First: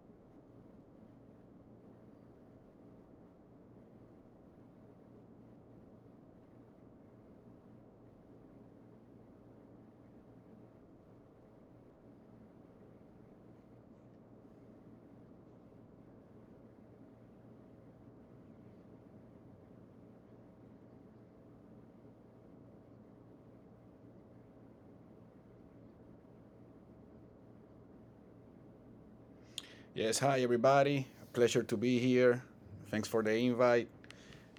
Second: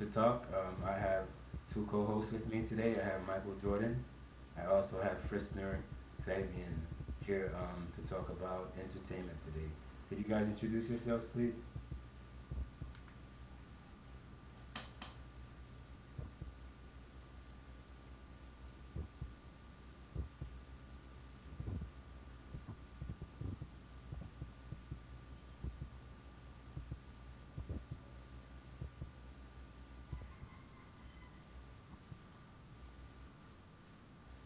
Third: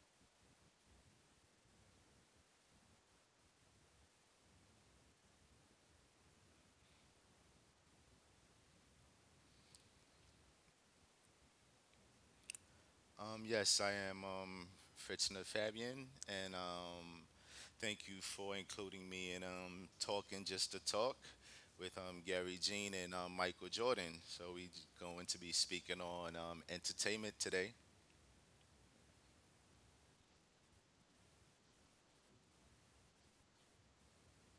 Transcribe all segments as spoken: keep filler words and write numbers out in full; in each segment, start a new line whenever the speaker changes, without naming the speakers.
to Talk. Um, I have two co hosts with me today. I have Michael Jordan. I also have Frischner Fabian here um, to talk about entertainment today. Could you guys introduce yourselves, please?
Um, yes, I am um, Fitzner Fabian, and um, thank you for including me in um, Talking Just to Talk with um, Gary Jean and um, Michael Jordan. So we're going to be speaking on um, entertainment today.
Yes, hi everybody. Pleasure to be here. Thanks for the invite.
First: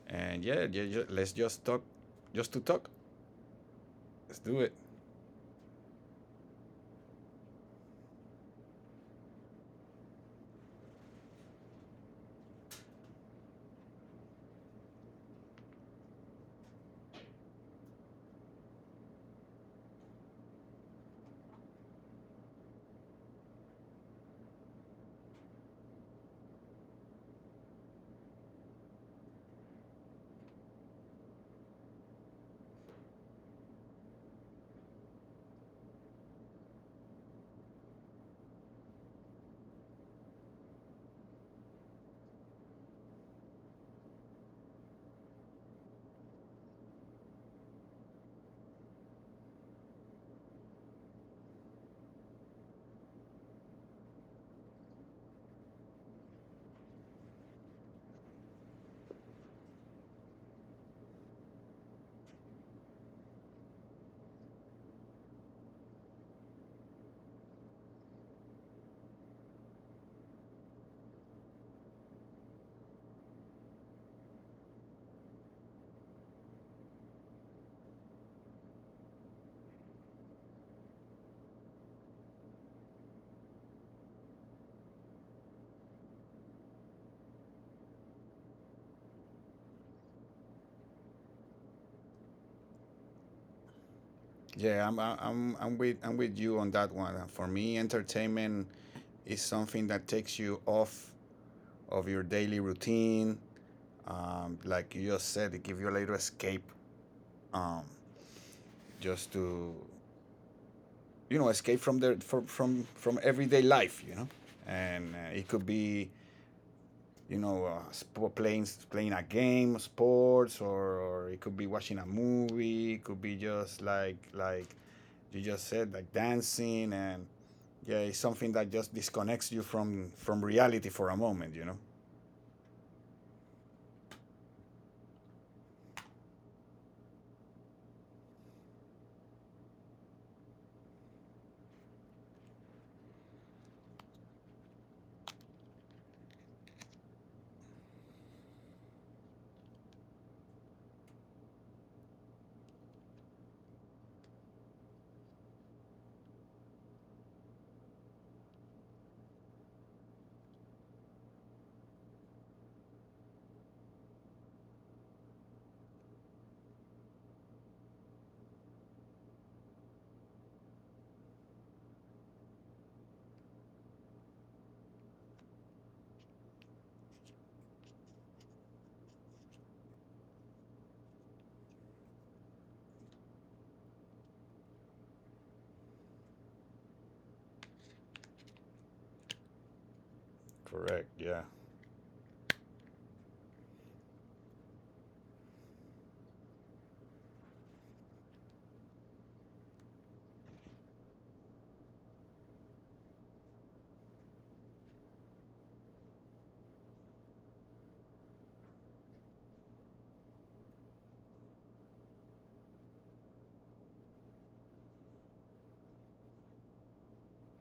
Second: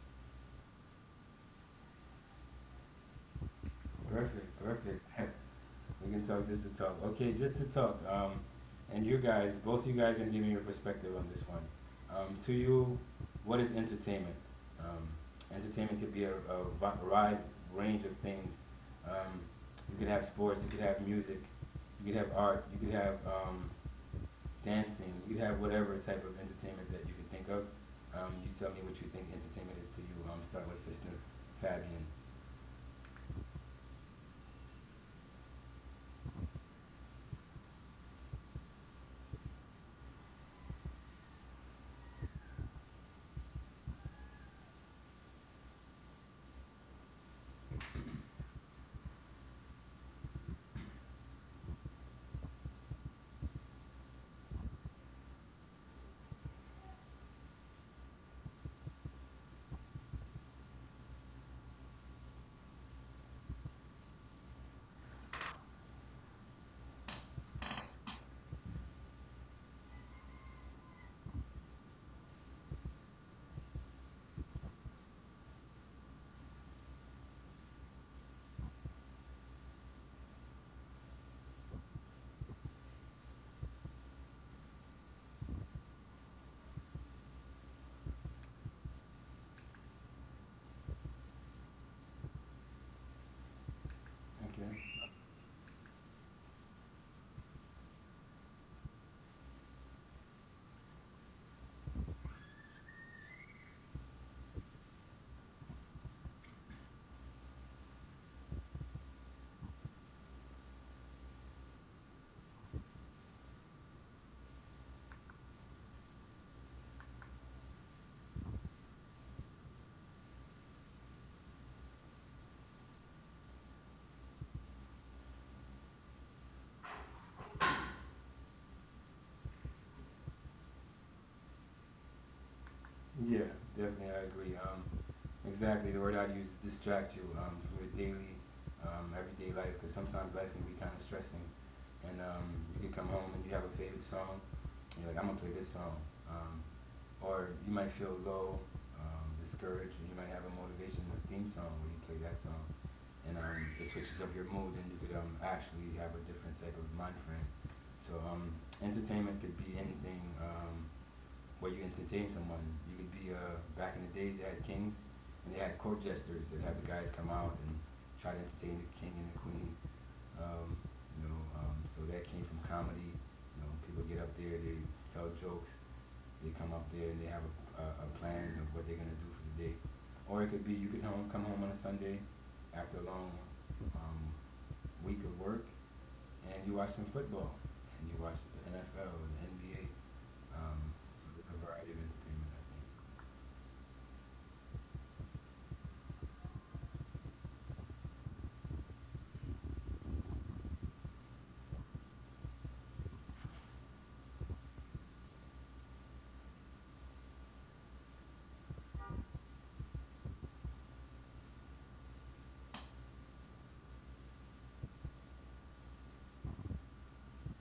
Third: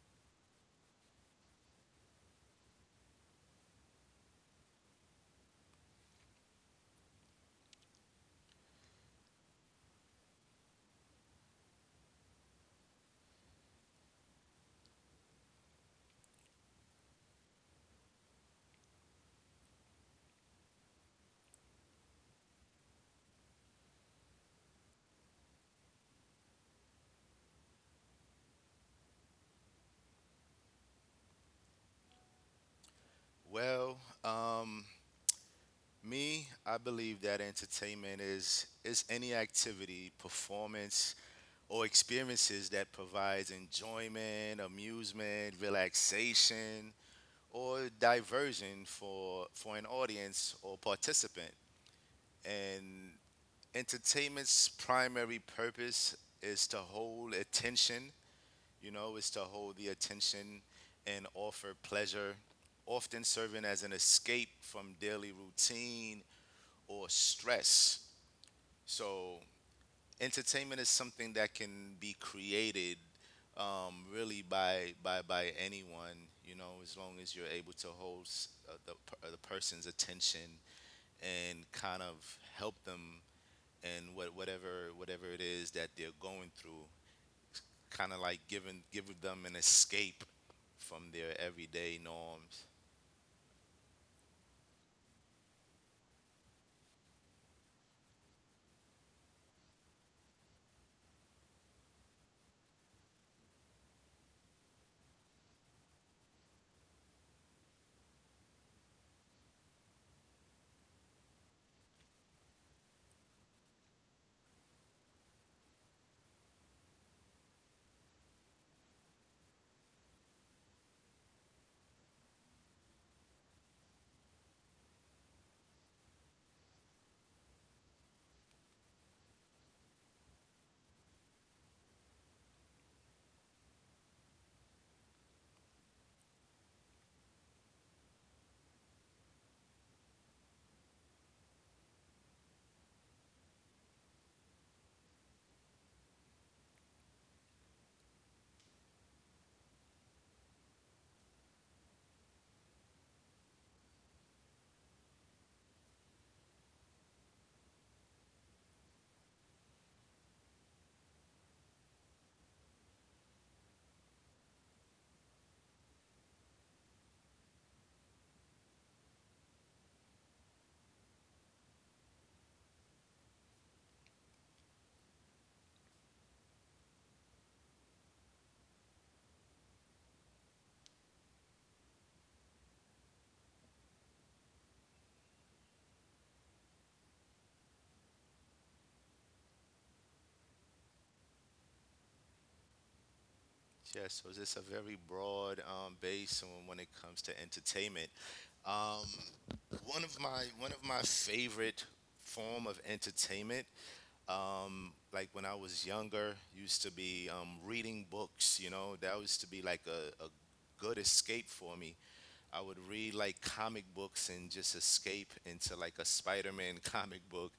And yeah, yeah, ju- let's just talk, just to talk. Let's
Perfect,
do it.
perfect. We can talk just to talk. Okay, just to talk. Um, and you guys, both you guys, can give me your perspective on this one. Um, to you, what is entertainment? Um, entertainment could be a, a wide range of things. Um, you could have sports. You could have music. You could have art. You could have um, dancing. You could have whatever type of entertainment that you could think of. Um, you tell me what you think entertainment is to you. Um, start with Fisner, Fabian.
Well, um, Me, I believe that entertainment is is any activity, performance, or experiences that provides enjoyment, amusement, relaxation, or diversion for for an audience or participant. And entertainment's primary purpose is to hold attention, you know, is to hold the attention and offer pleasure, often serving as an escape from daily routine or stress. So entertainment is something that can be created um, really by by by anyone, you know, as long as you're able to hold s- uh, the, per- the person's attention and kind of help them in what whatever whatever it is that they're going through, kind of like giving giving them an escape from their everyday norms.
Yeah,
Okay.
I'm, I'm, I'm I'm with, I'm with you on that one. Uh, For me, entertainment is something that takes you off of your daily routine. Um, like you just said, it gives you a little escape, um, just to, you know, escape from the from from, from everyday life. You know, and uh, it could be you know, uh, sp- playing playing a game, sports, or, or it could be watching a movie. It could be just like like you just said, like dancing, and yeah, it's something that just disconnects you from from reality for a moment. You know.
Yeah, definitely, I agree. Um, exactly, the word I'd use is distract you um, from your daily, um, everyday life, because sometimes life can be kind of stressing. And um, you can come home and you have a favorite song, and you're like, I'm gonna play this song. Um, or you might feel low, um, discouraged, and you might have a motivational theme song where you play that song, and um, it switches up your mood, and you could um, actually have a different type of mind frame. So um, entertainment could be anything. Um, where you entertain someone. You could be uh, back in the days they had kings and they had court jesters that have the guys come out and try to entertain the king and the queen. Um, you know, um, so that came from comedy. You know, people get up there, they tell jokes, they come up there and they have a, a, a plan of what they're gonna do for the day. Or it could be you could home, come home on a Sunday after a long um, week of work and you watch some football and you watch the N F L or the N B A. Um,
Correct.
so
Yeah.
there's a variety of entertainment, I think.
Yeah, so it's just a very broad um, base on when it comes to entertainment. Um, one of my One of my favorite form of entertainment, um, like when I was younger, used to be um, reading books. You know, that used to be like a, a good escape for me. I would read like comic books and just escape into like a Spider-Man comic book,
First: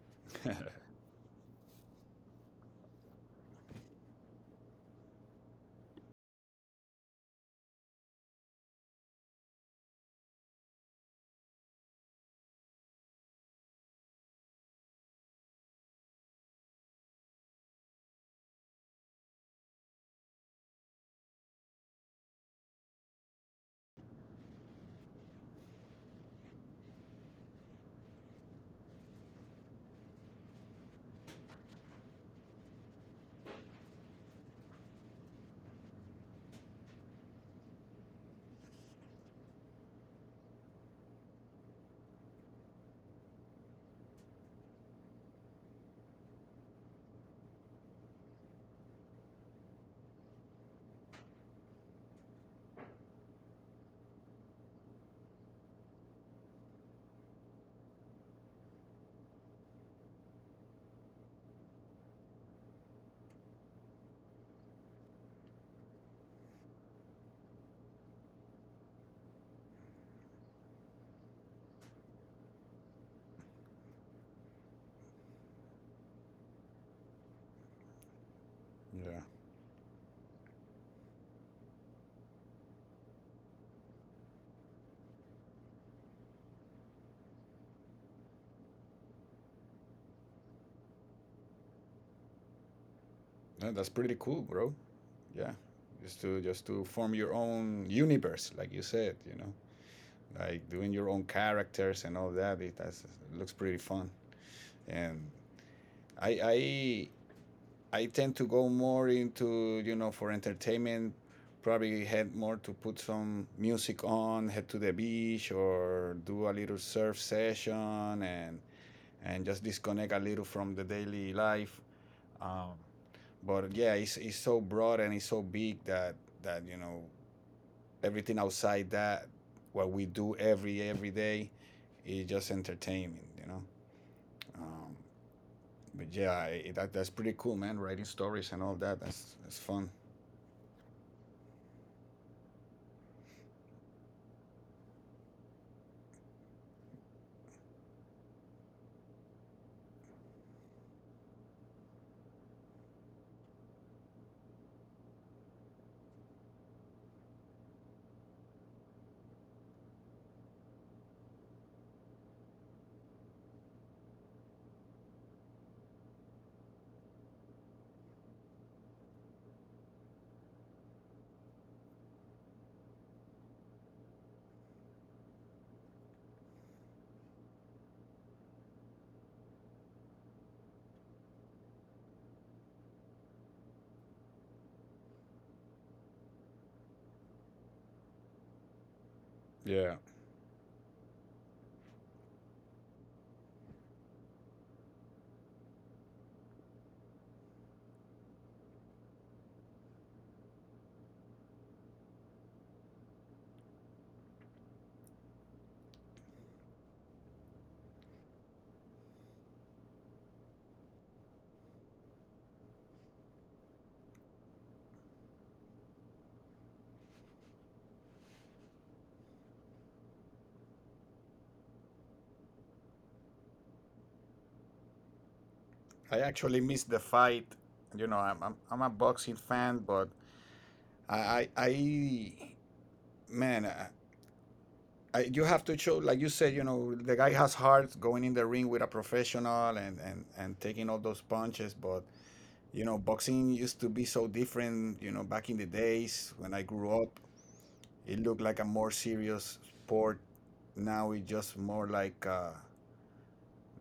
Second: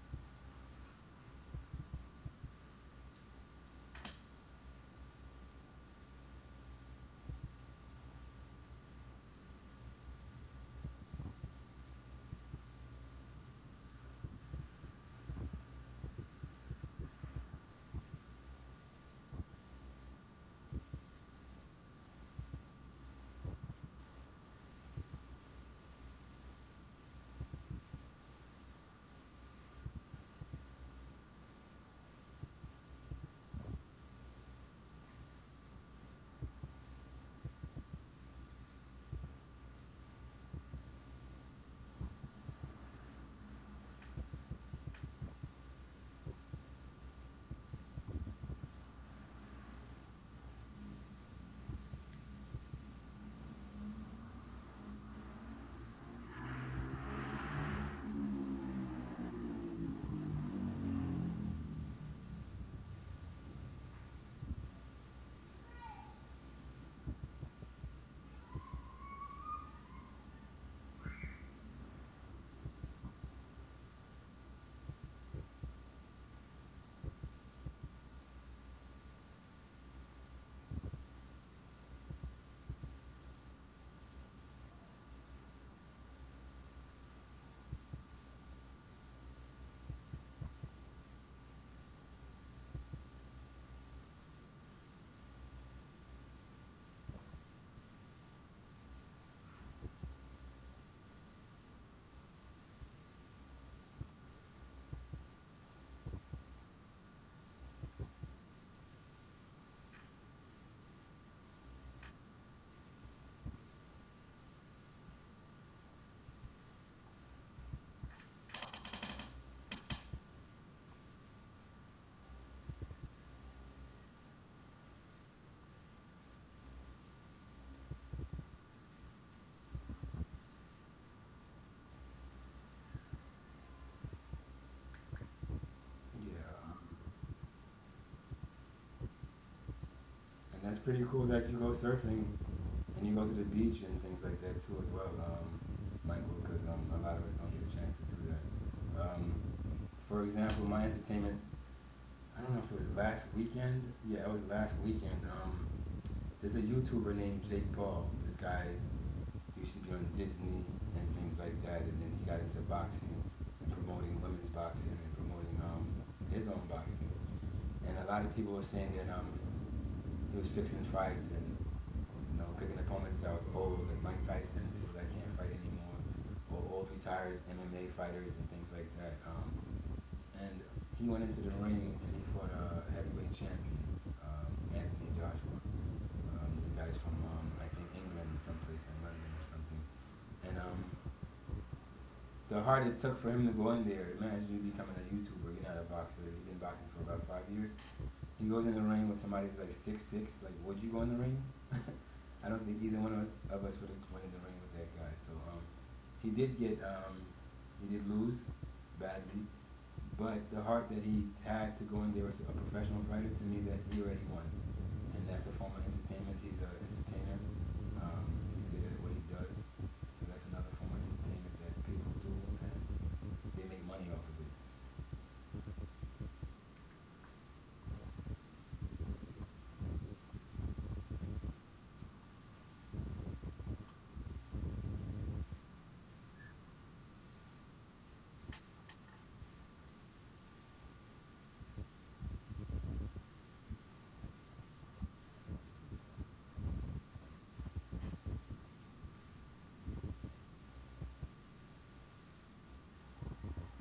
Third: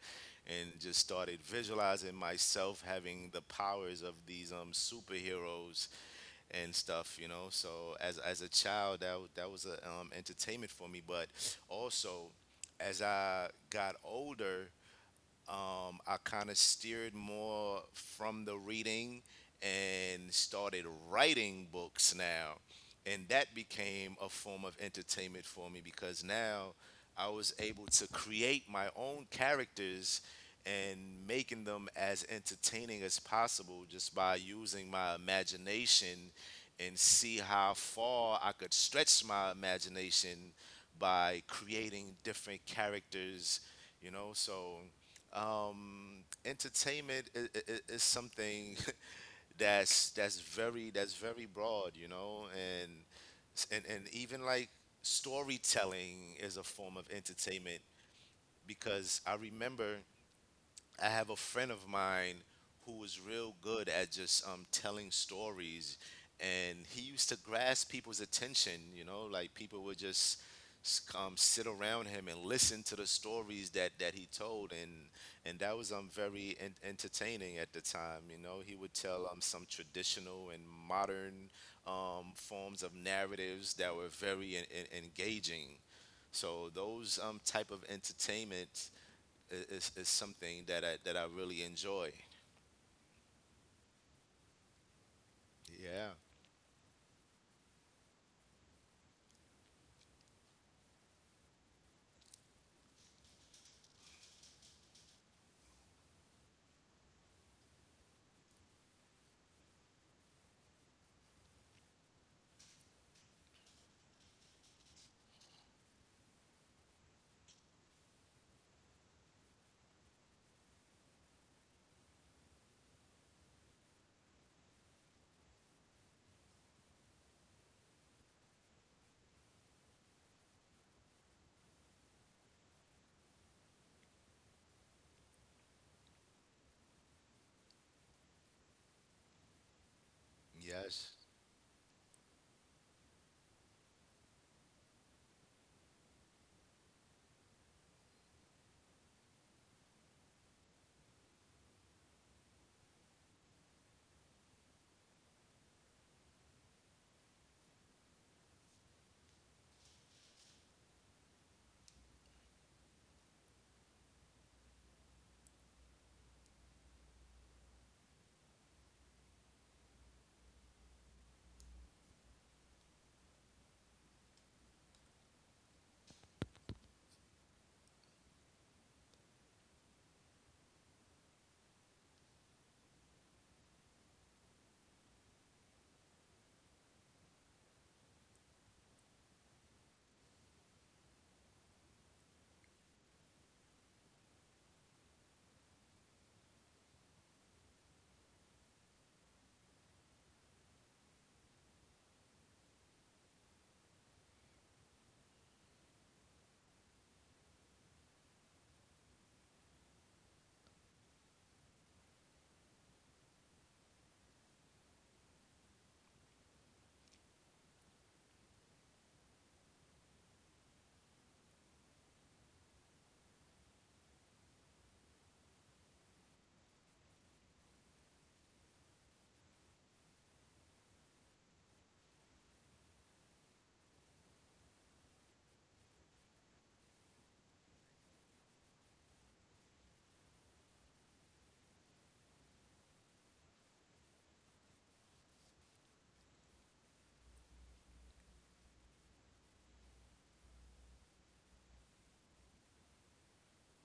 and just started visualizing myself having the powers of these um, superheroes and stuff, you know. So as as a child, that wa- that was a um, entertainment for me. But also, as I got older, um, I kind of steered more from the reading and started writing books now. And that became a form of entertainment for me because now I was able to create my own characters and making them as entertaining as possible just by using my imagination and see how far I could stretch my imagination by creating different characters, you know. So um entertainment is, is something that's that's very that's very broad, you know. And and and even like storytelling is a form of entertainment because I remember I have a friend of mine who was real good at just um, telling stories, and he used to grasp people's attention. You know, like people would just s- um, sit around him and listen to the stories that that he told, and and that was um very en- entertaining at the time. You know, he would
Yeah.
tell um some traditional and modern um, forms of narratives that were very en- en- engaging. So those um, type of entertainment i- is is something that I that I really enjoy.
Yeah, that's pretty cool, bro. Yeah.
Yeah.
Just to just to form your own universe, like you said. You know, like doing your own characters and all that. It that's, looks pretty fun. And I I I tend to go more into you know for entertainment. Probably head more to put some music on, head to the beach, or do a little surf session, and and just disconnect a little from the daily life. Um, but yeah, it's, it's so broad and it's so big that that you know everything outside that what we do every every day is just entertainment, you know. Um, but yeah,
Yeah.
I,
Um,
that, that's pretty cool, man. Writing stories and all that that's that's fun.
and that's pretty
Yes.
cool that you go surfing and you go to the beach and things like that too as well, um, Michael, because um, a lot of us don't get a chance to do that. Um, for example, my entertainment, I don't know if it was last weekend. Yeah, it was last weekend. Um, there's a YouTuber named Jake Paul. This guy used to be on Disney and things like that, and then he got into boxing and promoting women's boxing and promoting um, his own boxing and a lot of people were saying that um, he was fixing fights and you know picking opponents that was old, like Mike Tyson, people that can't fight anymore, or old retired M M A fighters and things like that. Um, and he went into the ring and he fought a heavyweight champion, um, Anthony Joshua. Um, this guy's from um, I think England, someplace in London or something.
Yeah.
And um, the hard it took for him to go in there, imagine you becoming a YouTuber. You're not a boxer. You've been boxing for about five years. He goes in the ring with somebody who's like six six. Like, would you go in the ring? I don't think either one of us, would have went in the ring with that guy. So um, he did get um, he did lose badly, but the heart that he had to go in there as a professional fighter to me that he already won, and that's a form of entertainment. He's an entertainer. Um, he's good at what he does, so that's another form of entertainment that people do, and they make money off of it.
I actually missed the fight. You know, I'm I'm, I'm a boxing fan, but I I, I man, I, I, you have to show, like you said, you know, the guy has heart going in the ring with a professional and and and taking all those punches. But you know, boxing used to be so different. You know, back in the days when I grew up, it looked like a more serious sport. Now it's just more like a,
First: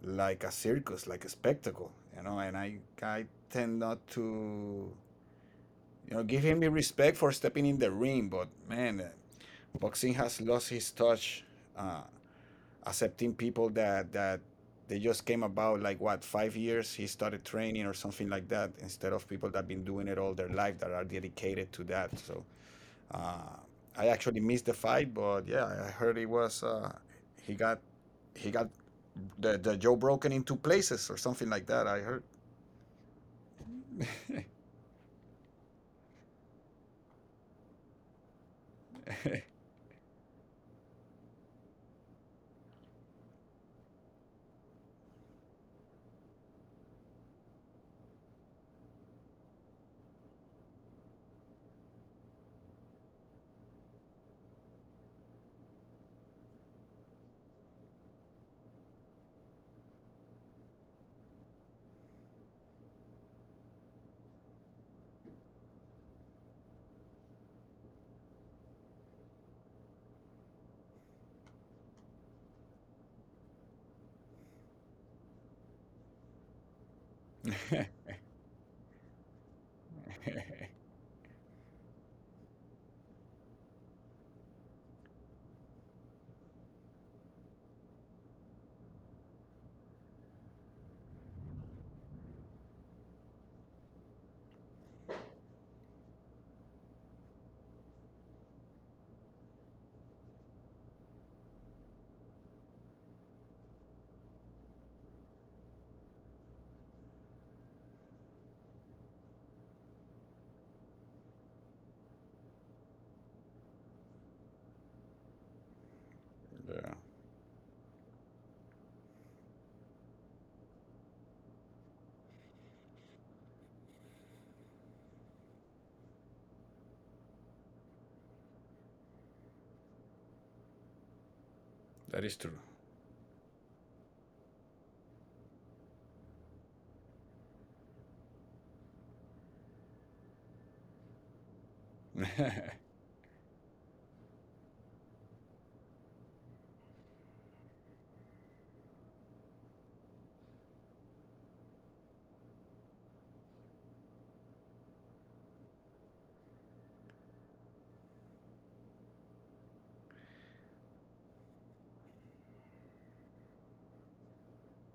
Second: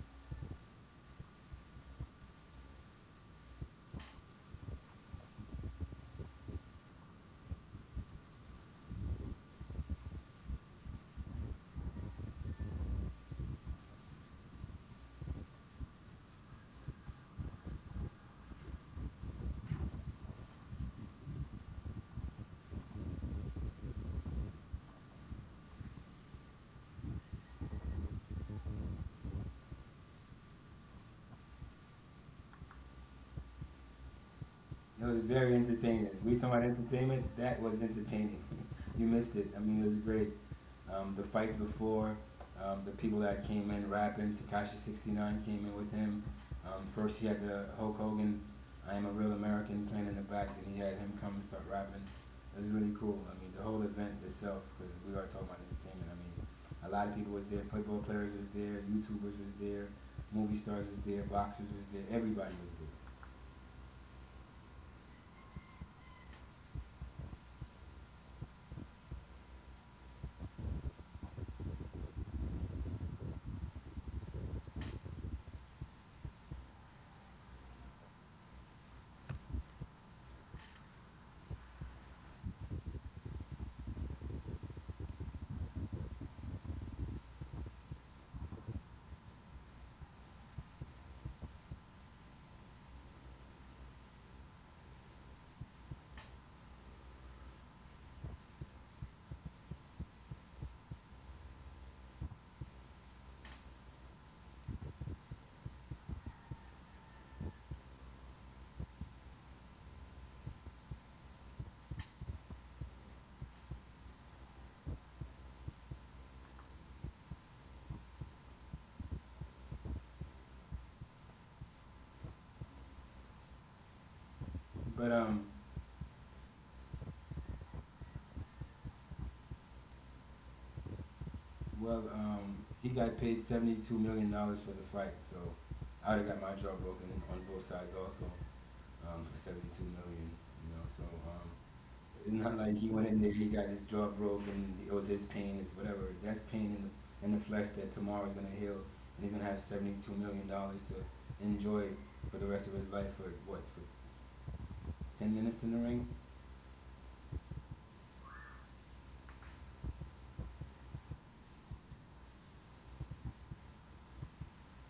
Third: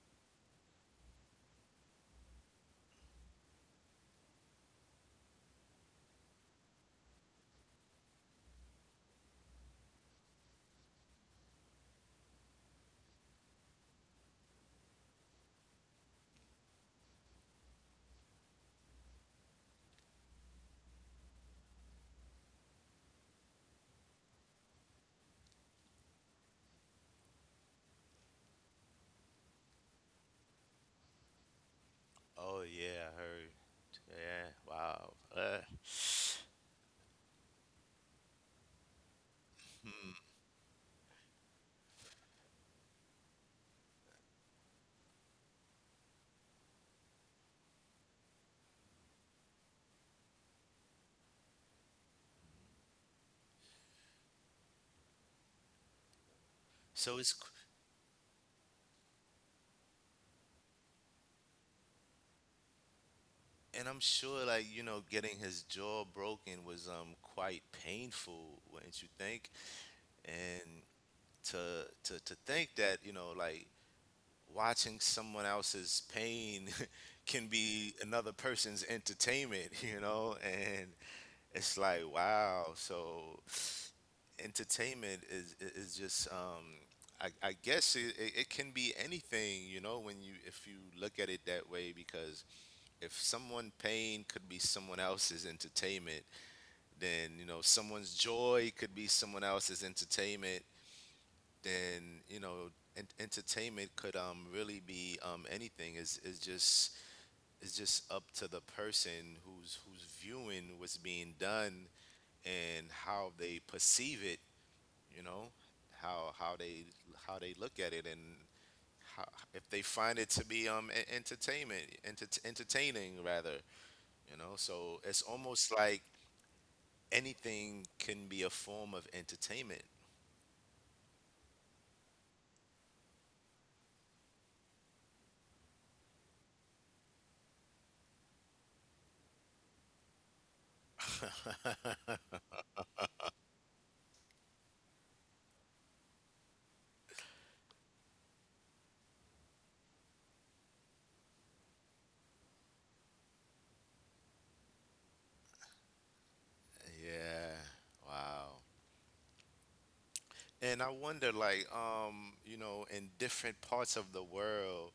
like a circus, like a spectacle. You know, and I I tend not to. You know, give him the respect for stepping in the ring, but man, uh, boxing has lost his touch. Uh, Accepting people that that they just came about like what five years he started training or something like that, instead of people that been doing it all their life that are dedicated to that. So uh, I actually missed the fight, but yeah, I heard it was uh, he got he got the the jaw broken in two places or something like that. I heard.
Oh yeah, I heard. Yeah,
It
wow.
was very
Uh,
entertaining. We talking about entertainment. That was entertaining. You missed it. I mean, it was great. Um, the fights before, um, the people that came in rapping. Takashi six nine came in with him. Um, first, he had the Hulk Hogan, "I Am a Real American" playing in the back, and he had him come and start rapping. It was really cool. I mean, the whole event itself, because we are talking about entertainment. I mean, a lot of
so it's
people
c-
was there. Football players was there. YouTubers was there. Movie stars was there. Boxers was there. Everybody was there.
and I'm sure, like, you know, getting his jaw broken was um quite painful, wouldn't you think? And to to to think that, you know, like watching someone else's pain can
Yeah,
be another person's entertainment, you know, and it's like wow. So entertainment is i- is just um I, I guess it, it it can be anything, you know, when you — if you look at it that way, because if someone pain could be someone else's entertainment, then, you know, someone's joy could be someone else's entertainment, then, you know, en- entertainment could um really be um anything. is is just — it's just up to the person who's who's viewing what's being done and how they perceive it, you know, how how they how they look at it and how, if they find it to be um en- entertainment enter- entertaining, rather, you know. So it's
But um,
almost like anything can be a form of entertainment.
Well,
that is true.
um, he got paid seventy-two million dollars for the fight, so I would have got my jaw broken on both sides also um, for seventy-two million dollars You know, so um, it's not like he went in there, he got his jaw broken, it was his pain, it's whatever. That's pain in the in the flesh that tomorrow's gonna heal, and he's gonna have seventy-two million dollars to enjoy for the rest of his life for what for ten minutes in the ring.
Yeah, wow. And I wonder like, um you know, in different parts of the world,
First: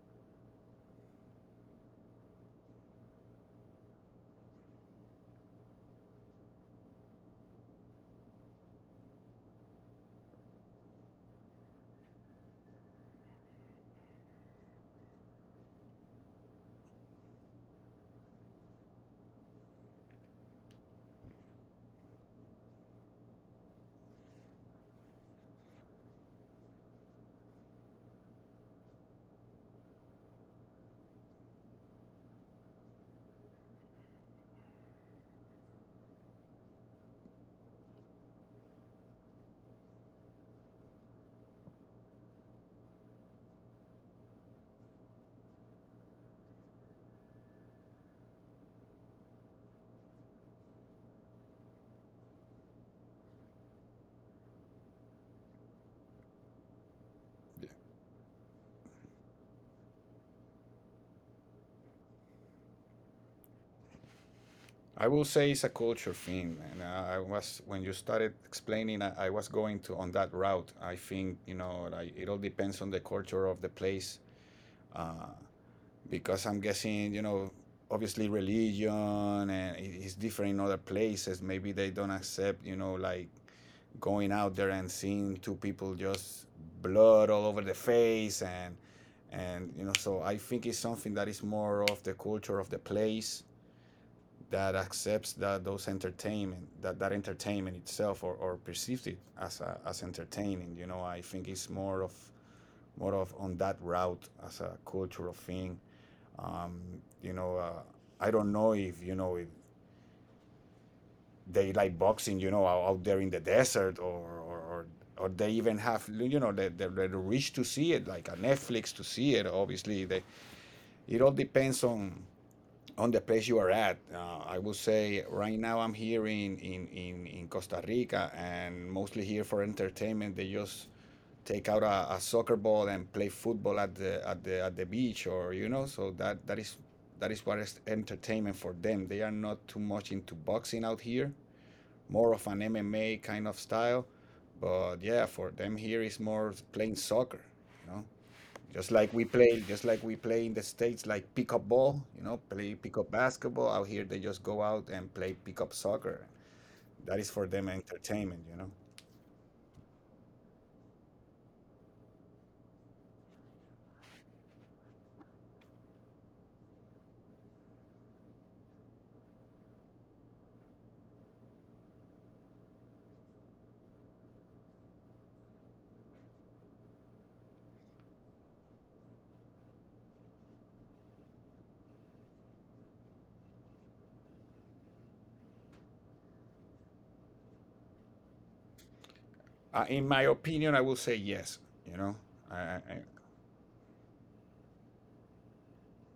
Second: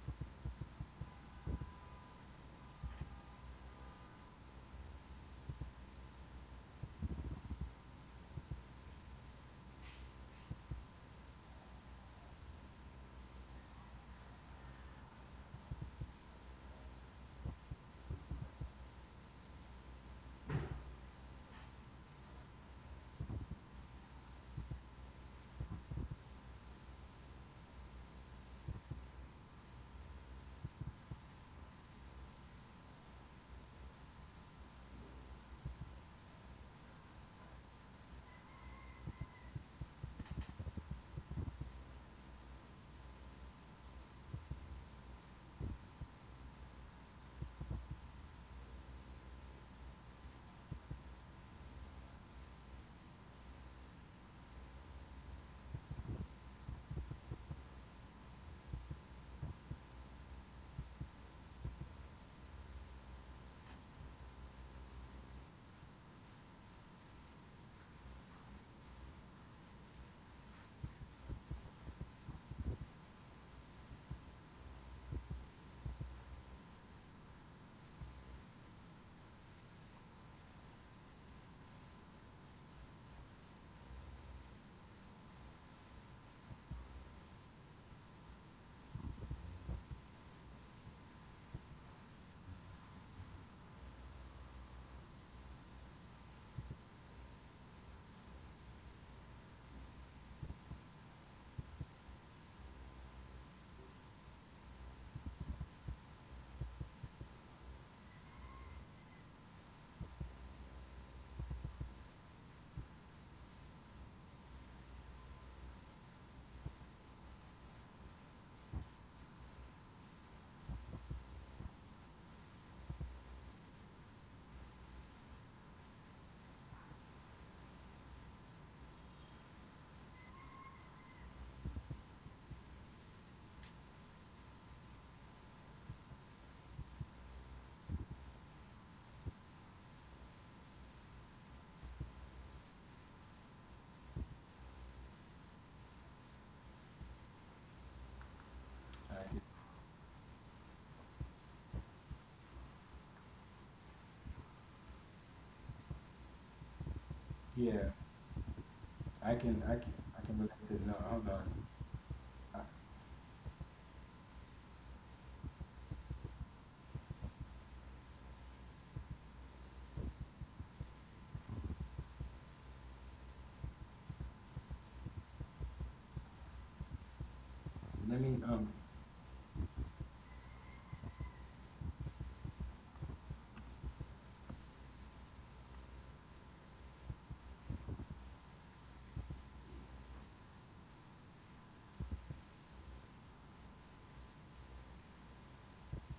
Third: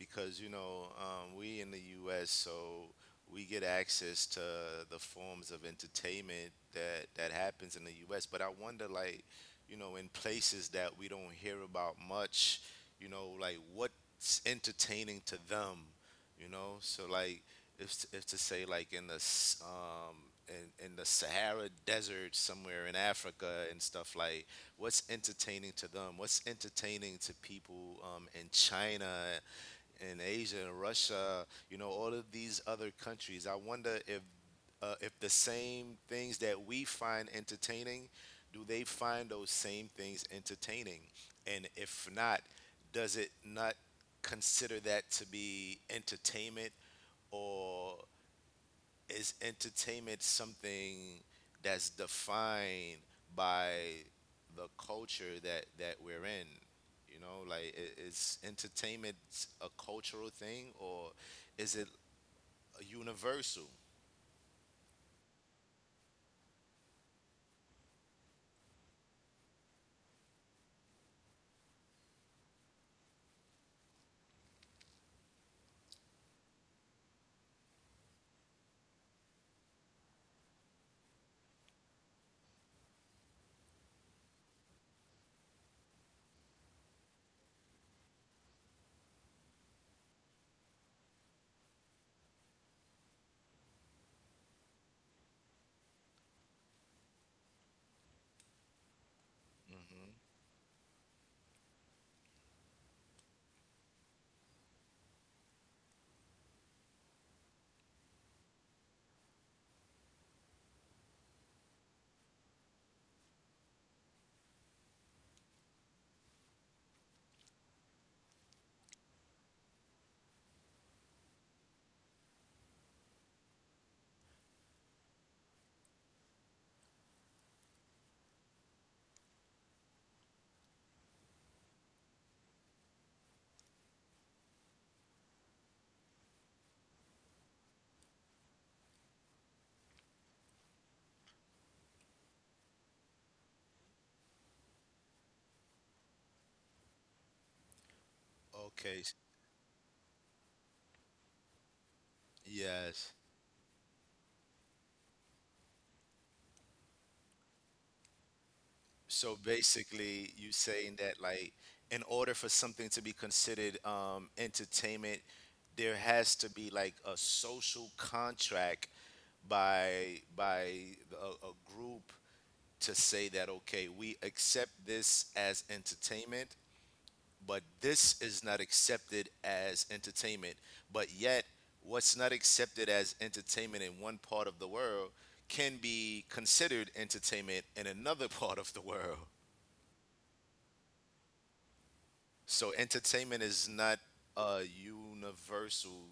because, you know, um, we in the U S, so we get access to the forms of entertainment that that happens in the U S. But I wonder, like, you know, in places that we don't hear about much, you know, like what's entertaining to them, you know? So like, if if to say like in the s- um in, in the Sahara Desert somewhere in Africa and stuff, like what's entertaining to them? What's entertaining to people um, in China, in Asia and Russia, you know, all of these other countries. I wonder if uh, if the same things that we find entertaining, do they find those same things entertaining? And if not, does it not consider that to be entertainment, or is entertainment something that's defined by the culture that that we're in, you know, like i- is entertainment a cultural thing, or is it universal?
I will say it's a culture thing, and uh, I was when you started explaining, I, I was going to on that route. I think you know, like it all depends on the culture of the place, uh, because I'm guessing you know, obviously religion and it- it's different in other places. Maybe they don't accept you know, like going out there and seeing two people just blood all over the face and and you know, so I think it's something that is more of the culture of the place that accepts that those entertainment that that entertainment itself or, or perceives it as a, as
Hmm.
entertaining. You know, I think it's more of more of on that route as a cultural thing. um, you know, uh, I don't know if you know if they like boxing you know out there in the desert or or, or or they even have you know the the they reach to see it, like a Netflix to see it. Obviously they it all depends on on the place you are at. Uh, I would say right now I'm here in, in, in, in Costa Rica, and mostly here for entertainment. They just take out a, a soccer ball and play football at the at the at the beach, or you know, so that that is that is what is entertainment for them. They are not too much into boxing out here, more of an MMA kind of style. But yeah, for them here is more playing soccer, you know. Just
Okay.
I,
like
S-
we play, just like we play in the States, like pickup ball, you know, play pickup
yes.
basketball. Out here, they just go out and play pickup soccer. That is for them
yeah,
entertainment, you know.
I
So
can I can I can
basically, you
relate to no.
saying
Hold
that
on,
like in order
I,
for something to be considered um, entertainment, there has to be like a social contract by by a, a group to say that, okay, we accept this as entertainment, but
let
this
me
is not
um.
accepted as entertainment. But yet, what's not accepted as entertainment in one part of the world can be considered entertainment in another part of the world.
Uh, in my opinion, I will say yes, you know. I, I,
So
I-
entertainment is not a universal.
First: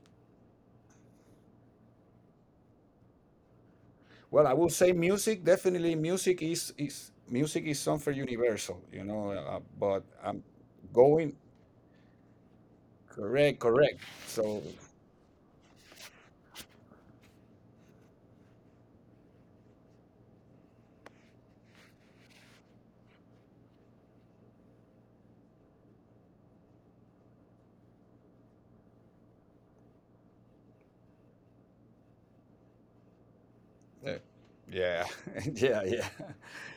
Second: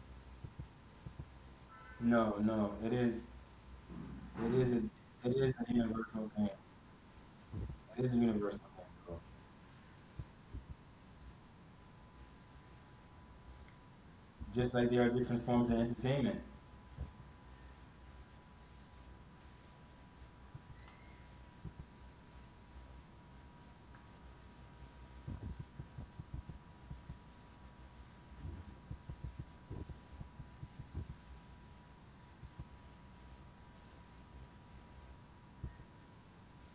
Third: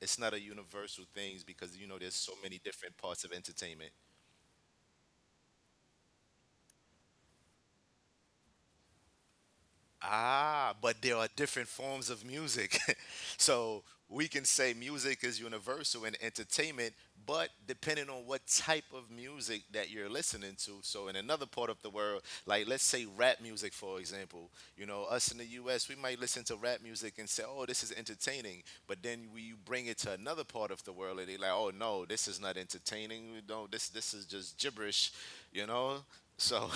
It's not a universal thing because, you know, there's so
No,
many
no, it
different
is
parts of entertainment.
well,
It
I will
is a
say
it
music.
is a
Definitely,
universal
music
thing.
is is music is
It
something
is a universal
universal,
thing,
you
bro.
know. Uh, uh, but I'm
Ah, but there are
going.
different forms of music.
Correct,
So
correct.
we can
So,
Just
say
like there are
music is
different forms of
universal in
entertainment.
entertainment, but depending on what type of music that you're listening to. So in another part of the world, like let's say rap music, for example, you know, us in the U S, we might listen to rap music and say, oh, this is entertaining. But then we — you bring it to another part of the world and they like, oh, no, this is not entertaining. No, this,
uh,
this is just
yeah,
gibberish, you
yeah,
know?
yeah.
So,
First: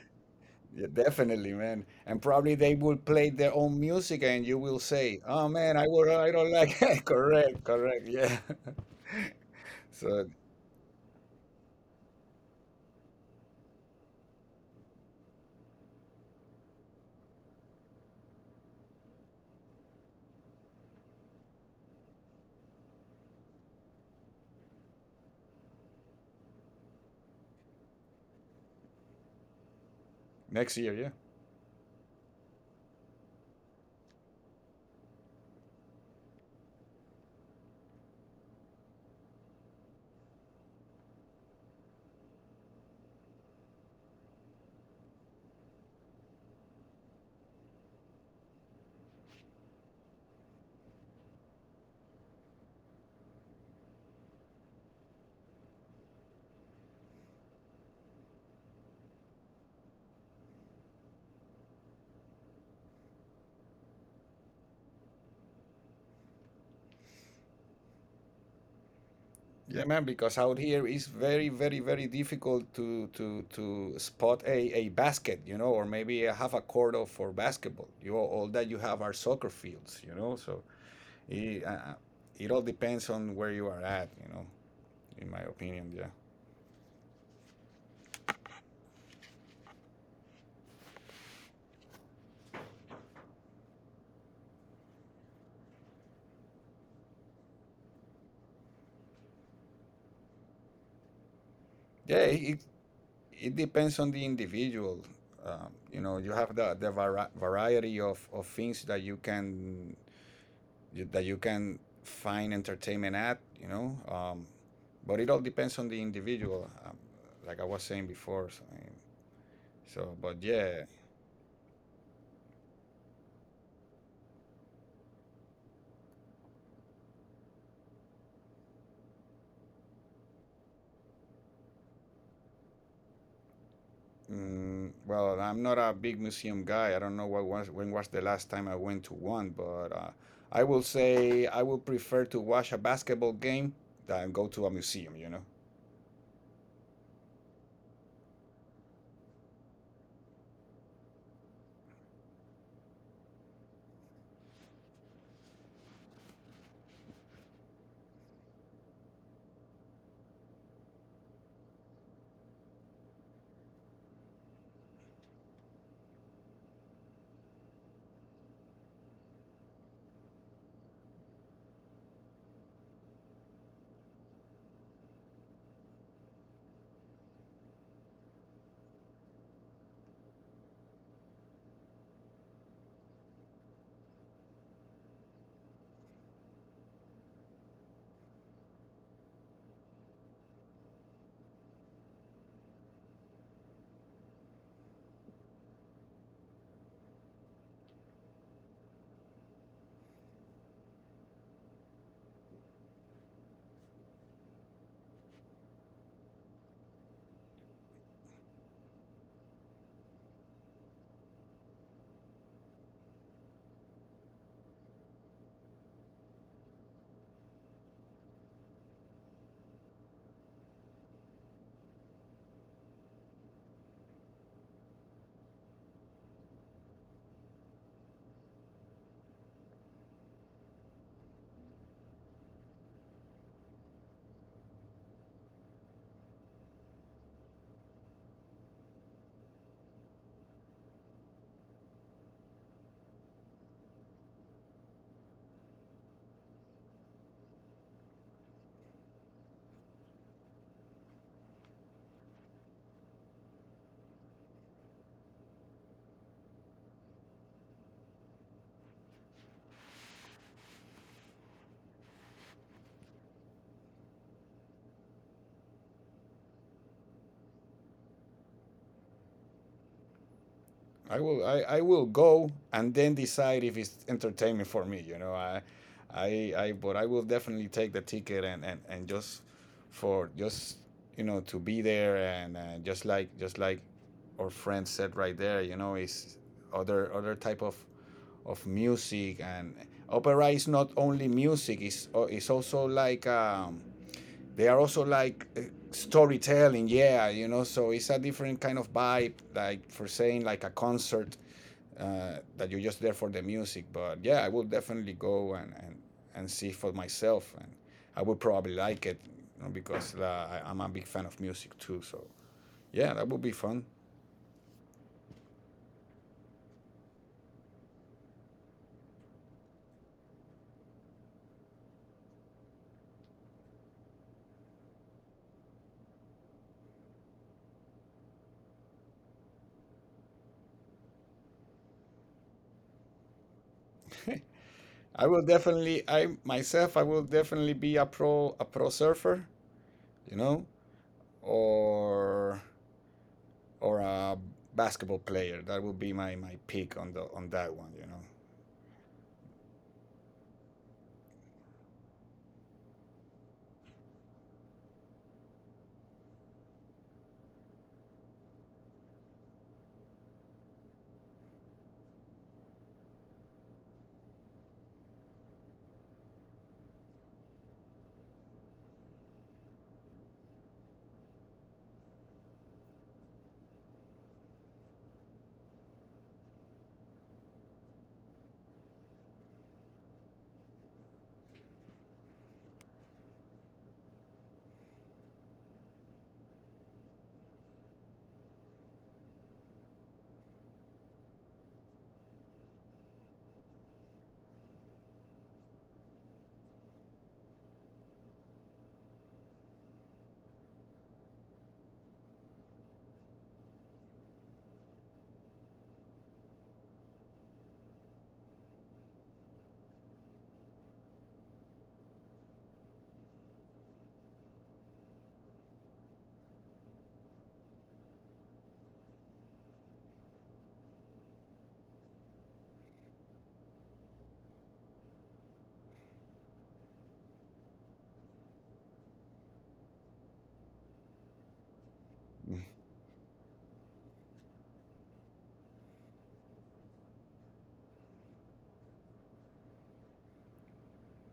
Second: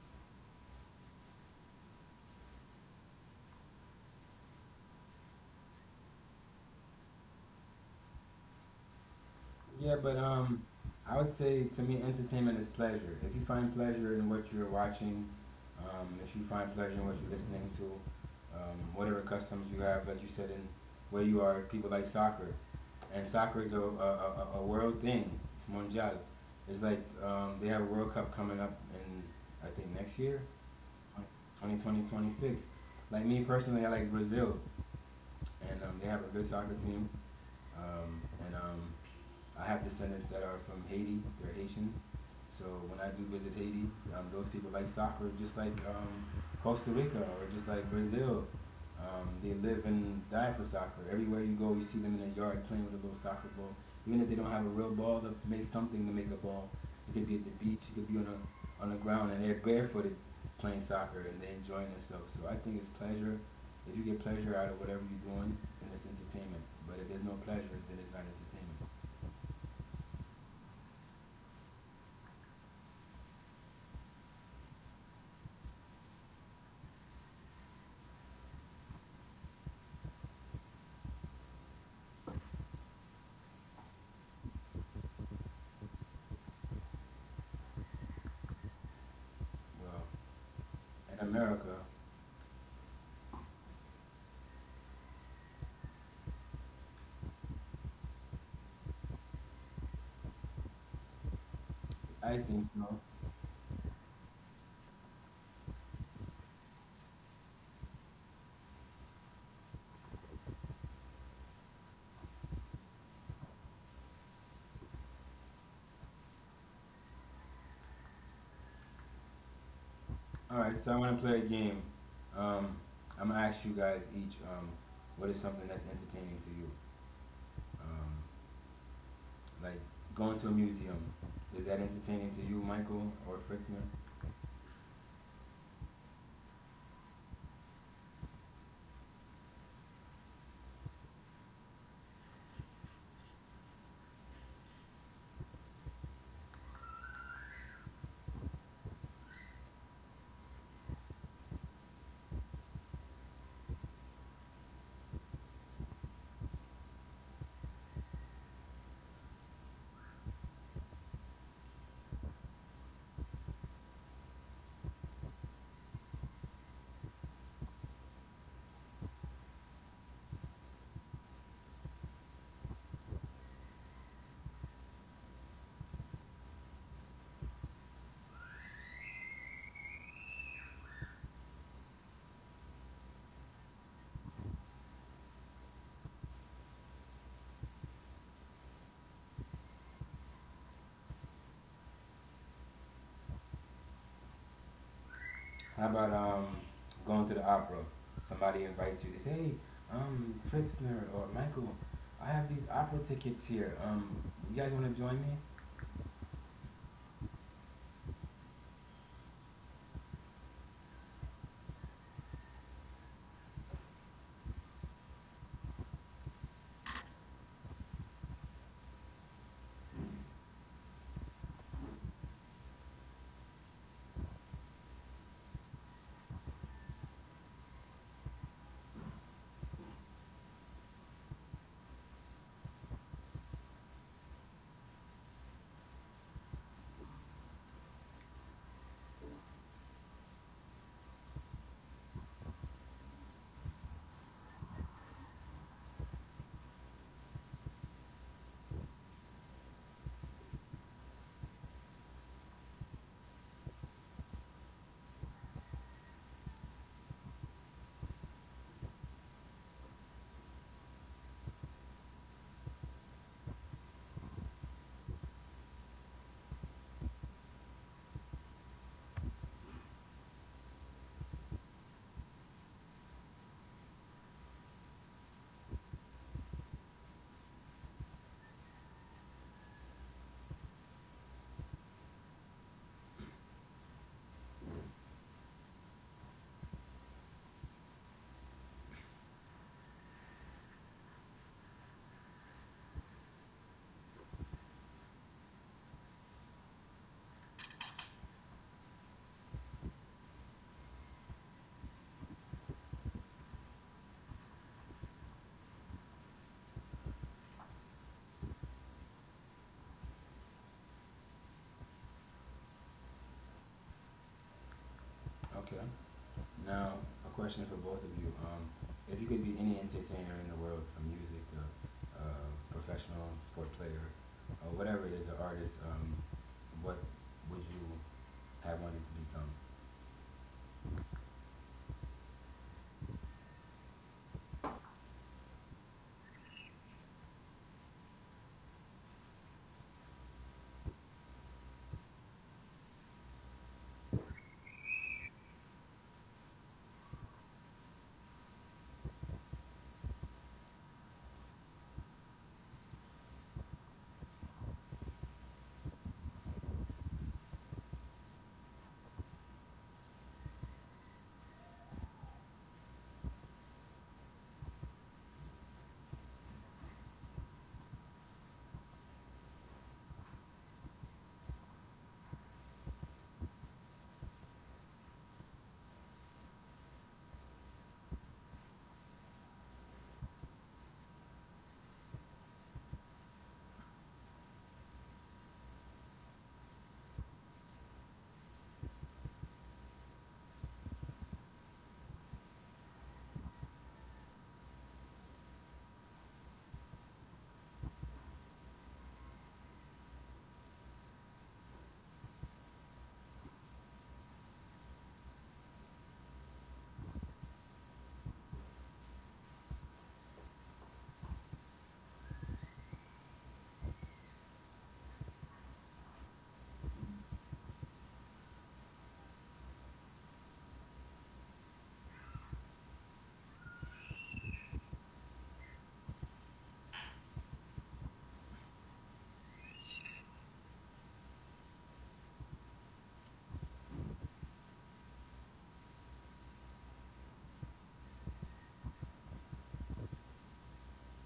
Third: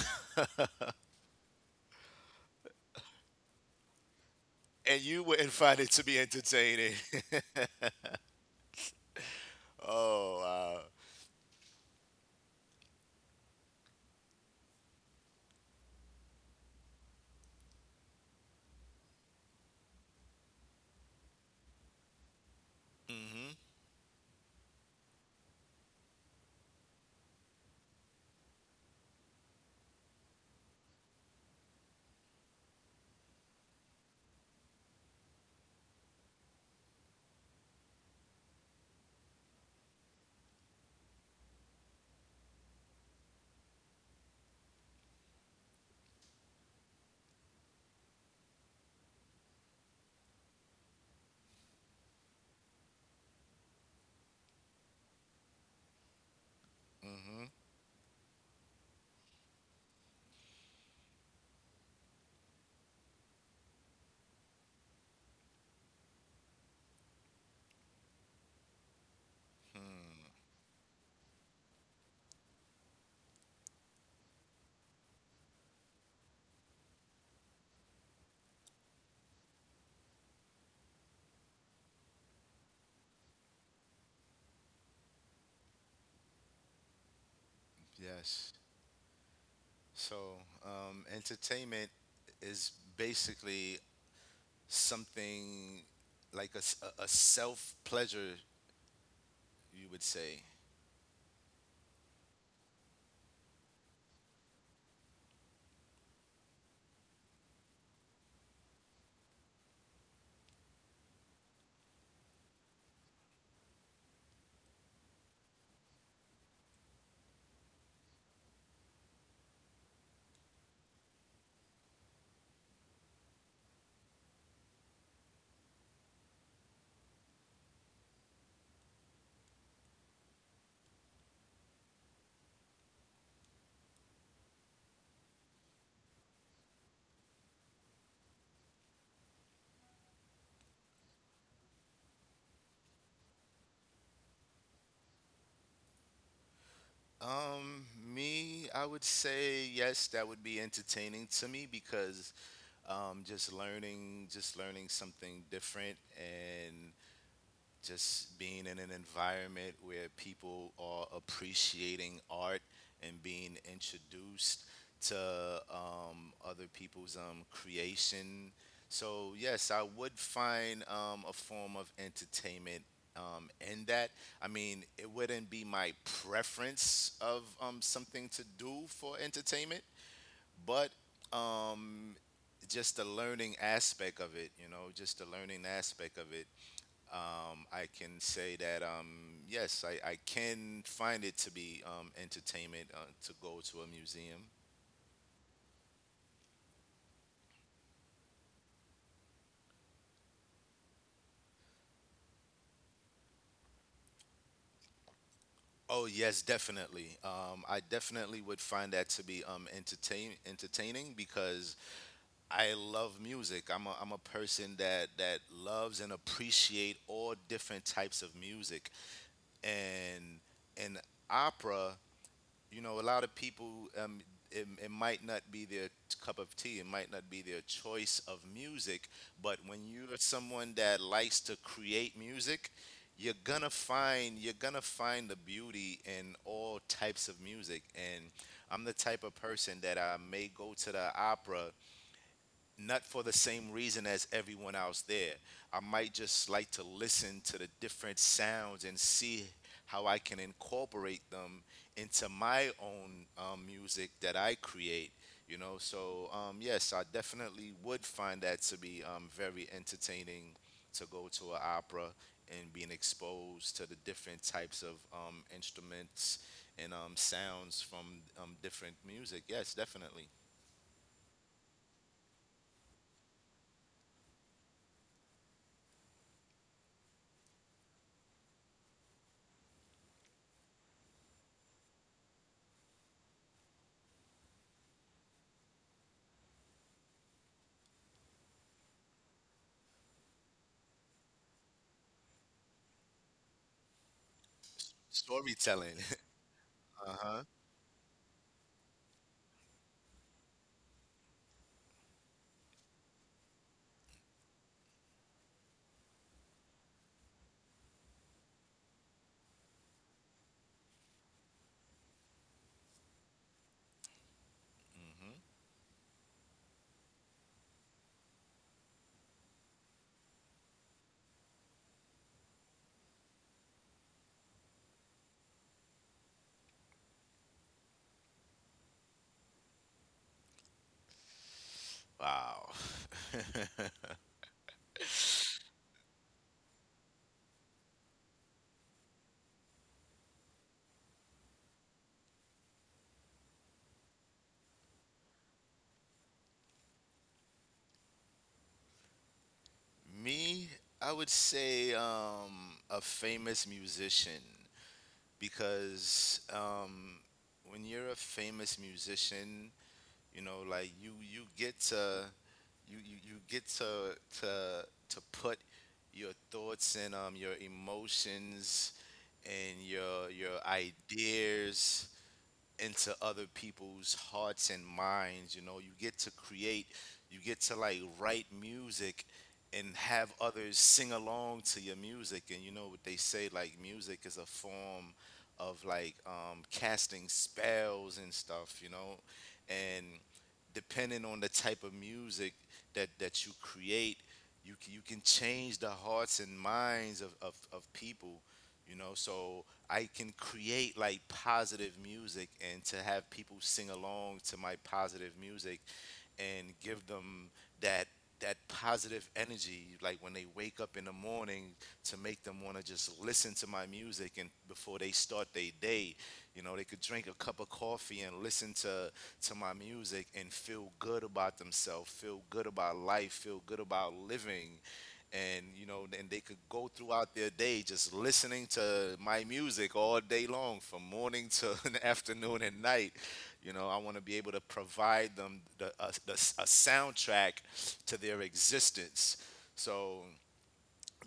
Yeah, definitely, man. And probably they will play their own music, and you will
and
say,
you
"Oh
wouldn't
man,
find
I
it to
would,
be
I don't like."
entertaining.
Correct, correct. Yeah.
Yeah, but
So
Oh,
um,
uh,
I would say to me, entertainment is pleasure. If you find pleasure in what you're watching, um, if you find pleasure in what you're listening to, um, whatever customs you have, like you said, in where you are, people like soccer, and
mm-hmm,
soccer is a, a, a, a a world thing. It's mondial. It's like um, they have a World Cup coming up in, I think, next year
next year, yeah.
Twenty twenty twenty six. Like me personally, I like Brazil, and um, they have a good soccer team, um, and um, I have descendants that are from Haiti. They're Haitians. So when I do visit Haiti, um, those people like soccer, just like um, Costa Rica or just like Brazil. Um, they live and die for soccer. Everywhere you go, you see them in their yard playing with a little soccer ball. Even if they don't have a real ball, they'll make something to make a ball. It could be at
mm-hmm,
the beach. It could be on a on the ground, and they're barefooted playing soccer and they're enjoying themselves. So I think it's pleasure. If you get pleasure out of whatever you're doing, then it's entertainment. But if there's no pleasure, then it's not entertainment.
Yeah, man. Because out here it's very, very, very difficult to to to spot a a basket, you know, or maybe a half a court of for basketball. You all that you have are soccer fields, you know. So it uh, uh, it all depends on where you are at, you know. In my opinion, yeah.
yes.
Well,
So, um,
in America,
entertainment is basically something like a, s- a- a self pleasure, you would say.
Yeah,
I
it,
think so.
it depends on the individual. Um, you know, you have the the vari- variety of, of things that you can that you can find entertainment at. You know, um, but it all depends on the individual. Um, like I was saying before. So, I mean, so but
All right, so
yeah.
I want to play a game. Um, I'm gonna ask you guys each um, what is something that's entertaining to you. Um, like going to a museum, is that entertaining to you, Michael or Fritzner?
Mm, well, I'm not a big museum guy. I don't know what was when was the last time I went to one, but uh, I will say I will prefer to watch a basketball game than go to a museum. You know.
Um, me, I would say yes, that would be entertaining to me because um, just learning, just learning something different and just being in an environment where people are appreciating art and being introduced to um, other people's um, creation. So yes, I would find um, a form of entertainment um, in that. I mean, it wouldn't be my preference of um, something to do for entertainment, but um, just the learning aspect of it, you know, just the learning aspect of it, um, I can say that, um, yes, I, I can find it to be um, entertainment uh, to go to a museum.
How about um, going to the opera? Somebody invites you. They say, "Hey, um, Fritzner or Michael, I have these opera tickets here. Um, you guys want to join me?"
Oh yes, definitely. Um, I definitely would find that to be um, entertain entertaining because I love music. I'm a, I'm a person that that loves and appreciate all different types of music, and and opera, you know, a lot of people, um, it, it might not be their cup of tea, it might not be their choice of music, but when you're someone that likes to create music, you're gonna find you're gonna find the beauty in all types of music. And I'm the type of person that I may go to the opera not for the same reason as everyone else there. I might just like to listen to the different sounds and see how I can incorporate them into my own um, music that I create. You know, so um, yes, I definitely would find that to be um, very entertaining to go to an opera and being exposed to the different types of um, instruments and um, sounds from um, different music. Yes, definitely.
I will I, I will go and then decide if it's entertaining for me. You know, I I I but I will definitely take the ticket and and, and just for just you know to be there and uh, just like just like our friend said right there. You know, it's other other type of of music, and opera is not only music. It's uh, it's also like um, they are also like uh,
Storytelling.
storytelling.
Uh
Yeah,
huh.
you know, so it's a different kind of vibe, like for saying like a concert uh, that you're just there for the music. But yeah, I will definitely go and and, and see for myself, and I would probably like it, you know, because uh, I, I'm a big fan of music too. So yeah, that would be fun.
Okay. Now, a question for both of you. Um, if you could be any entertainer in the world, from music to uh, professional sport player, or whatever it is, an artist, um, what would you have wanted to become?
Wow.
I will definitely. I myself, I will definitely be a pro a pro surfer, you know. or or a basketball player. That would be my my pick on the on that one. You know.
Me, I would say um, a famous musician because um, when you're a famous musician, you know, like you you get to you you, you get to to to put your thoughts and um, your emotions and your your ideas into other people's hearts and minds. You know, you get to create. You get to like write music and have others sing along to your music. And you know what they say, like music is a form of like um, casting spells and stuff, you know. And depending on the type of music that that you create, you can, you can change the hearts and minds of, of, of people, you know. So I can create like positive music and to have people sing along to my positive music and give them that that positive energy, like when they wake up in the morning, to make them want to just listen to my music. And before they start their day, you know, they could drink a cup of coffee and listen to to my music and feel good about themselves, feel good about life, feel good about living. And you know, and they could go throughout their day just listening to my music all day long, from morning to an
Mm.
afternoon and night. You know, I want to be able to provide them the, a, the, a soundtrack to their existence. So,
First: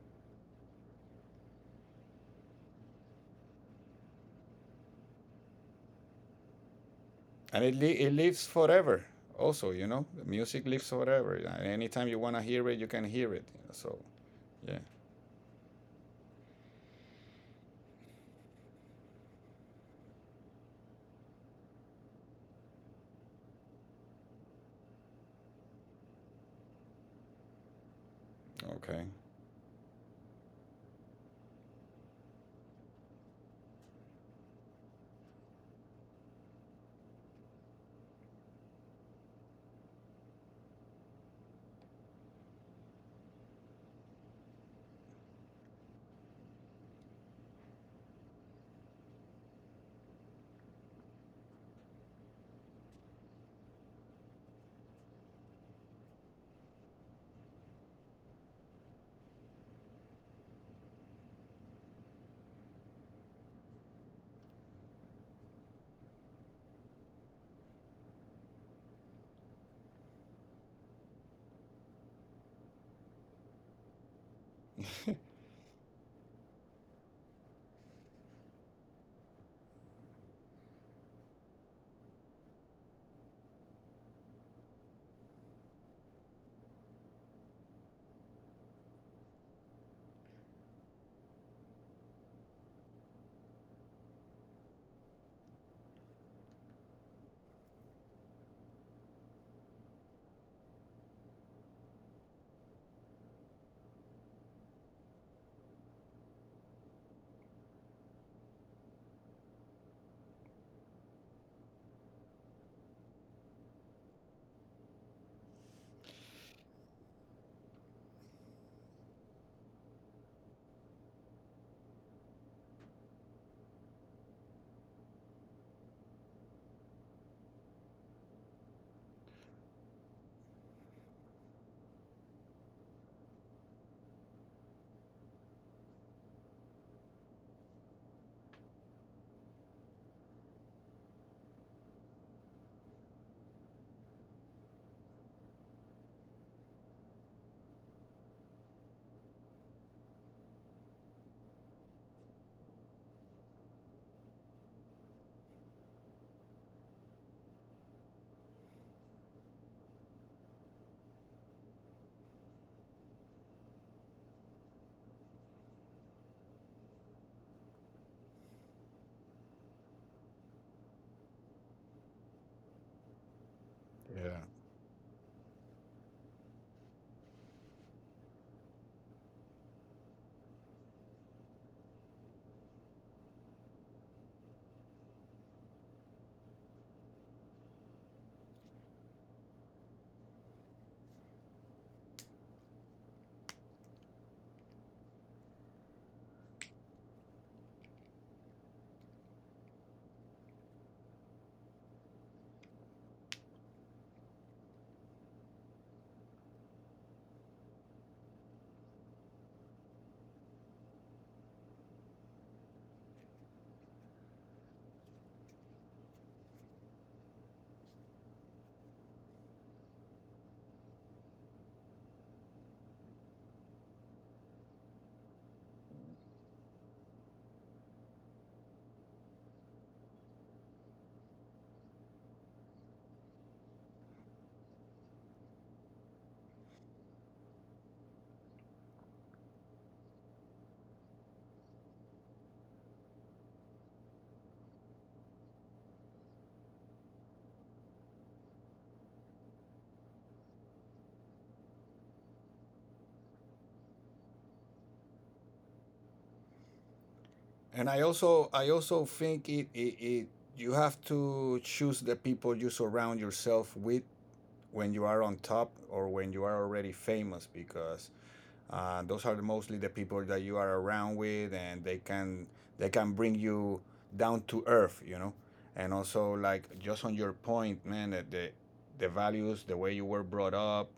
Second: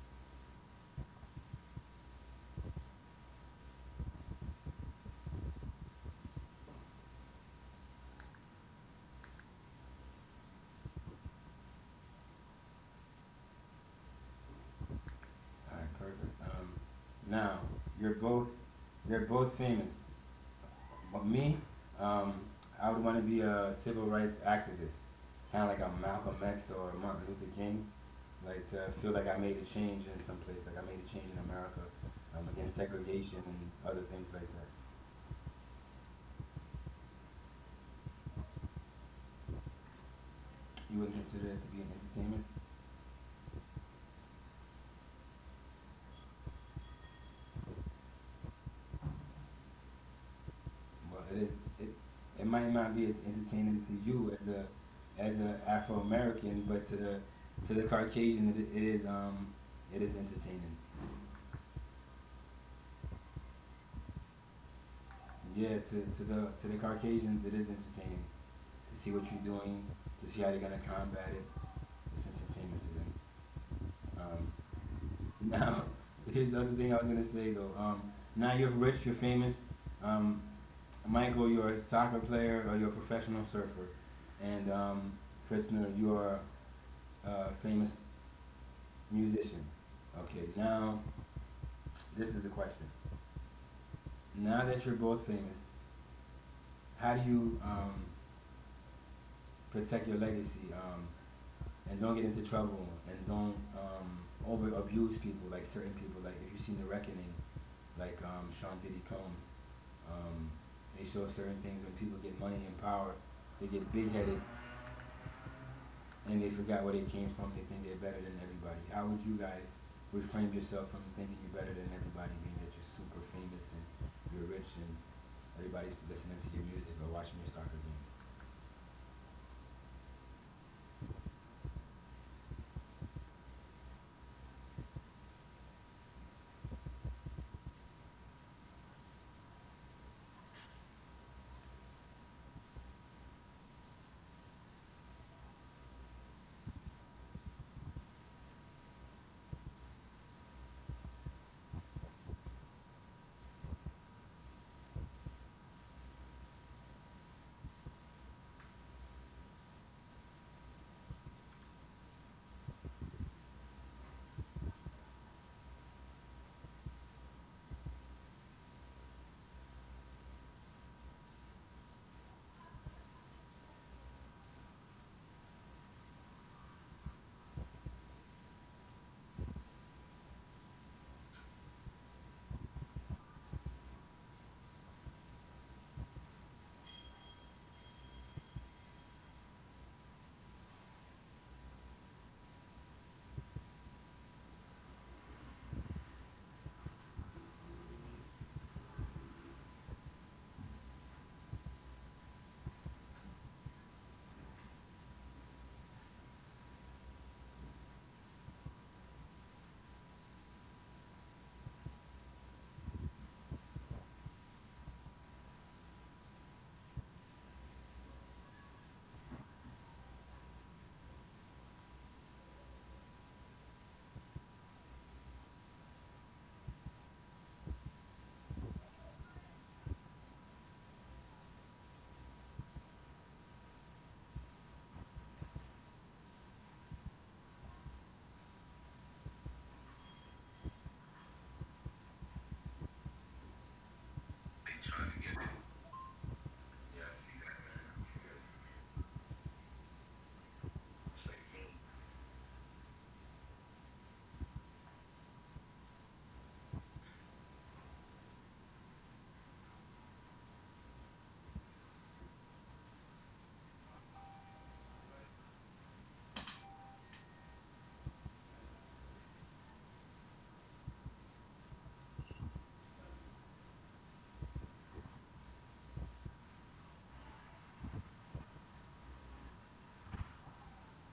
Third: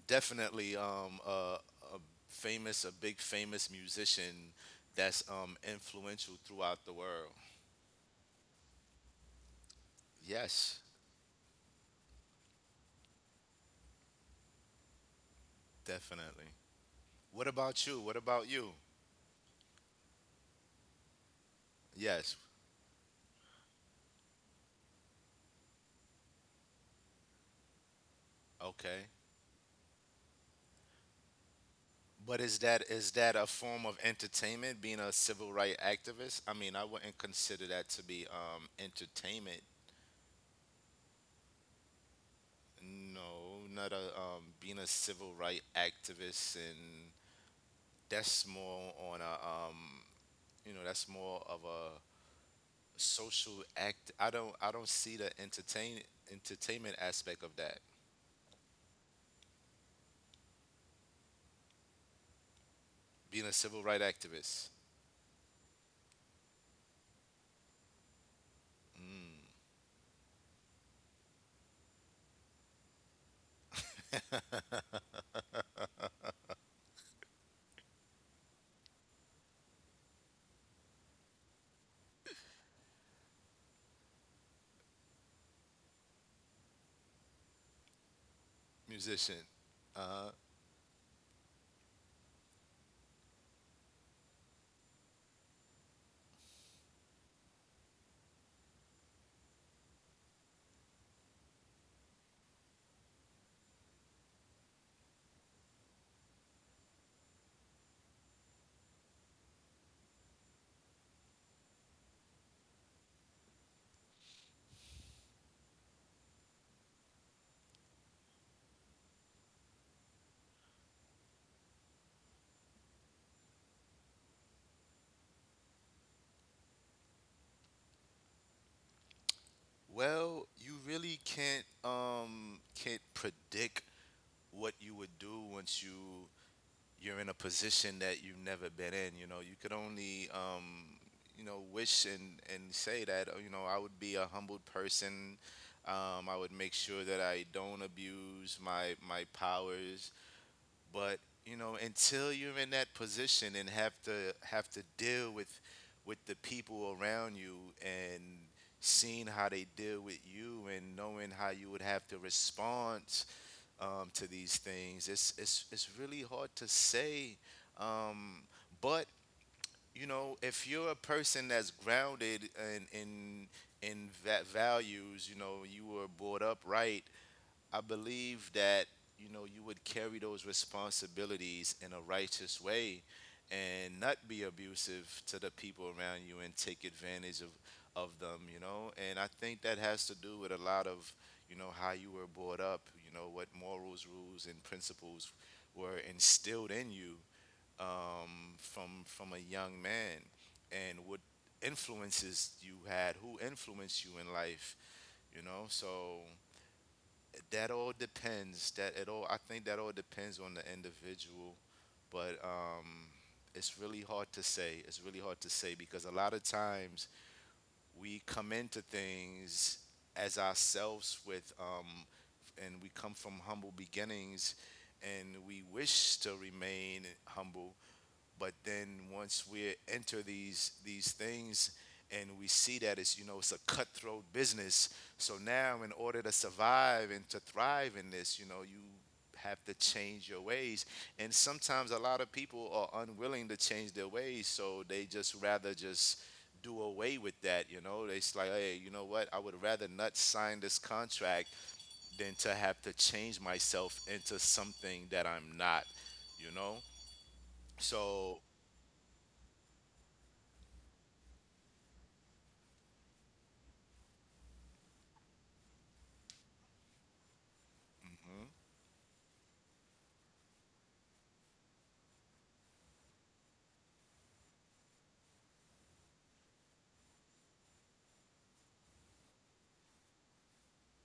definitely um, a, a famous, a big famous musician that's um, influential throughout the world.
And it li- it lives forever. Also, you know, the music
Yes,
lives forever. Anytime you wanna hear it, you can hear it. So yeah,
All right, perfect.
definitely.
Um,
What
now,
about you? What
you're
about
both
you
you're both famous. But me,
yes.
um, I would want to be a civil rights activist, kind of like a Malcolm X or Martin Luther King. Like to
Okay.
okay,
feel like I made a change in some place, like I made a change in America,
But
um,
is
against
that is that
segregation
a
and
form of
other things like that.
entertainment? Being a civil rights activist? I mean, I wouldn't consider that to be um, entertainment.
You wouldn't consider that to be an entertainment?
No, not a um, being a civil rights activist, and that's more on a um, you know, that's
Well,
more
it is.
of
It
a
it might not be as
social
entertaining to
act. I
you as
don't
a
I don't see the
as an Afro
entertain
American, but to
entertainment
the
aspect of
to
that.
the Caucasian, it, it is um it is entertaining.
Being a civil rights activist,
Yeah, to, to the to the Caucasians, it is entertaining to see what you're
mm,
doing, to see how they're gonna combat it. It's entertaining to them. Um, Now, here's the other thing I was gonna say though. Um, now you're rich, you're famous. Um, Michael, you're a soccer player or you're a professional surfer, and um, Fritzner, you are a famous
musician.
musician.
Uh,
Okay, now this is the question. Now that you're both famous, how do you um, protect your legacy um, and don't get into trouble and don't um, over abuse people like certain people? Like if you've seen The Reckoning like um, Sean Diddy Combs. Um, they show certain things when people get money and power, they get big headed and they forgot where they came from. They think they're better than everybody. How would you guys reframe yourself from thinking you're better than everybody, being that you're super famous and you're rich and everybody's listening to your music or watching your soccer games?
well, you really can't um, can't predict what you would do once you you're in a position that you've never been in. You know, you could only um, you know, wish and and say that uh, you know, I would be a humbled person. Um, I would make sure that I don't abuse my my powers. But you know, until you're in that position and have to have to deal with with the people around you, and seeing how they deal with you and knowing how you would have to respond um, to these things, it's it's it's really hard to say. Um, but you know, if you're a person that's grounded in in in va-
yeah.
values, you know, you were brought up right, I believe that you know, you would carry those responsibilities in a righteous way and not be abusive to the people around you and take advantage of of them, you know. And I think that has to do with a lot of, you know, how you were brought up, you know, what morals, rules and principles were instilled in you um, from from a young man, and what influences you had, who influenced you in life, you know. So, that all depends. That it all I think that all depends on the individual. But um, it's really hard to say. It's really hard to say, because a lot of times we come into things as ourselves with um, and we come from humble beginnings and we wish to remain humble. But then, once we enter these these things and we see that, it's, you know, it's a cutthroat business. So now, in order to survive and to thrive in this, you know, you have to change your ways. And sometimes a lot of people are unwilling to change their ways, so they just rather just do away with that. You know, it's like, hey, you know what, I would rather not sign this contract than to have to change myself into something that I'm not, you know.
And I
So,
also, I also think it it, it you have to choose the people you surround yourself with when you are on top or when you are already famous. Because
mhm.
Uh, those are mostly the people that you are around with, and they can they can bring you down to earth, you know. And also, like just on your point, man, that the the values, the way you were brought up,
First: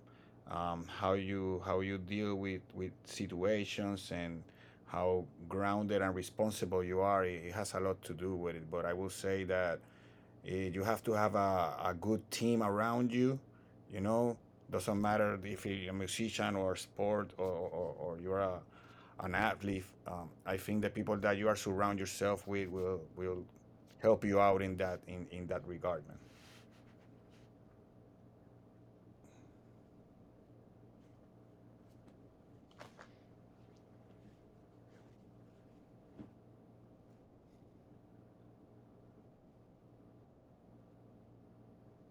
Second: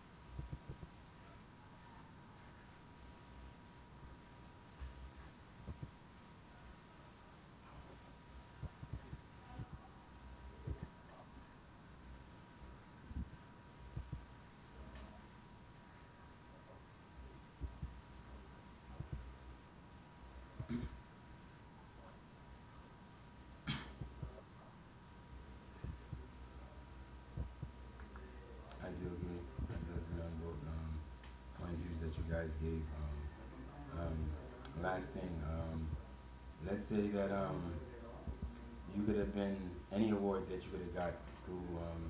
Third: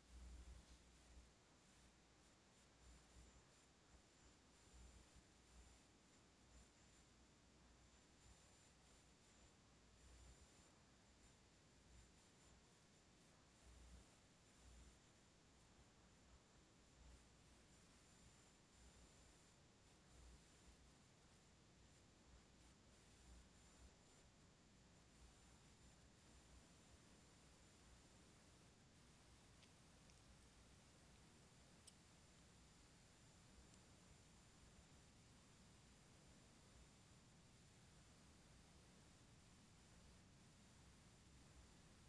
um, how you how you deal with with situations, and how grounded and responsible you are, it, it has a lot to do with it. But I will say that. Eh, you have to have a, a good team around you. You know, doesn't matter if you're a musician or sport or, or, or you're a, an athlete. Um, I think the people that you are surround yourself with will will help you out in that in, in that regard, man.
I do agree. I do agree on both um, point of views that you guys gave. Um, um, last thing, um, let's say that um, you could have been any award that you could have got through, um,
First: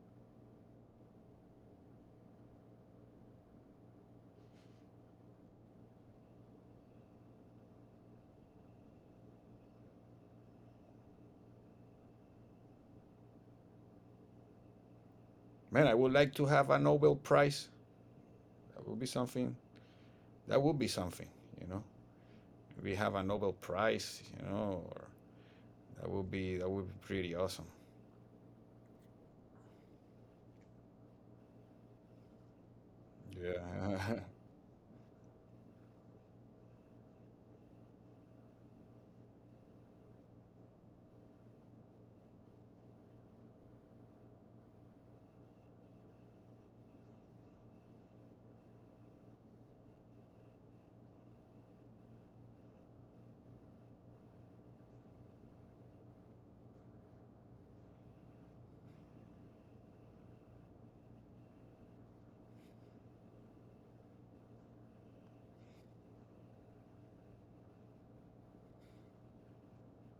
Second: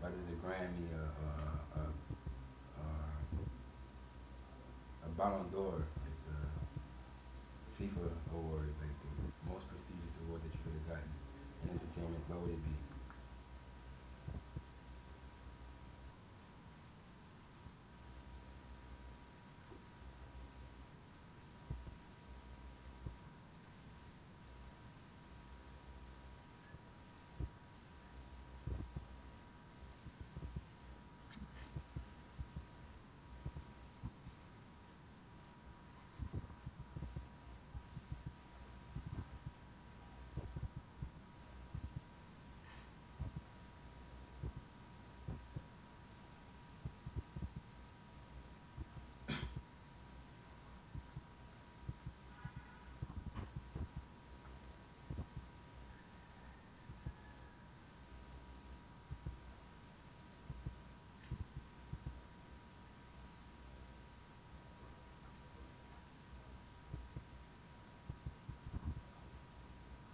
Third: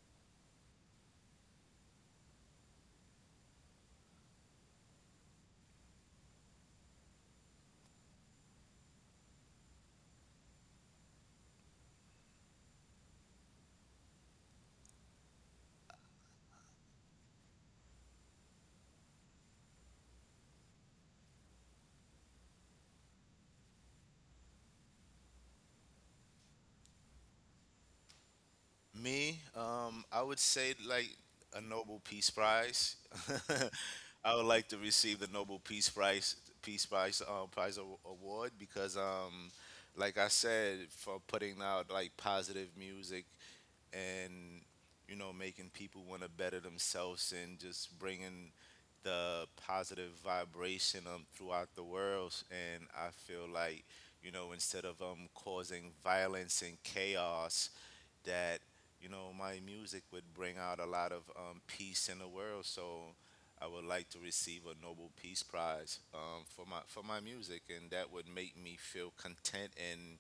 whether it's a Grammy, a, a, a, a, Ballon d'Or, like the FIFA award, like the most prestigious award that you could have gotten in entertainment, what would it be?
Man, I would like to have a Nobel Prize. That would be something. That would be something. You know, we have a Nobel Prize. You know, or that would be that would be pretty awesome.
Me, um, I would say like a Nobel Peace Prize.
Yeah.
I would like to receive the Nobel Peace Prize, Peace Prize, uh, Prize, aw- Award, because um, like I said, for putting out like positive music, and you know, making people want to better themselves, and just bringing the positive vibration um, throughout the world. And I feel like, you know, instead of um, causing violence and chaos, that, you know, my music would bring out a lot of um, peace in the world. So I would like to receive a Nobel Peace Prize um, for my for my music, and that would make me feel content and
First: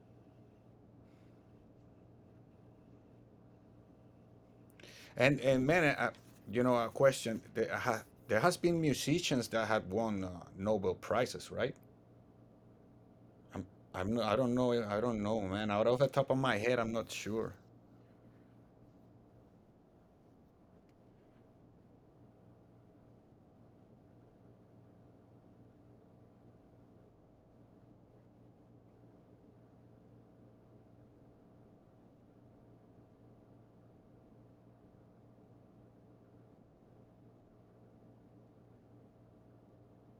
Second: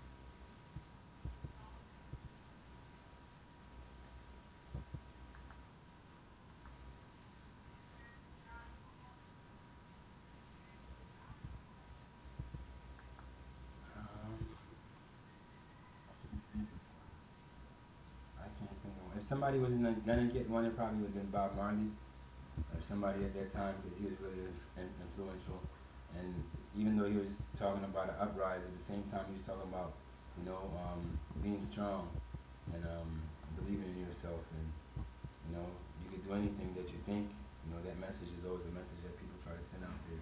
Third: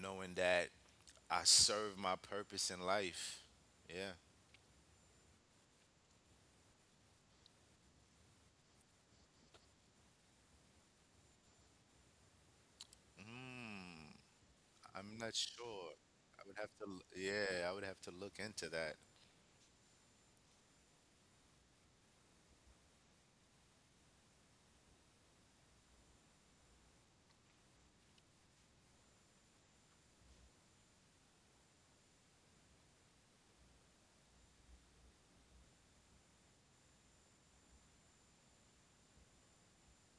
knowing that I serve my purpose in life. Yeah.
And and man, I, you know, a question. There, ha, there has been musicians that have won uh, Nobel prizes, right? I'm,
Mm,
I'm not, I don't
Um,
know. I
I'm
don't
not
know, man. Out
sure.
of the top of
I would
my
have
head,
to.
I'm
l-
not sure.
Yeah, I would have to look
I
into
can't think
that.
of one. If somebody was going gonna get one, it probably would have been Bob Marley, of somebody at that time because he was really inf- influential. And even though he was talking about an uprising, at the same time he was talking about, you know, um, being strong and um, believing in yourself and you know, you can do anything that you think. You know, that message is always a message that people try to send out there.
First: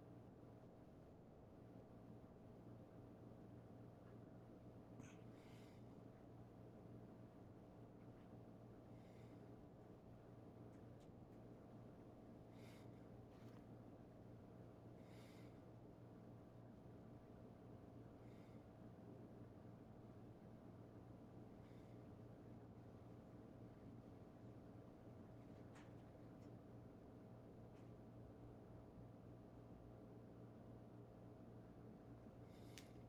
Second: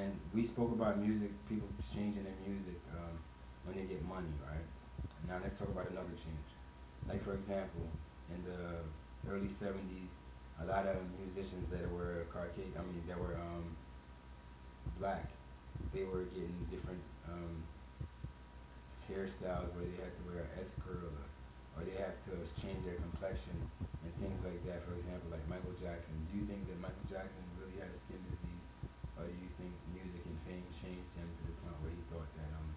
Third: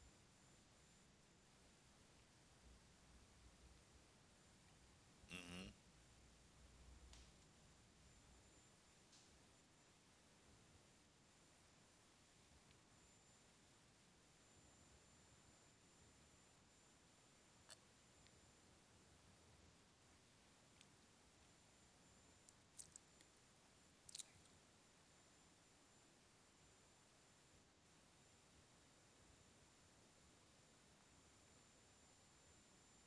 And we spoke about music, people changing their music um, when they get money, right? Now let's talk
Mm-hmm.
about another change. Like for example, in the early seventies, a lot of musicians that were Caucasian, I mean, that were um, black, they were getting different um, hairstyles where they have to wear an escort or, or they have to change their complexion and things like that. For example, like Michael Jackson. Do you think that Michael Jackson really had a skin disease, or do you think music and fame changed him to the point where he thought that um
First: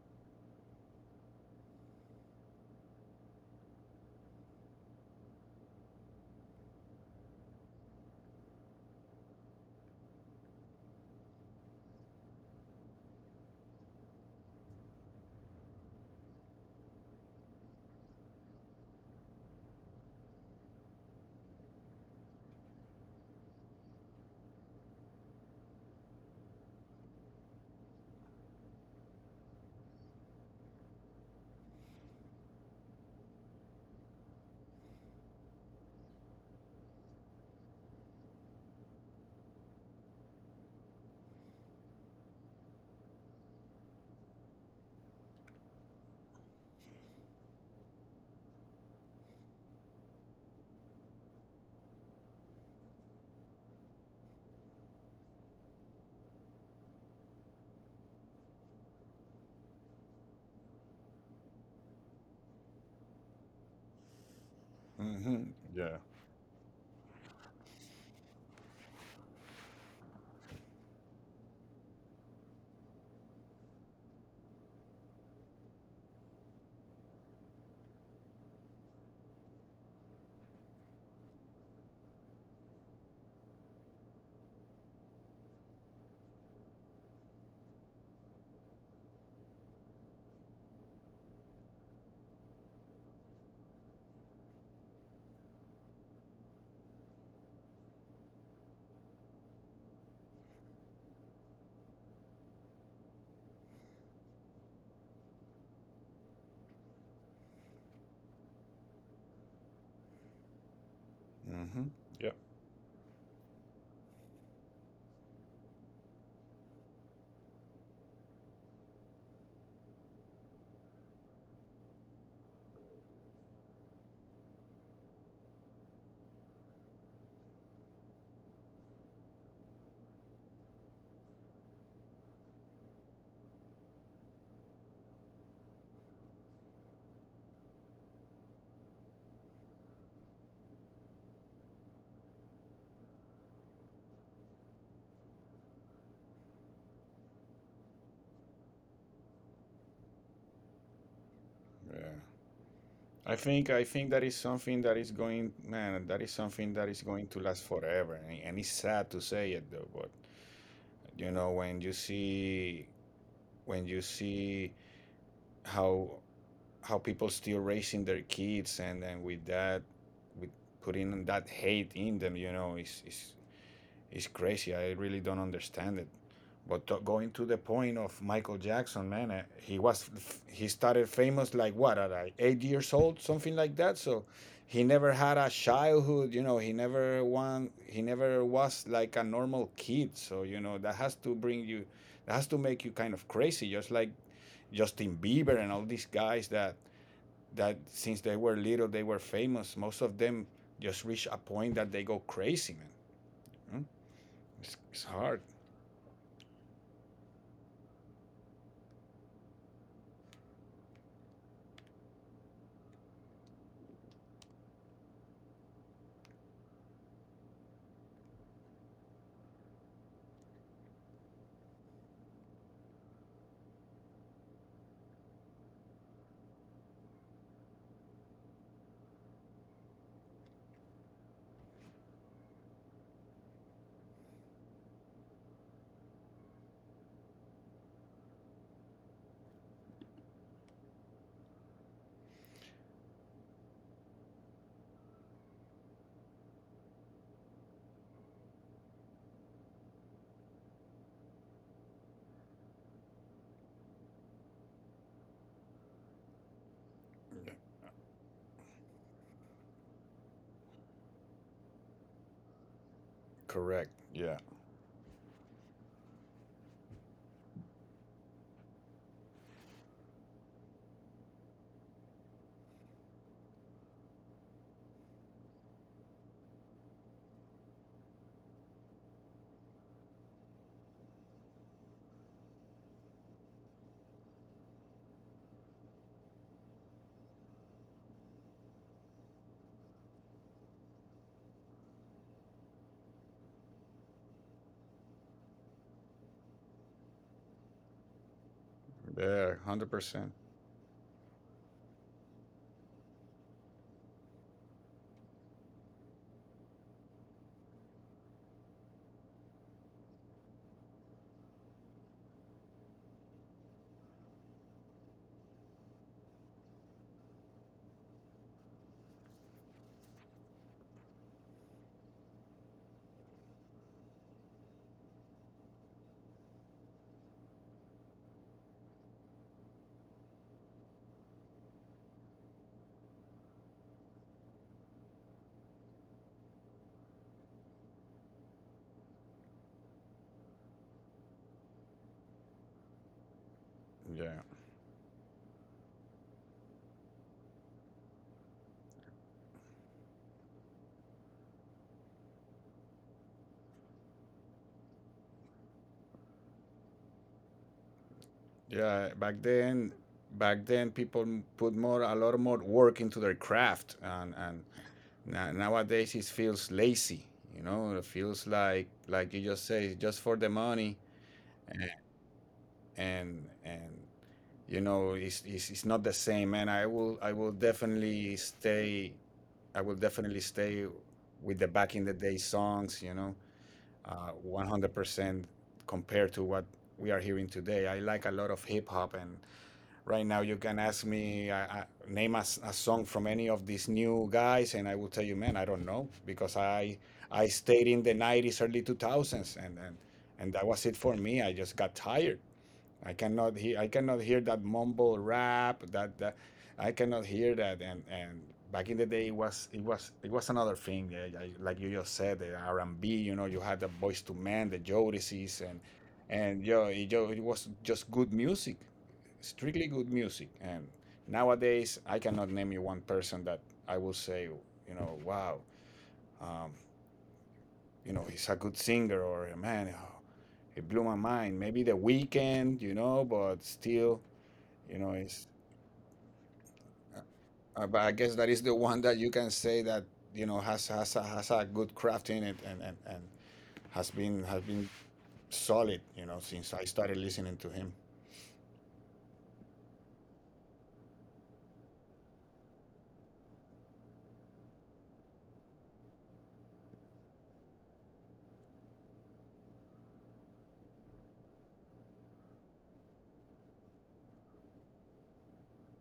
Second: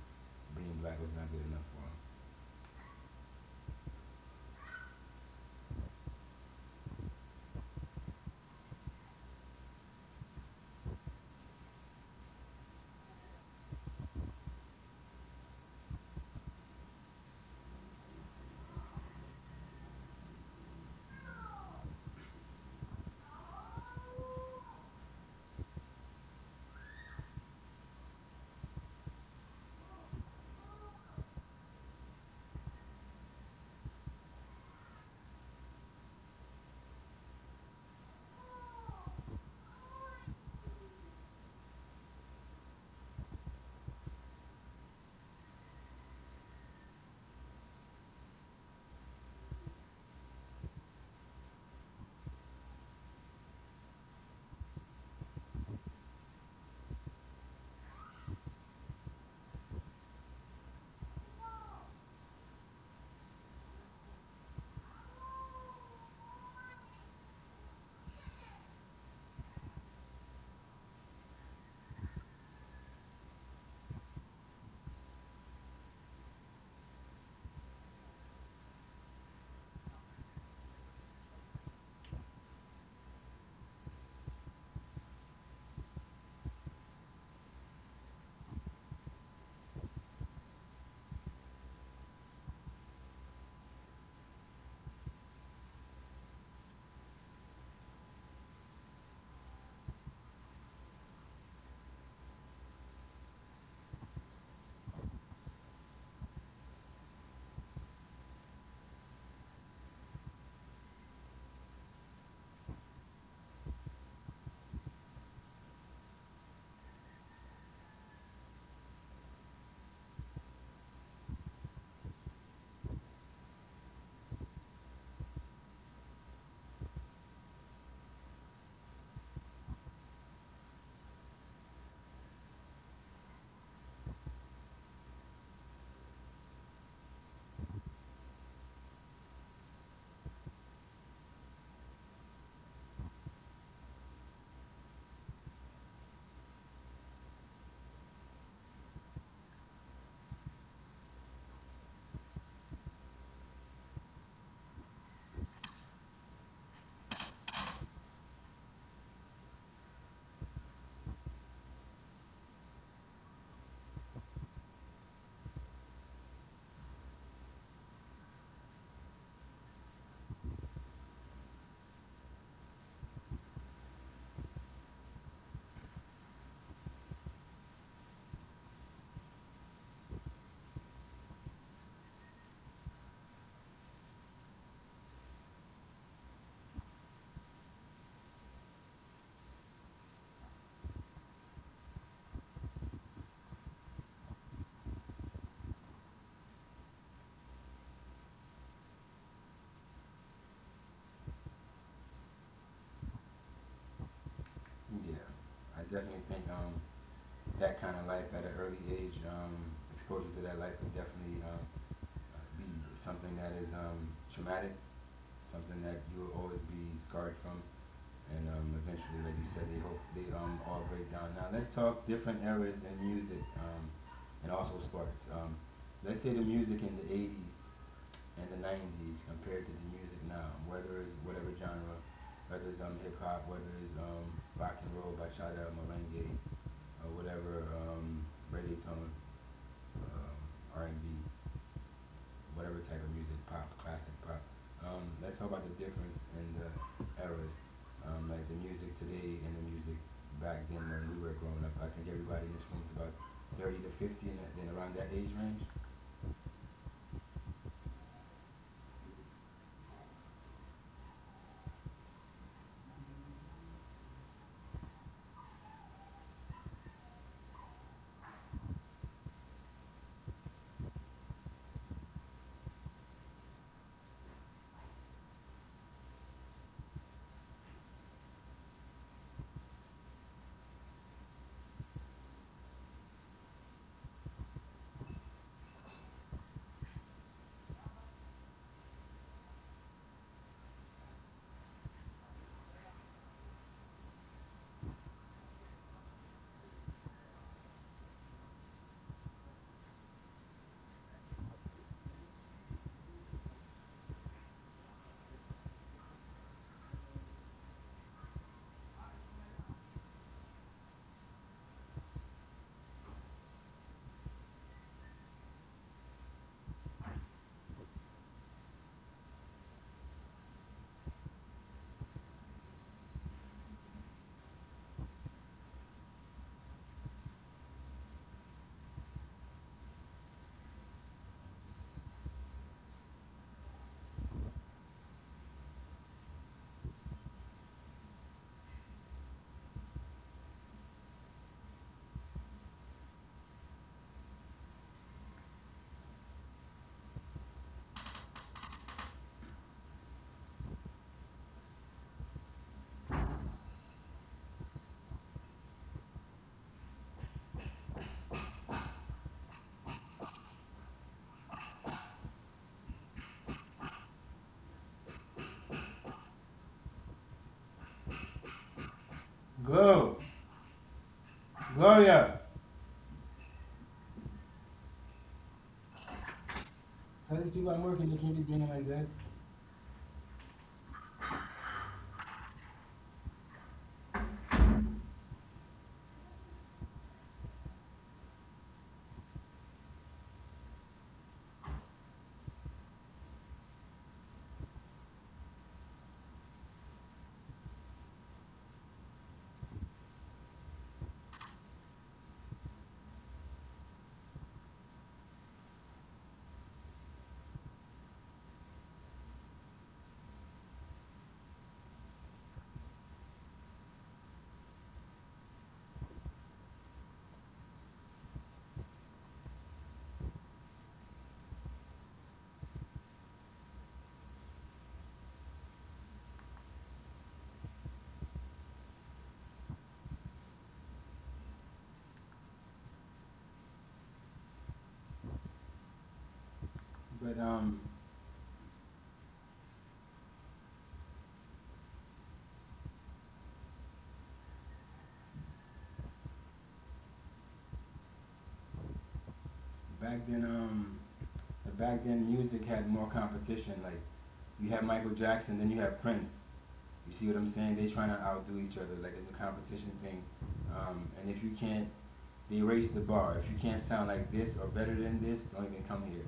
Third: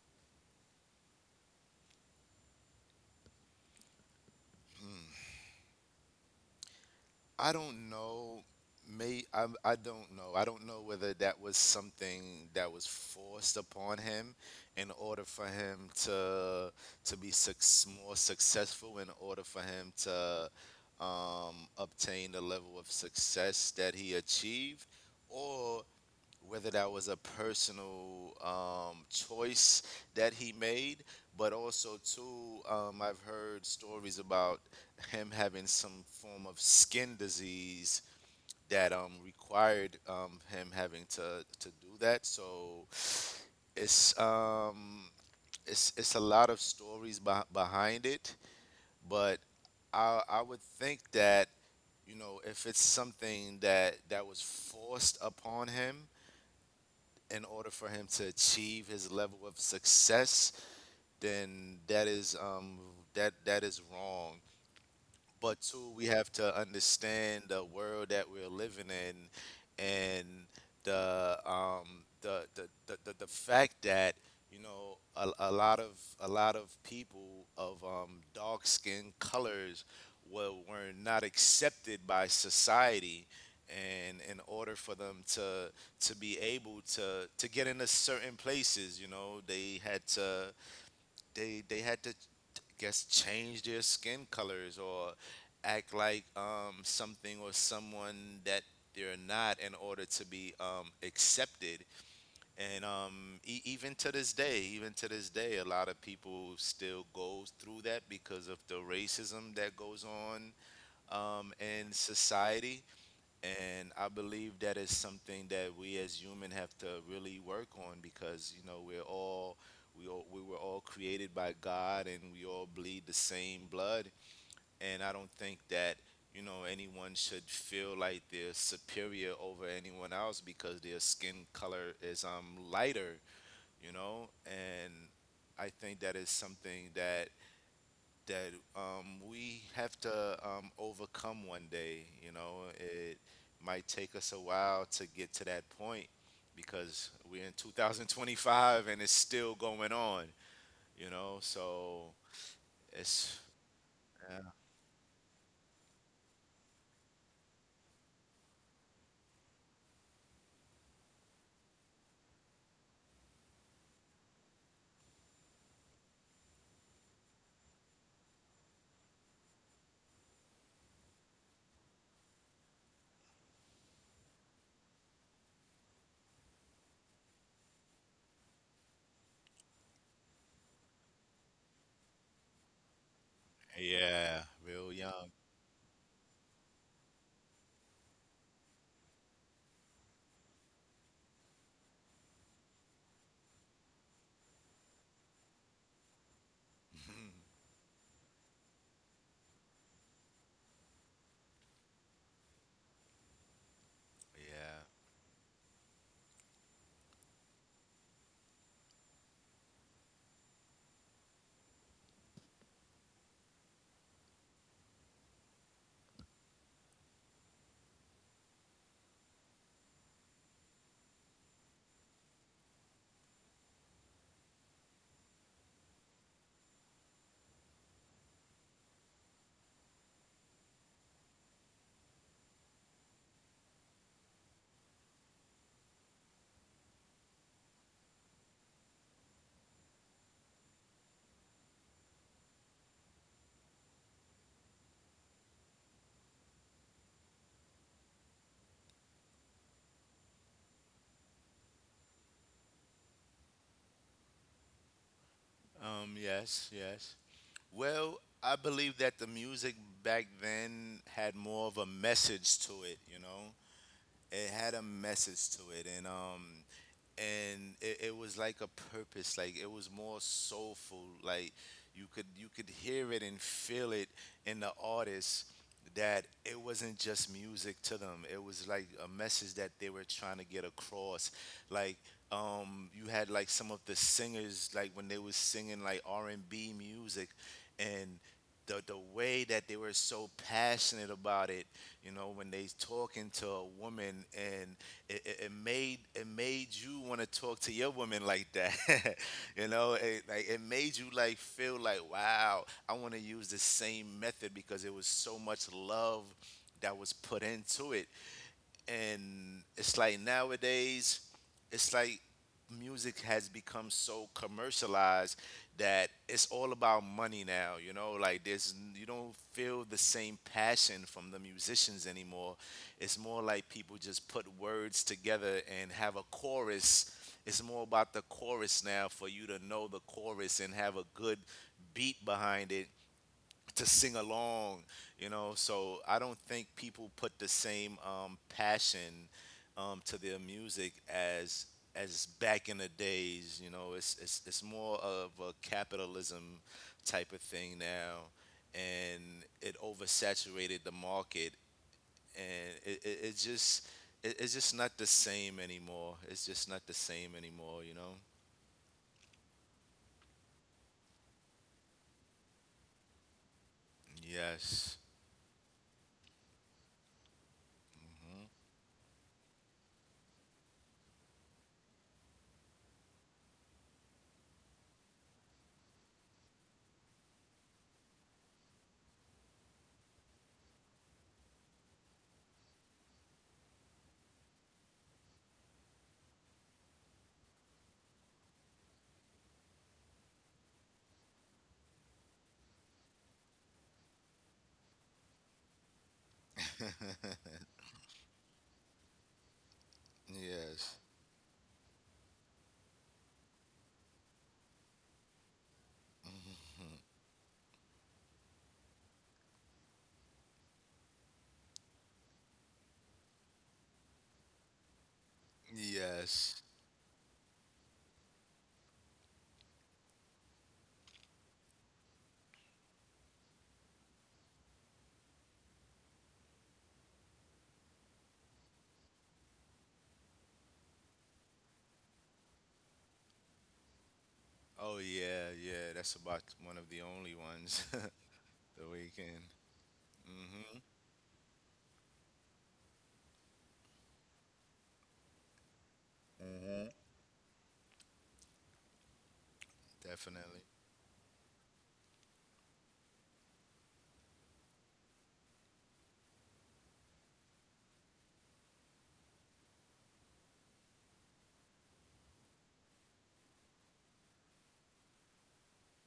being black was not good enough for him?
I don't know. May I, I don't know. I don't know whether that was something that was forced upon him in order for him to to be suc more successful, in order for him to um, obtain the level of success that he achieved, or whether that was a personal um, choice that he made. But also too, um, I've heard stories about him having some form of skin disease that um, required um, him having to to do that. So, it's um, it's it's a lot of stories beh behind it. But I I would think that, you know, if it's something that that was forced upon him in order for him to achieve his level of success, then that is um that that is wrong.
Hmm.
But two,
Yeah.
we have to understand the world that we're living in and the um the the the, the, the fact that, you know, a a lot of a lot of people of um dark skin colors were were not accepted by society, and in order for them to to be able to to get into certain places, you know, they had to they they had to guess change their skin colors, or act like um, something or someone that they're not, in order to be um, accepted. And um, e- even to this day, even to this day a lot of people still go through that, because of the racism that goes on um,
Hmm.
in
Yeah.
society. And I believe that is something that we as human have to really work on, because you know, we're all we all we were all created by God and we all bleed the same blood. And I don't think that, you know, anyone should feel like they're superior over anyone else because their skin color is um lighter, you know. And I think that is something that that um, we have to um, overcome one day. You know, it might take us a while to get to that point, because we're in two thousand twenty-five and it's still going on. You know,
Yeah.
so
I
it's
think I think that is
uh,
something that is going, man. That is something that is going to last forever, and, and it's sad to say it, though. But you know, when you see when you see how how people still raising their kids and then with that with putting that hate in them, you know, is is is crazy. I really don't understand it. But to, going to the point of Michael Jackson, man, uh, he was he started famous like, what, at like eight years old, something like that. So
yeah,
he
real
never
young.
had a childhood. You know, he never won he never was like a normal kid, so you know that has to bring you that has to make you kind of crazy. Just like Justin Bieber and all these guys that that since they were little they were famous, most of them just reach a point that they go crazy, man. Hmm? it's,
Yeah,
it's hard.
I definitely think um that kind of life at an early age, um exposure to that life would definitely um be something that is um traumatic, something that you will always be scarred from and um, eventually, like you said, they hope they um, all break down. Now let's talk different eras in music um, and also sports. Um, let's say the music in the eighties and the nineties compared to the music now, whether it's whatever genre, whether it's um, hip hop, whether it's um, rock and roll, bachata, merengue, or whatever um, reggaeton, um, R and B whatever type of music, pop, classic pop. Um, let's talk about the difference in the eras, um, like the music today and the music back then when we were growing up. I think everybody in this room is about thirty to fifty and that- then around that age range.
Yeah. Um, yes, yes. Well, I believe that the music back then had more of a message to it, you know?
Correct. Yeah,
It had a message to it. And um, and it, it was like a purpose. Like it was more soulful. Like you could you could hear it and feel it in the artist. That it wasn't just music to them. It was like a message that they were trying to get across. Like um you had like some of the singers, like when they was singing like R and B music. And the the way that they were so passionate about it, you know, when they talking to a woman, and it, it, it made, it made you want to talk to your woman like that.
yeah,
You know, it,
a hundred percent.
like, it made you like feel like, wow, I want to use the same method, because it was so much love that was put into it. And it's like, nowadays, it's like music has become so commercialized that it's all about money now, you know. Like, there's, you don't feel the same passion from the musicians anymore. It's more like people just put words together and have a chorus. It's more about the chorus now, for you to know the chorus and have a good beat behind it to sing along, you know. So, I don't think people put the same um, passion um, to their music as as back in the days. You know, it's it's
Yeah,
it's more of a capitalism type of thing now, and it oversaturated the market, and it it, it just, it, it's just not the same anymore. It's just not the same anymore. You know.
yeah, back then, back then people put more a lot more work into their craft, and and
Yes.
na- nowadays it feels lazy. You know, it
Hmm.
feels like like you just
Glow,
say just for the money. and
Gloria.
and, and you know, it's, it's it's not the same, man. i will
Tell
i
these people
will
I'm working. They can't be
definitely
doing it like that.
stay I will definitely stay with the back in the day songs, you know, uh, one hundred percent compared to what we are hearing today. I like a lot of hip hop, and right now you can ask me, I, I, name a, s- a song from any of these new guys, and I will tell you, man, I don't know, because I I stayed in the nineties, early two thousands, and, and, and that was
Yes.
it for me. I just got tired. I cannot hear. I cannot hear that mumble rap. That, that I cannot hear that. And and back in the day, it was it was it was another thing. eh, I- Like you just said, the R and B. You know, you had the Boys to Men, the Jodices, and
Yes.
and yo, it, jo- it was just good music, strictly good music. And nowadays, I cannot name you one person that I will say, you know, wow, um, you know, he's a good singer. Or, man, oh, it blew my mind. Maybe The Weekend, you know, but still,
Oh
you know,
yeah,
it's,
yeah. That's about one of the
But
uh,
only
um,
ones.
uh, but I
The
guess that is the one that you
Weekend.
can say that, you know,
Mhm.
has has a, has a good craft in it, and and and has been has been solid. You know, since I
Mhm.
started listening to him.
back then,
Definitely.
um, the back then music had more competition. Like you had Michael Jackson, then you had Prince. You see what I'm saying? They're trying to outdo each other. Like it's a competition thing. Um, and if you can't, they raise the bar. If you can't sound like this or better than this, don't even come here.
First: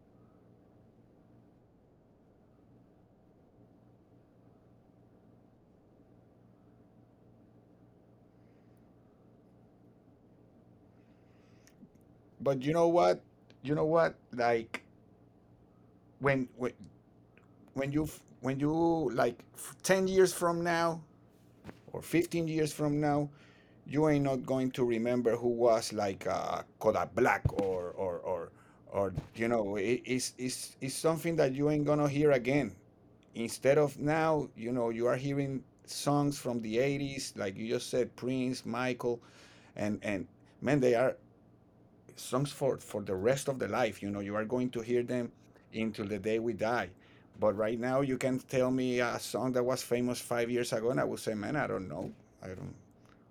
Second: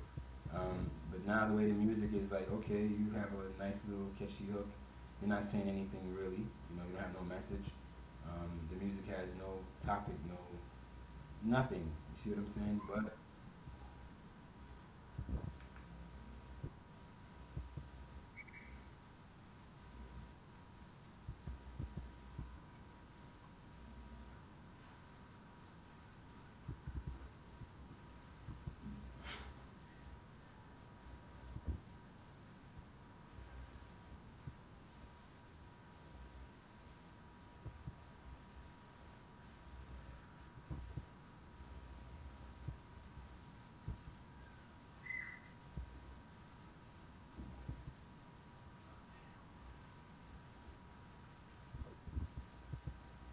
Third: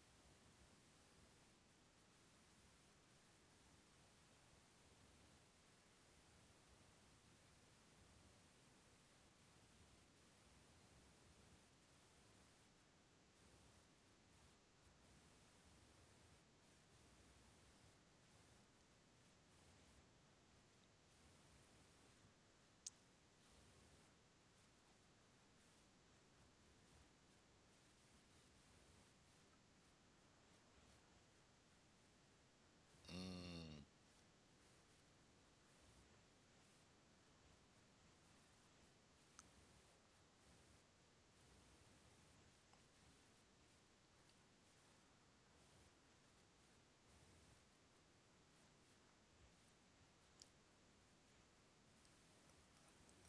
Um, but now the way the music is like, okay, you have a nice little catchy hook. You're not saying anything really. You know, you don't have no message. Um, the music has no topic, no nothing. You see what I'm
But you
saying?
know
But
what? You know what? Like, when when when you f- when you like f- ten years from now, or fifteen years from now, you ain't not going to remember who was like, uh, Kodak Black, or or or or you know, it, it's it's it's something that you ain't gonna hear again. Instead
Mm.
of now, you know, you are hearing songs from the eighties, like you just said, Prince, Michael, and and man, they are songs for for the rest of the life. You know, you are going to hear them until the day we die. But right now, you can tell me a song that was famous five years ago, and I would say, man, I don't know. I don't.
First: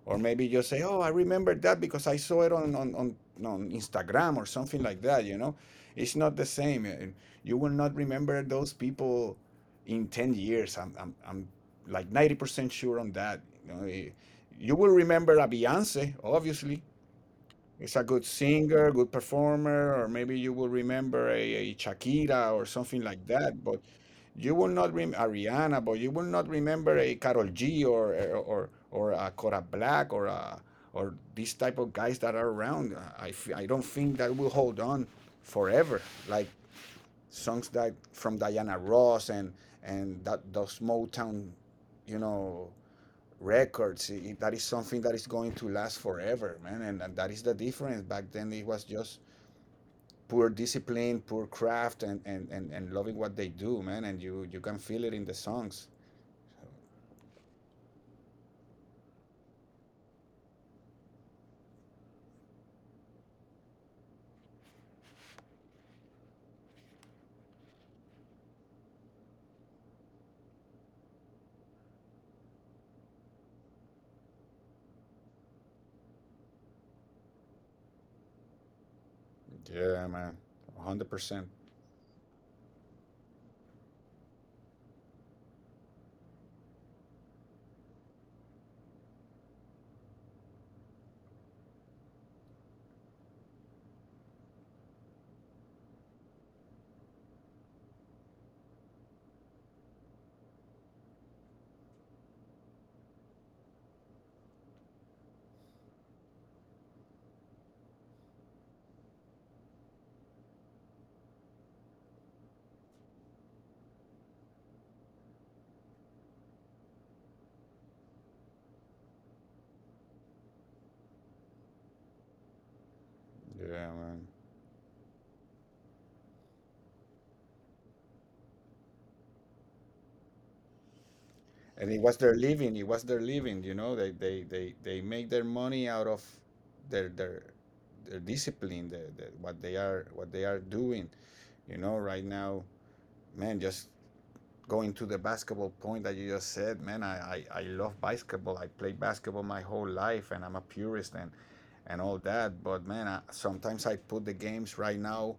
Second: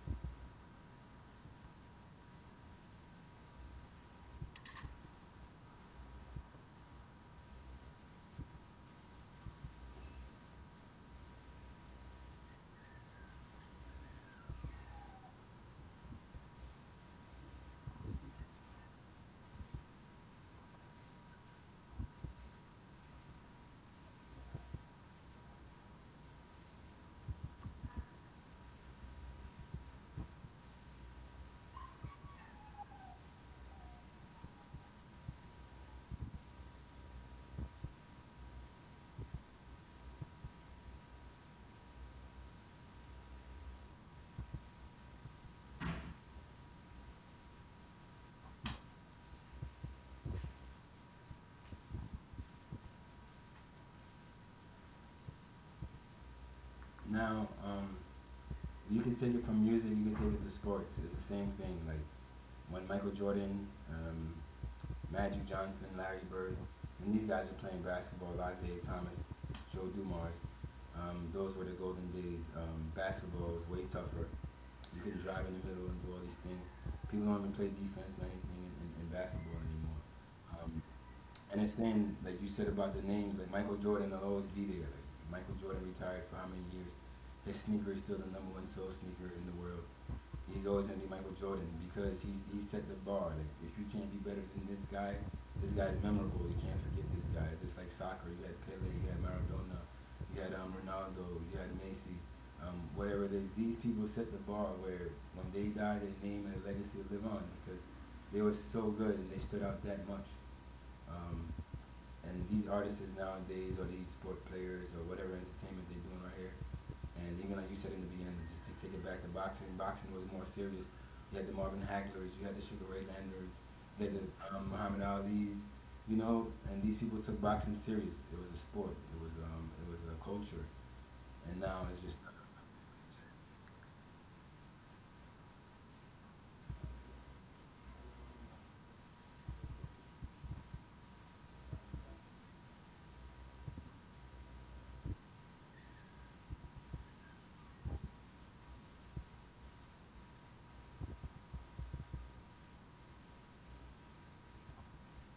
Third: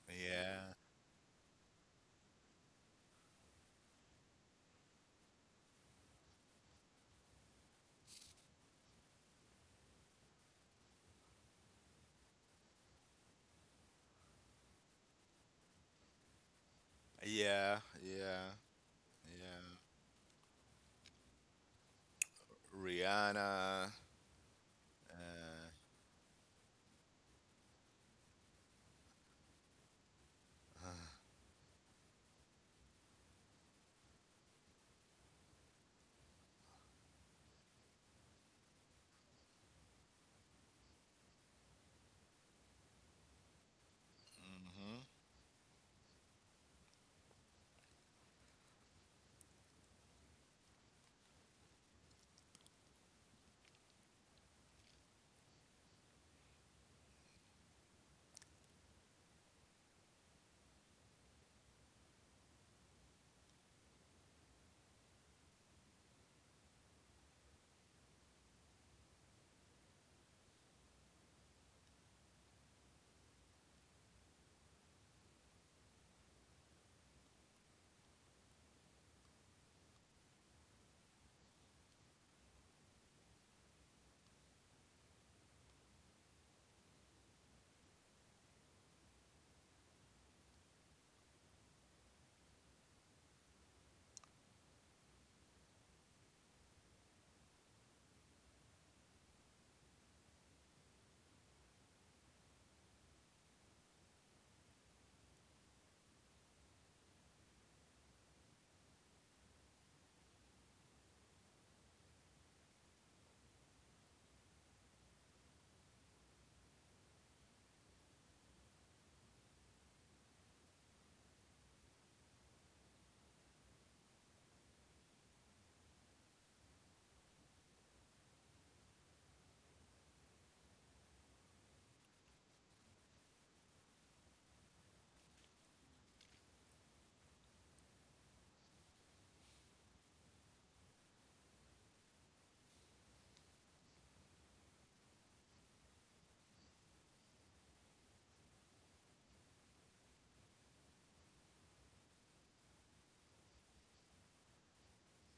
Or maybe just
Yeah.
say, oh, I remember that because I saw it on, on, on, on Instagram or something like that, you know? It's not the same. And you will not remember those people in ten years. I'm, I'm, I'm like ninety percent sure on that. You know. Eh, you will remember a Beyonce, obviously.
Yeah.
It's a good
Yeah.
singer, good
Yeah.
performer, or maybe you will remember a, a Shakira or something like that. But
Rihanna.
you will not remember
Uh,
Ariana. But you will not remember a Carol G, or or or a Cora Black, or a, or these type of guys that are around. I, f- I don't think that will hold on forever. Like songs that from Diana Ross and and that those Motown, you know, records. I- that is something
mhm.
that is going to last forever, man. And, and that is the difference. Back then it was just poor discipline, poor craft, and, and, and, and loving what they do, man. And you, you can feel it in the songs.
now um, you can take it from music. You can take it to sports. It's the same thing. Like when Michael Jordan. Um, Magic Johnson, Larry Bird, and these guys were playing basketball. Isaiah Thomas, Joe Dumars. Um, those were the golden days. Um, basketball was way tougher. You couldn't drive in the middle and do all these things. People don't even play defense or anything in, in, in basketball
Yeah,
anymore.
man.
Um,
a hundred percent.
and it's saying like you said about the names, like Michael Jordan will always be there. Like Michael Jordan retired for how many years? His sneaker is still the number one sold sneaker in the world. He's always gonna be Michael Jordan because he he set the bar. Like if you can't be better than this guy, this guy's memorable. You can't forget this guy. It's just like soccer. You had Pele, you had Maradona, you had um, Ronaldo, you had Messi. Um, whatever it is, these people set the bar where when they die, their name and their legacy will live on because they were so good and they stood out that much. Um, and these artists nowadays, or these sport players, or whatever entertainment they're doing right here, and even like you said in the beginning, just to take it back to boxing, boxing was more serious. You had the Marvin Haglers, you had the Sugar Ray Leonard's,
Yeah,
you had
man.
the um, Muhammad Ali's, you know, and these people took boxing serious. It was a sport. It was um, it was a culture. And now
And it
it's
was
just.
their living. It was their living, you know. They they they they make their money out of their their their discipline, the, the, what they are what they are doing. You know, right now, man, just going to the basketball point that you just said, man, I, I, I love basketball. I played basketball my whole life, and I'm a purist, and, and all that. But, man, I, sometimes I put the games right now,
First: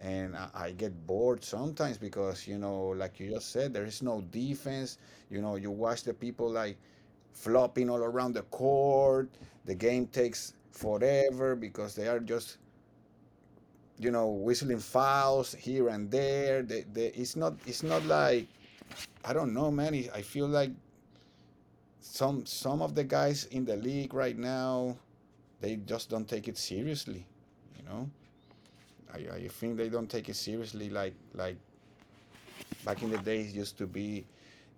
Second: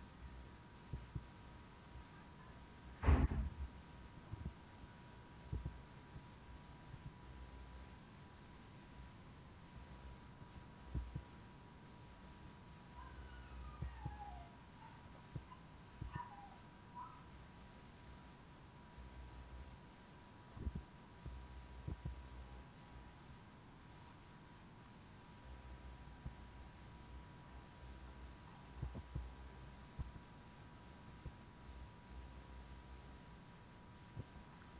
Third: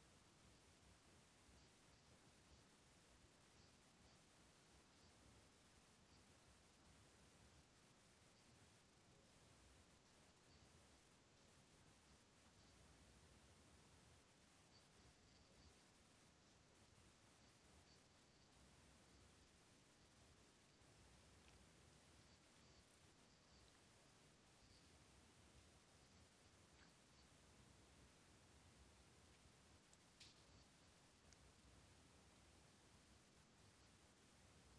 and I, I get bored sometimes because, you know, like you just said, there is no defense. You know, you watch the people like flopping all around the court. The game takes forever because they are just, you know, whistling fouls here and there. They, they, it's not it's not like, I don't know, man. I feel like some some of the guys in the league right now, they just don't take it seriously. You know, I, I think they don't take it seriously like like back in the days used to be.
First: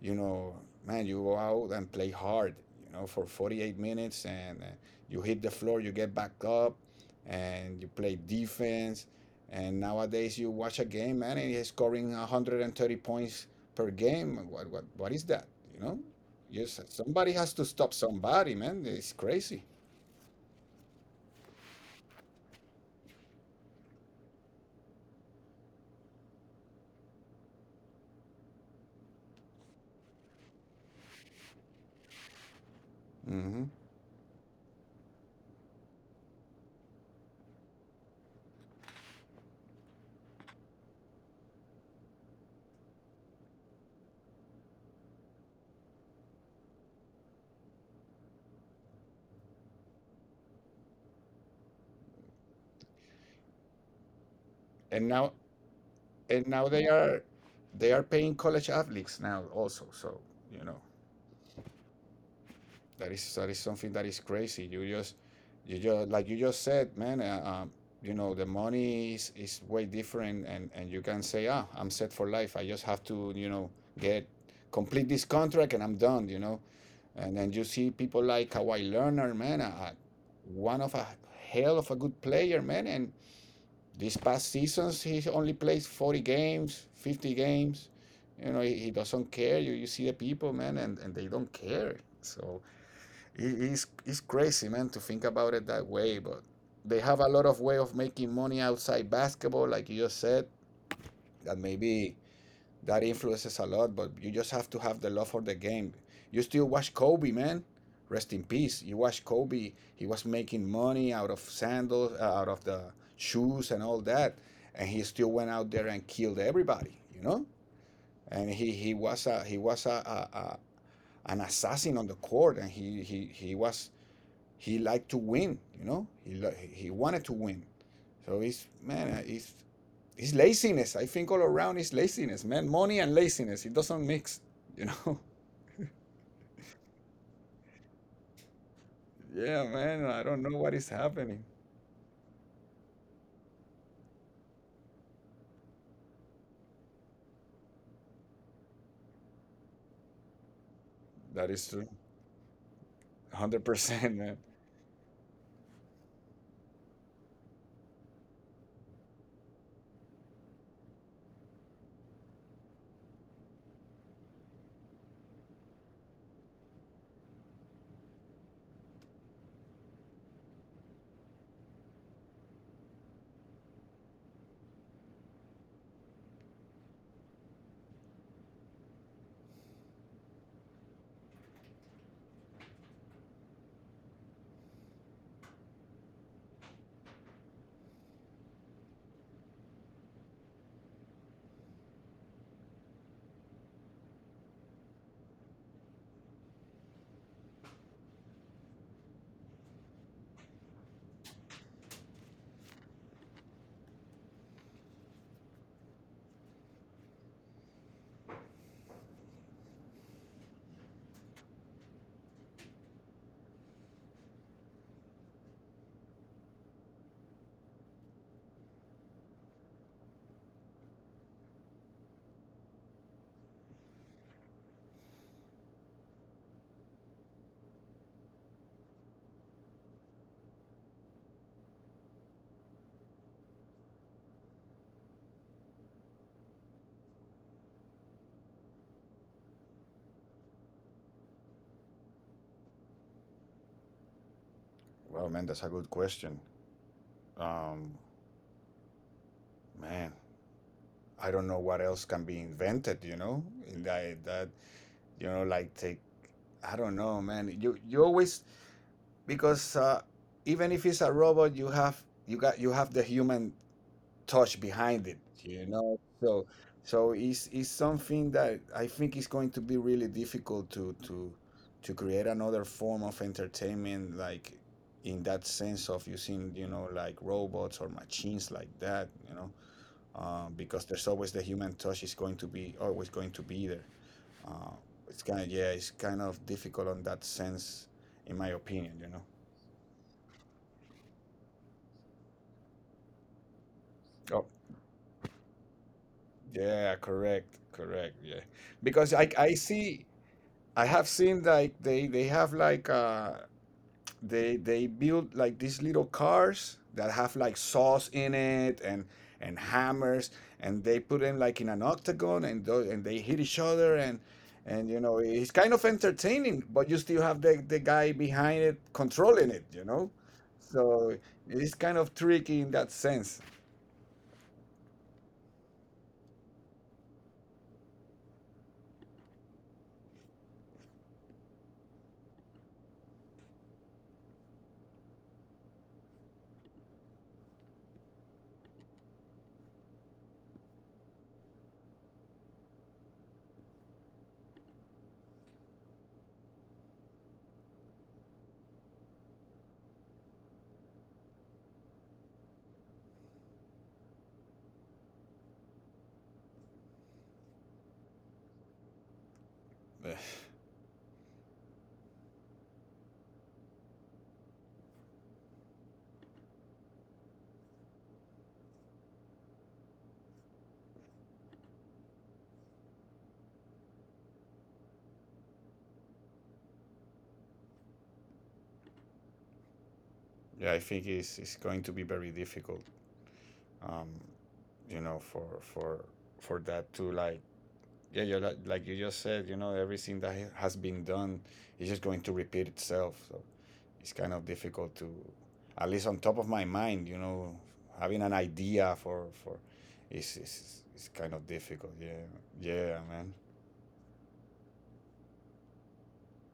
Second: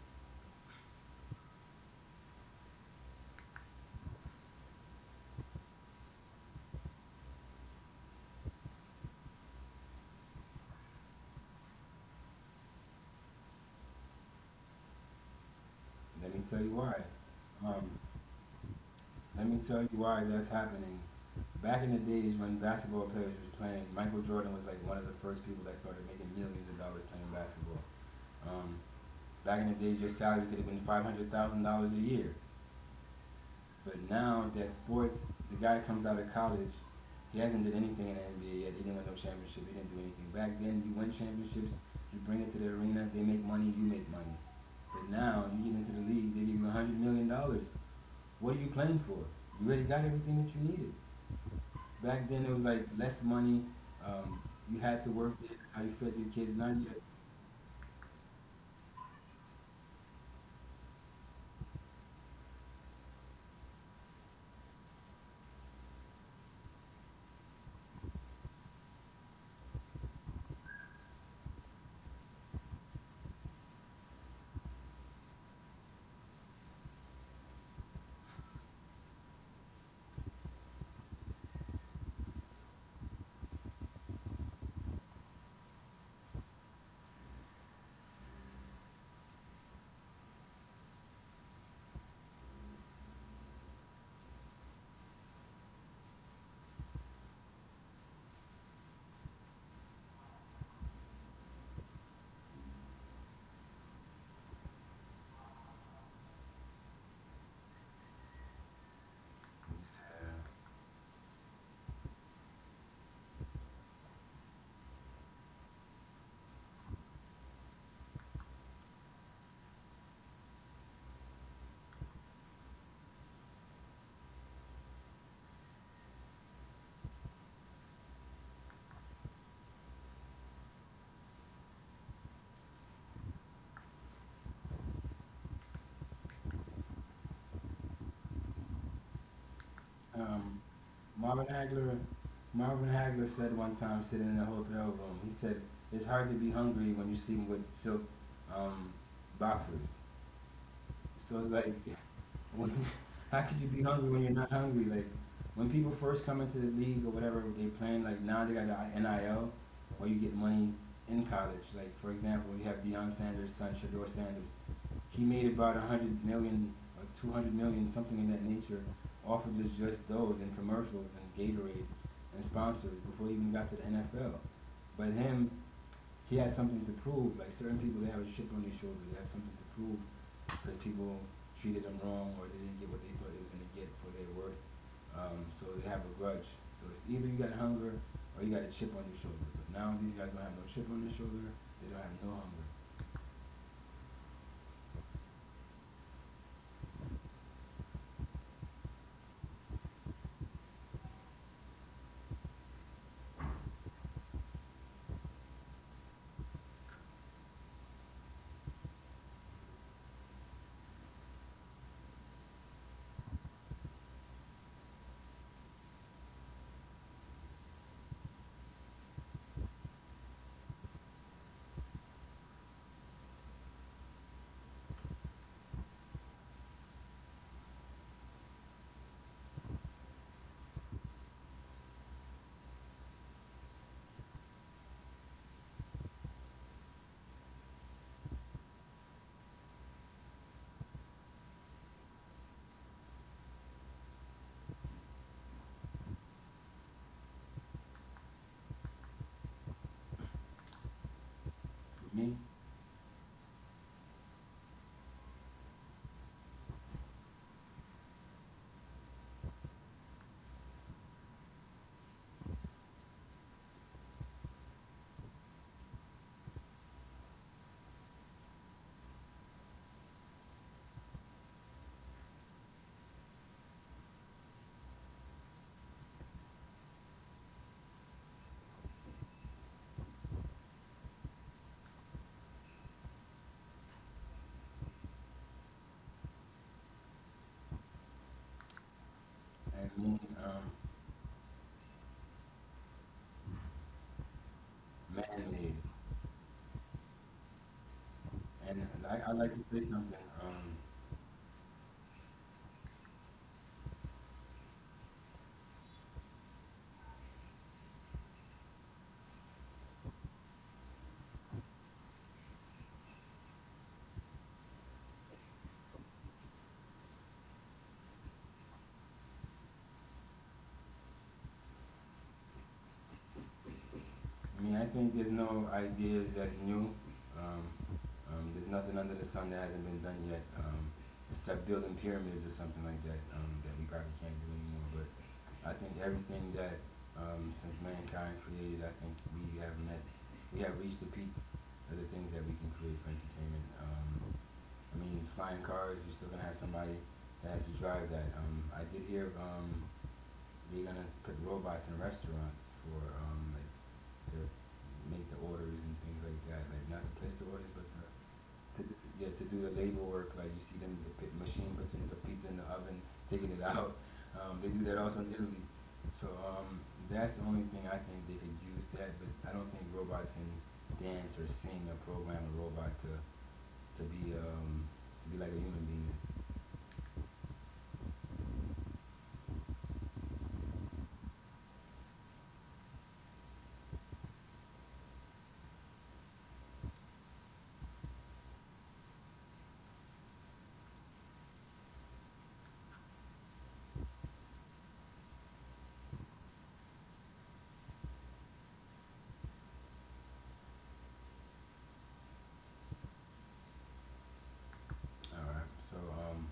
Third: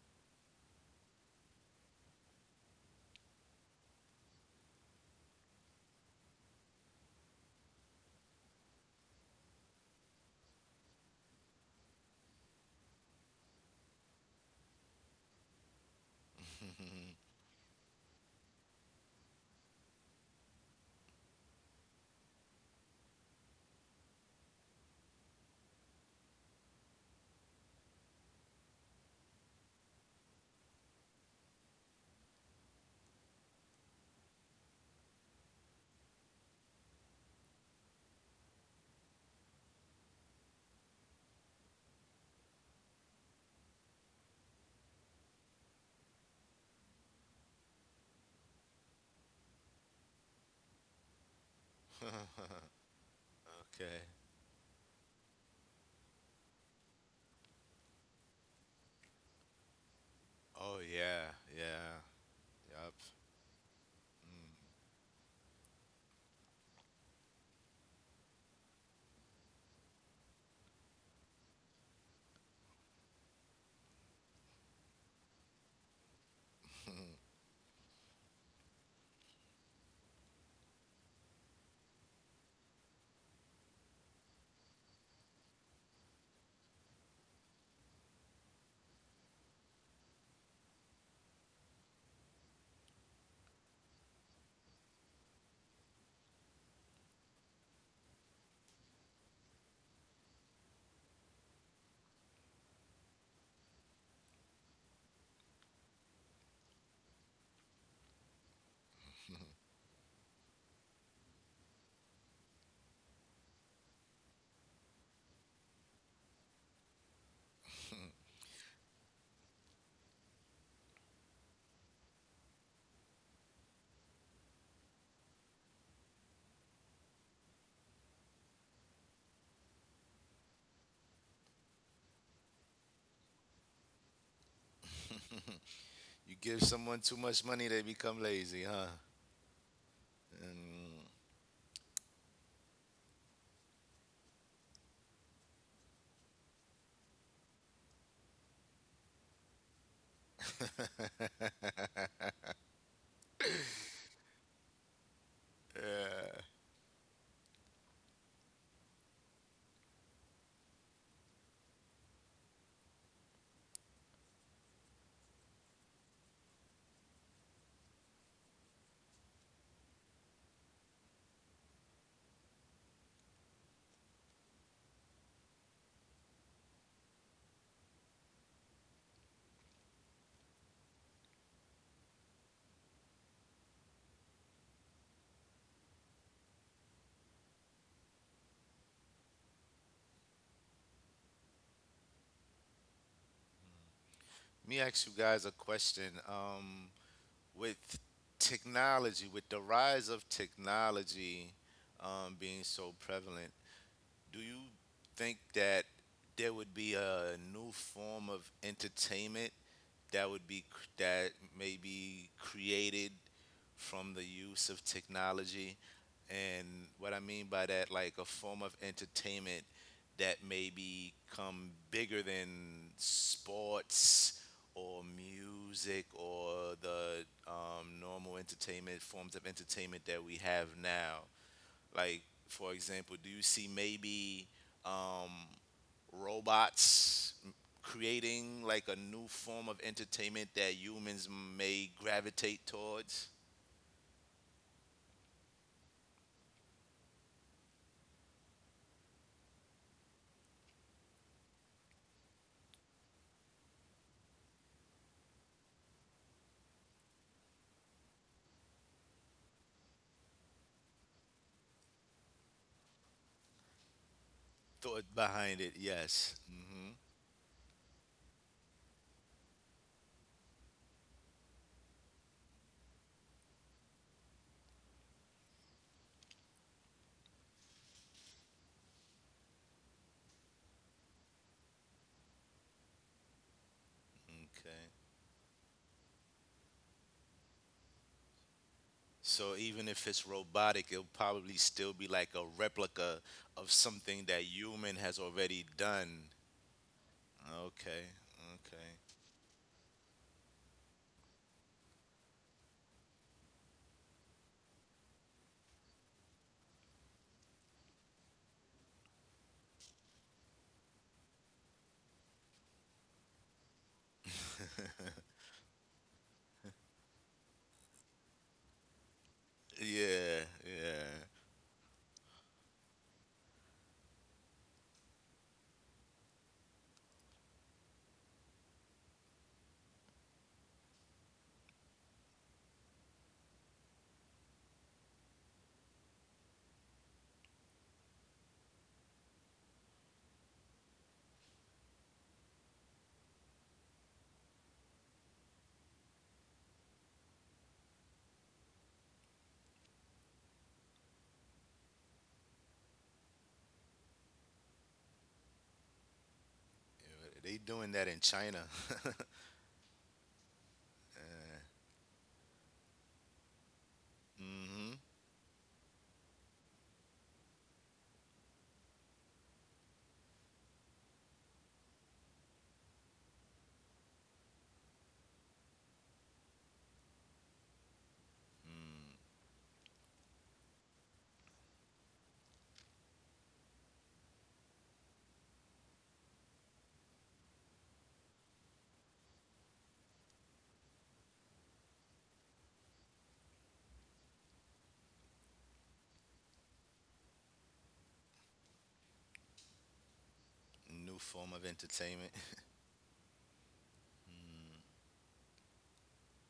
You know, man, you go out and play hard, you know, for forty-eight minutes, and uh, you hit the floor, you get back up, and you play defense. And nowadays you watch a game, man, and he's scoring one hundred thirty points per game. What, what, what is that, you know?
Let me tell you
Yes,
why.
somebody has to stop
Um,
somebody, man. It's
let me
crazy.
tell you why that's happening. Back in the days when basketball players was playing, Michael Jordan was like one of the first people that started making millions of dollars playing basketball. Um, back in the days, your salary could have been five hundred thousand dollars a year.
Hmm.
But now that sports, the guy comes out of college, he hasn't did anything in the N B A yet. He didn't win no championship. He didn't do anything. Back then, you win championships, you bring it to the arena, they make money, you make money. But now you get into the league, they give you a hundred million dollars. What are you playing for? You already got everything that you needed. Back then, it was like less money.
okay.
Um, you had
And
to
now,
work. That's how you fed your
and
kids.
now
Now you,
they are, they are paying college athletes now also. So, you
Oh
know.
yeah. Yeah. Yup.
That is that is something that is crazy.
Mm.
You just you just Like you just said, man. Uh, uh, you know, the money is, is way different, and and you can say, ah, I'm set for life. I just have to, you know, get complete this contract, and I'm done. You know. And then you see people like Kawhi Leonard, man. Uh, uh, one of a hell of a good player, man. And these past seasons, he only plays forty games, fifty games. You know, he, he doesn't care. You, you see the people, man, and, and, they don't care. So it- it's, it's crazy, man, to think about it that way. But they have a lot of way of making money outside basketball, like you just said, that maybe that influences a lot. But you just have to have the love for the game. You still watch Kobe, man. Rest in peace. You watch Kobe. He was making money out of sandals, uh, out of the shoes and all that, and he still went out there and killed everybody, you know? And he, he was a he was a, a, a an assassin on the court. And he, he, he was he liked to win. You know, he he wanted to win. So he's man, uh, he's he's laziness. I think all around is laziness, man. Money and laziness, it doesn't mix. You know.
you give someone too much money, they become lazy, huh?
yeah, man. I don't
um,
know what is
Mm.
Marvin
happening.
Hagler, Marvin Hagler said one time sitting in a hotel room. He said it's hard to be hungry when you're sleeping with silk um, boxers. So it's
That
like,
is true.
when, how could you
Hundred
be hungry
percent,
when you're
man.
not hungry? Like when
Yeah.
people first come
Let
into the league or whatever, they playing like now they got the N I L where you get money in college. Like for example, you have Deion Sanders' son Shador Sanders. He made about a hundred million, or two hundred million, something in that nature, off of just just those and commercials and Gatorade and sponsors before he even got to the N F L. But him, he has something to prove. Like certain people, they have a chip on their shoulder. They have something to prove because people treated them wrong or they didn't get what they thought they was gonna get for their worth. Um, so they have a grudge. So it's either you got hunger or you got a chip on your shoulder. But now these guys don't have no chip on their shoulder. They don't have no hunger.
me ask you guys a question. Um, with technology, with the rise of technology um, being so prevalent, do you think that there would be a new form of entertainment that would be cr- that may be created from the use of technology? And what I mean by that, like a form of entertainment that may become bigger than sports or music or the um, normal entertainment, forms of entertainment that we have now. Like, for example, do you see maybe um, robots creating like a new form of entertainment that humans may gravitate towards.
Well, man, that's a good question. Um, Man, I don't know what else
For
can
me,
be invented. You know. In that that, you know, like, take. I don't know, man. You you always because, uh, even if it's a robot, you have you got you have the human touch behind
Thought
it,
behind
you
it,
know.
yes.
So
Hmm.
so it's it's something that I think is going to be really difficult to to to create another form of entertainment, like, in that sense of using, you know, like robots or machines like that, you know, uh, because there's always the human touch is going to be always going to be there. Uh,
Okay.
it's kind of yeah, it's kind of difficult on that sense, in my opinion, you know.
So, even
I
if
mean,
it's
um,
robotic, it'll probably still be like a replica of something that human has already
man-made.
done.
Yeah, correct,
Okay.
correct. Yeah,
Okay.
And
because I
I, I'd
I
like to say
see
something. Um,
I have seen, like, they they have, like, uh they they build like these little cars that have like saws in it, and and hammers, and they put them like in an octagon, and tho- and they hit each other, and and you know, it's kind of entertaining, but you still have the the guy behind it controlling it, you know.
Yeah. Yeah.
So it's kind of tricky in that sense.
I mean, I think there's no ideas that's new. Um, um, there's nothing under the sun that hasn't been done yet, um, except building pyramids or something like that um, that we probably can't do anymore. But I think everything that um, since mankind created, I think we have met, we have reached the peak of the things that we can create for entertainment. Um, I mean, flying cars, you're still gonna have somebody that has to drive that. Um, I did hear um, they're gonna put robots in restaurants for um like to make the orders and things like that. Like not to place
Yeah,
the
they
orders, but
doing
to,
that in China.
to do,
yeah.
yeah, to do the labor work. Like you see them, the pi- machine puts in the pizza in the oven, taking it out. Um, they do
Mm-hmm.
that also in Italy. So um, that's the only thing I think they could use that, but I don't think robots can dance or sing or program a robot to to be um to be like a human being is.
Mm.
Yeah, I think it's it's going to be very difficult. um, you know, for for for that to like, yeah, you, like, like you just said, you know, everything that ha- has been done is just going to repeat itself. So it's kind of difficult to, at least on top of my mind, you know, having an idea for for, is is is
New
kind of
form of
difficult. Yeah,
entertainment.
yeah, man.
Mm.
All right. So um,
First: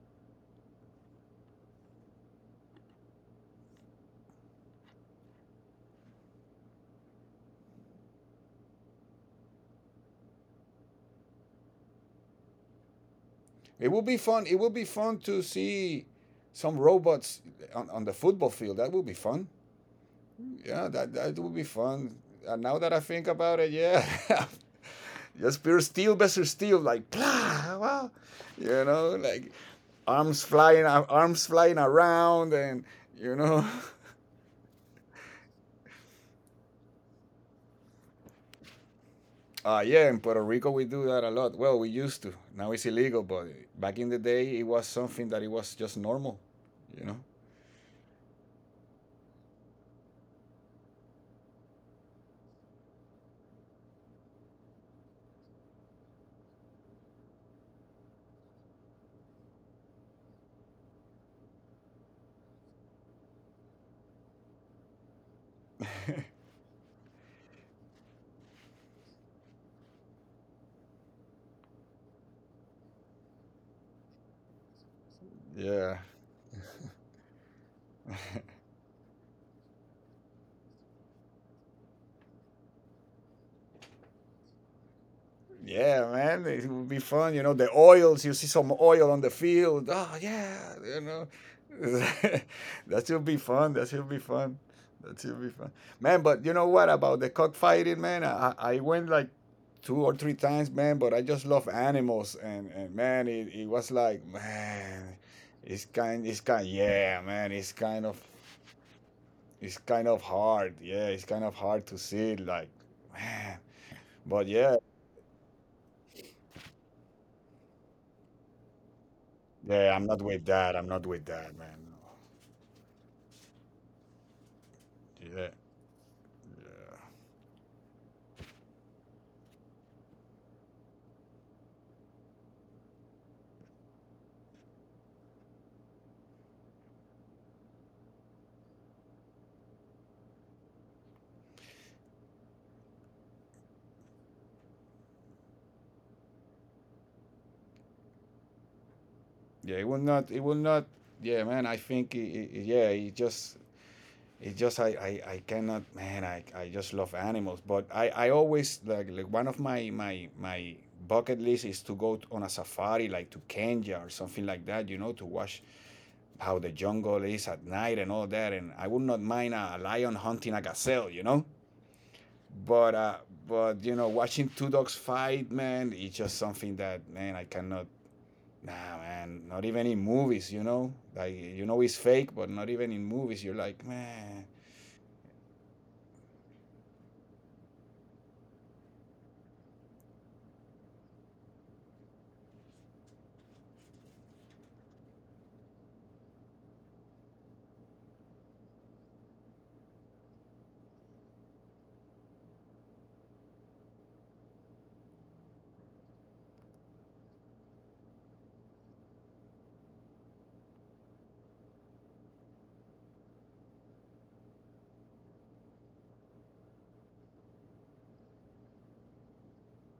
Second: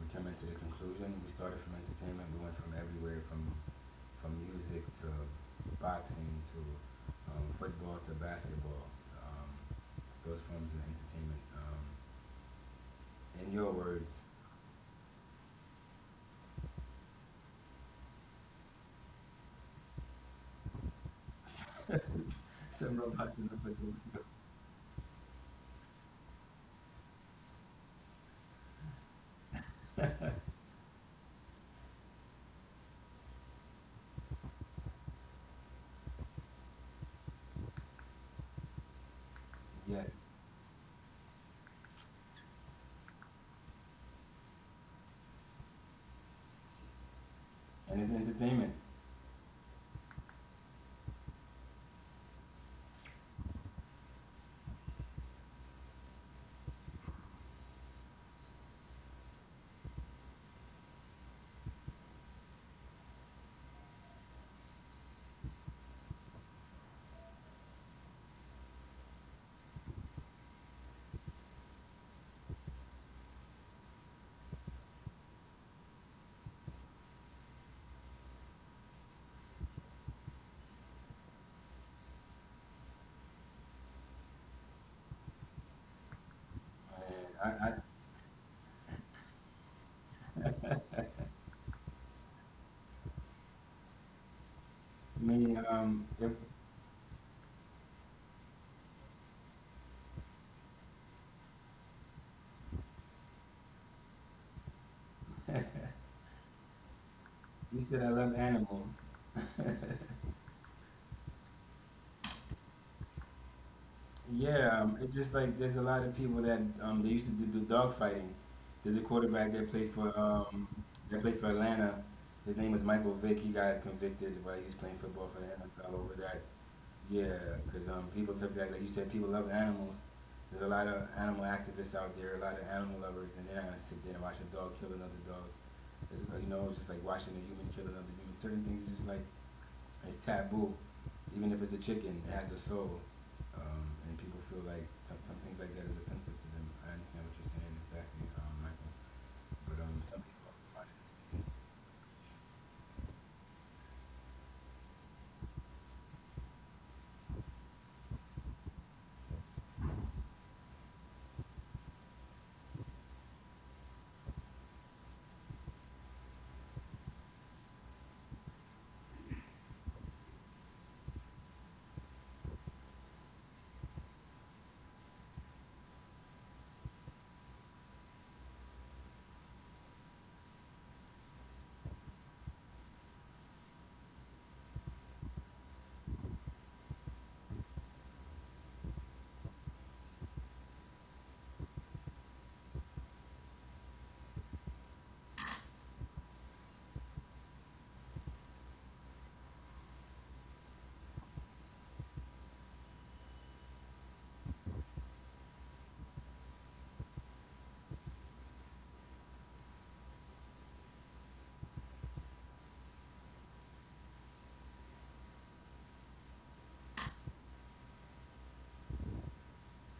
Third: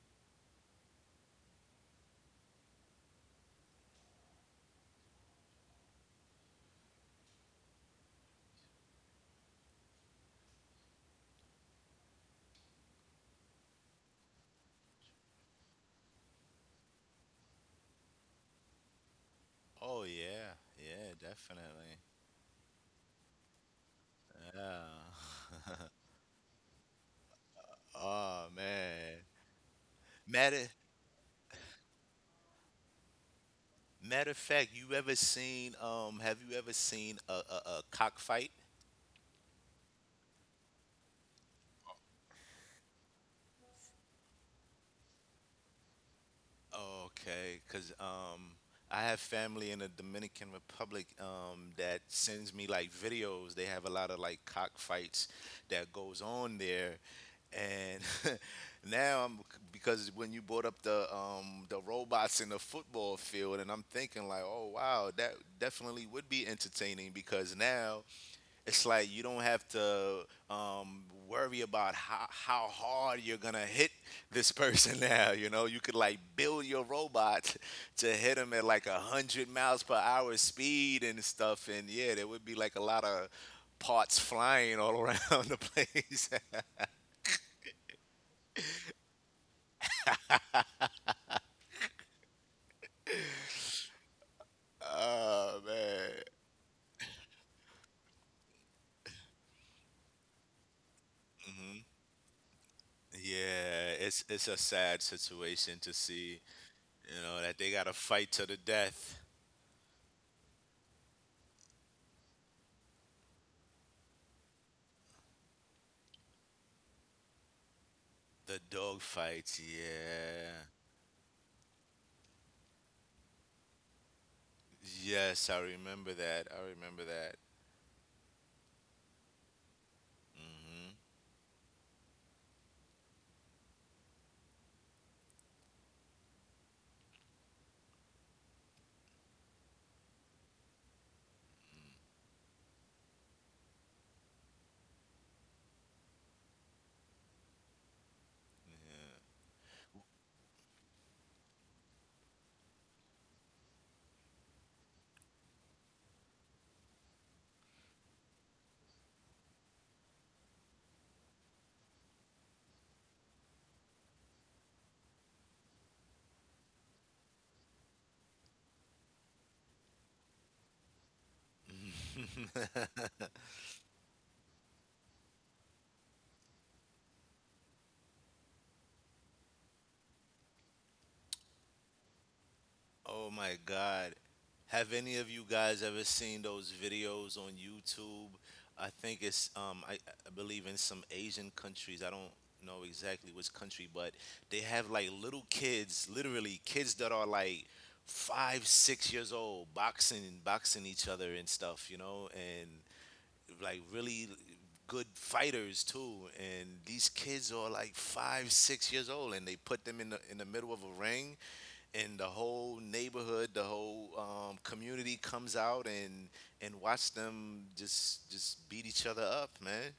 we came to the conclusion. We started from entertainment. We went from everywhere, from from music to boxing to um, football to basketball. To, um, those forms of entertainment. Um, in your
It will
words,
be fun. It will be fun to see some robots on, on the football field. That will be fun.
Oh yeah,
Yeah, that
yeah,
that will be
definitely.
fun. And now that
some
I think
robots in the
about it, yeah,
football.
just
Yeah.
pure steel versus steel, like, blah, wow,
Oh
you know,
man.
like arms
Matter
flying, arms flying around, and you know.
Matter of fact, you ever seen um have you ever seen a a, a cockfight?
Uh, yeah,
Yes,
in Puerto Rico we do that a lot. Well, we used to. Now it's illegal, but back in the day it was something that it was just normal, you know.
Okay, because
and it's
um,
entertainment.
I have family in the Dominican Republic um, that sends me like videos. They have a lot of like cockfights that goes on there. And now I'm, because when you brought up the um, the robots in the football field, and I'm thinking like, oh wow, that definitely would be entertaining, because now it's like you don't have to um, worry about how, how hard you're gonna hit this person now. You know, you could
Yeah.
like build your robot to hit him at like a hundred miles per hour speed and stuff. And yeah, there would be like a lot of parts flying all around the
Yeah,
place.
man, it would be fun. You
And
know,
I,
the
I,
oils, you see some oil on the field. Oh, yeah, you know. that should be fun. That should be fun. That should be
me,
Oh
fun.
um,
man,
Man,
if
but you know what about the cockfighting, man? I, I went like two or three times, man, but I just love animals. And, and man, it, it
yeah,
was
it's
like,
it's a sad
man,
situation
it's
to
kind,
see.
it's kind,
You
yeah,
know
man,
that they
it's
you
gotta
said I
kind of,
fight
love
to the
animals.
death.
it's kind of hard. Yeah, it's kind of hard to see, like, man. But yeah,
Yeah, um, it's just like there's a lot of people that um, they used to do, the dog fighting.
The
There's
dog
a quarterback
fights,
that played
Yeah, I'm
for
not with
yeah.
um,
that. I'm not
that
with
played for
that, man.
Atlanta. His name was Michael Vick. He got convicted while he was playing football
No.
for the
Yes,
Yeah,
I
N F L
remember
over that.
that. I
yeah,
remember that.
Yeah, because um, people took that. Like you said, people love animals. There's a lot
Hmm.
of animal activists out there, a lot of animal lovers, and they're not gonna sit there and watch a dog kill another dog. It's, uh, you know, it's just like watching a human kill another human. Certain things, it's just like it's taboo, even if it's a chicken. It has a soul, um, and people feel like some, some things like that is offensive to them. I understand what you're saying exactly, um, Michael.
Yeah.
yeah.
But
It
um,
will
some
not. It
people
will
also
not.
find it
Yeah,
entertaining.
man. I think. It, it, yeah, it just. It just. I. I. I cannot. Man. I. I just love animals. But I. I always like. Like one of my my my bucket list is to go t- on a safari like to Kenya or something like that, you know, to watch how the jungle is at night and all that. And I would not mind a, a lion hunting a gazelle, you know. but uh, but you know, watching two dogs fight, man, it's just something that man I cannot. Nah, man, not even in movies, you know. Like you know, it's fake, but not even in
Oh
movies, you're
my
like,
God.
man,
Have any of you guys ever seen those videos on YouTube? I think it's um I, I believe in some Asian countries. I don't know exactly which country, but they have like little kids, literally kids that are like five, six years old, boxing boxing each other and stuff, you know, and like really good fighters too, and these kids are like five, six years old, and they put them in the in the middle of a ring, and the whole neighborhood, the whole um, community comes out and and watch them just just beat each other up, man.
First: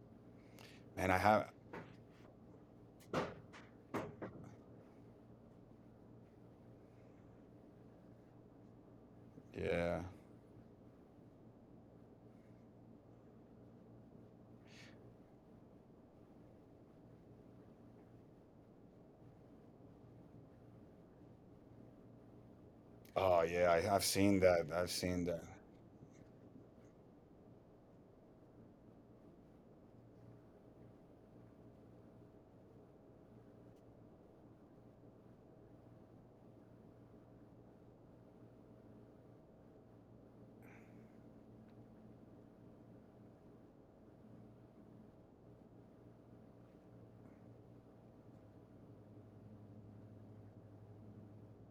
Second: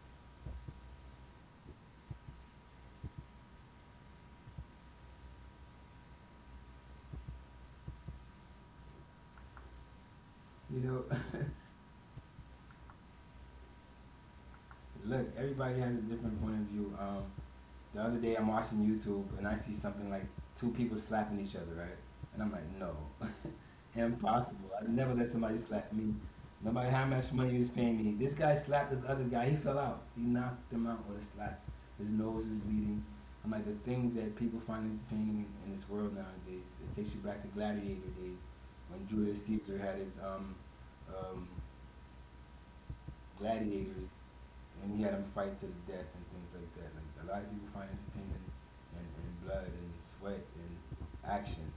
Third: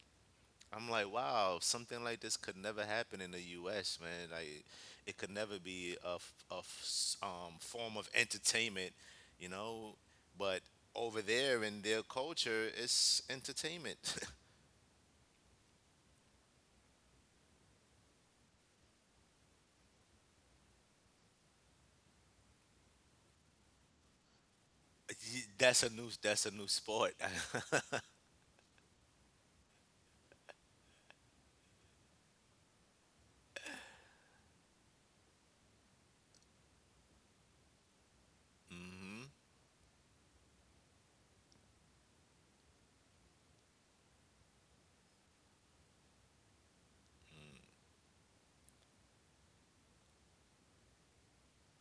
I'm
man,
like,
I have,
wow, something like this could never happen in the U S, man. Like, it could never be a, f- a f- s- um, form of entertainment, you know.
yeah.
But
You know,
over there in their culture, it's entertainment.
Look, everybody has a different point of view. Um, the other day I'm watching YouTube and I see something like two people slapping each other, right? And I'm like, no.
Oh yeah, I have seen
Impossible.
that.
I
I've
never
seen
let
Y-
that.
somebody
that's a
slap
new
me.
that's a new
No matter how
sport.
much money he was paying me. This guy slapped the other guy. He fell out. He knocked him out with a slap. His nose is bleeding. I'm like, the things that people find entertaining in, in this world nowadays, it takes you back to gladiator days when
Hmm.
Julius Caesar had his um, um, gladiators and he had them fight to the death and things like that. Like, a lot of people find entertainment in, in blood and sweat and action.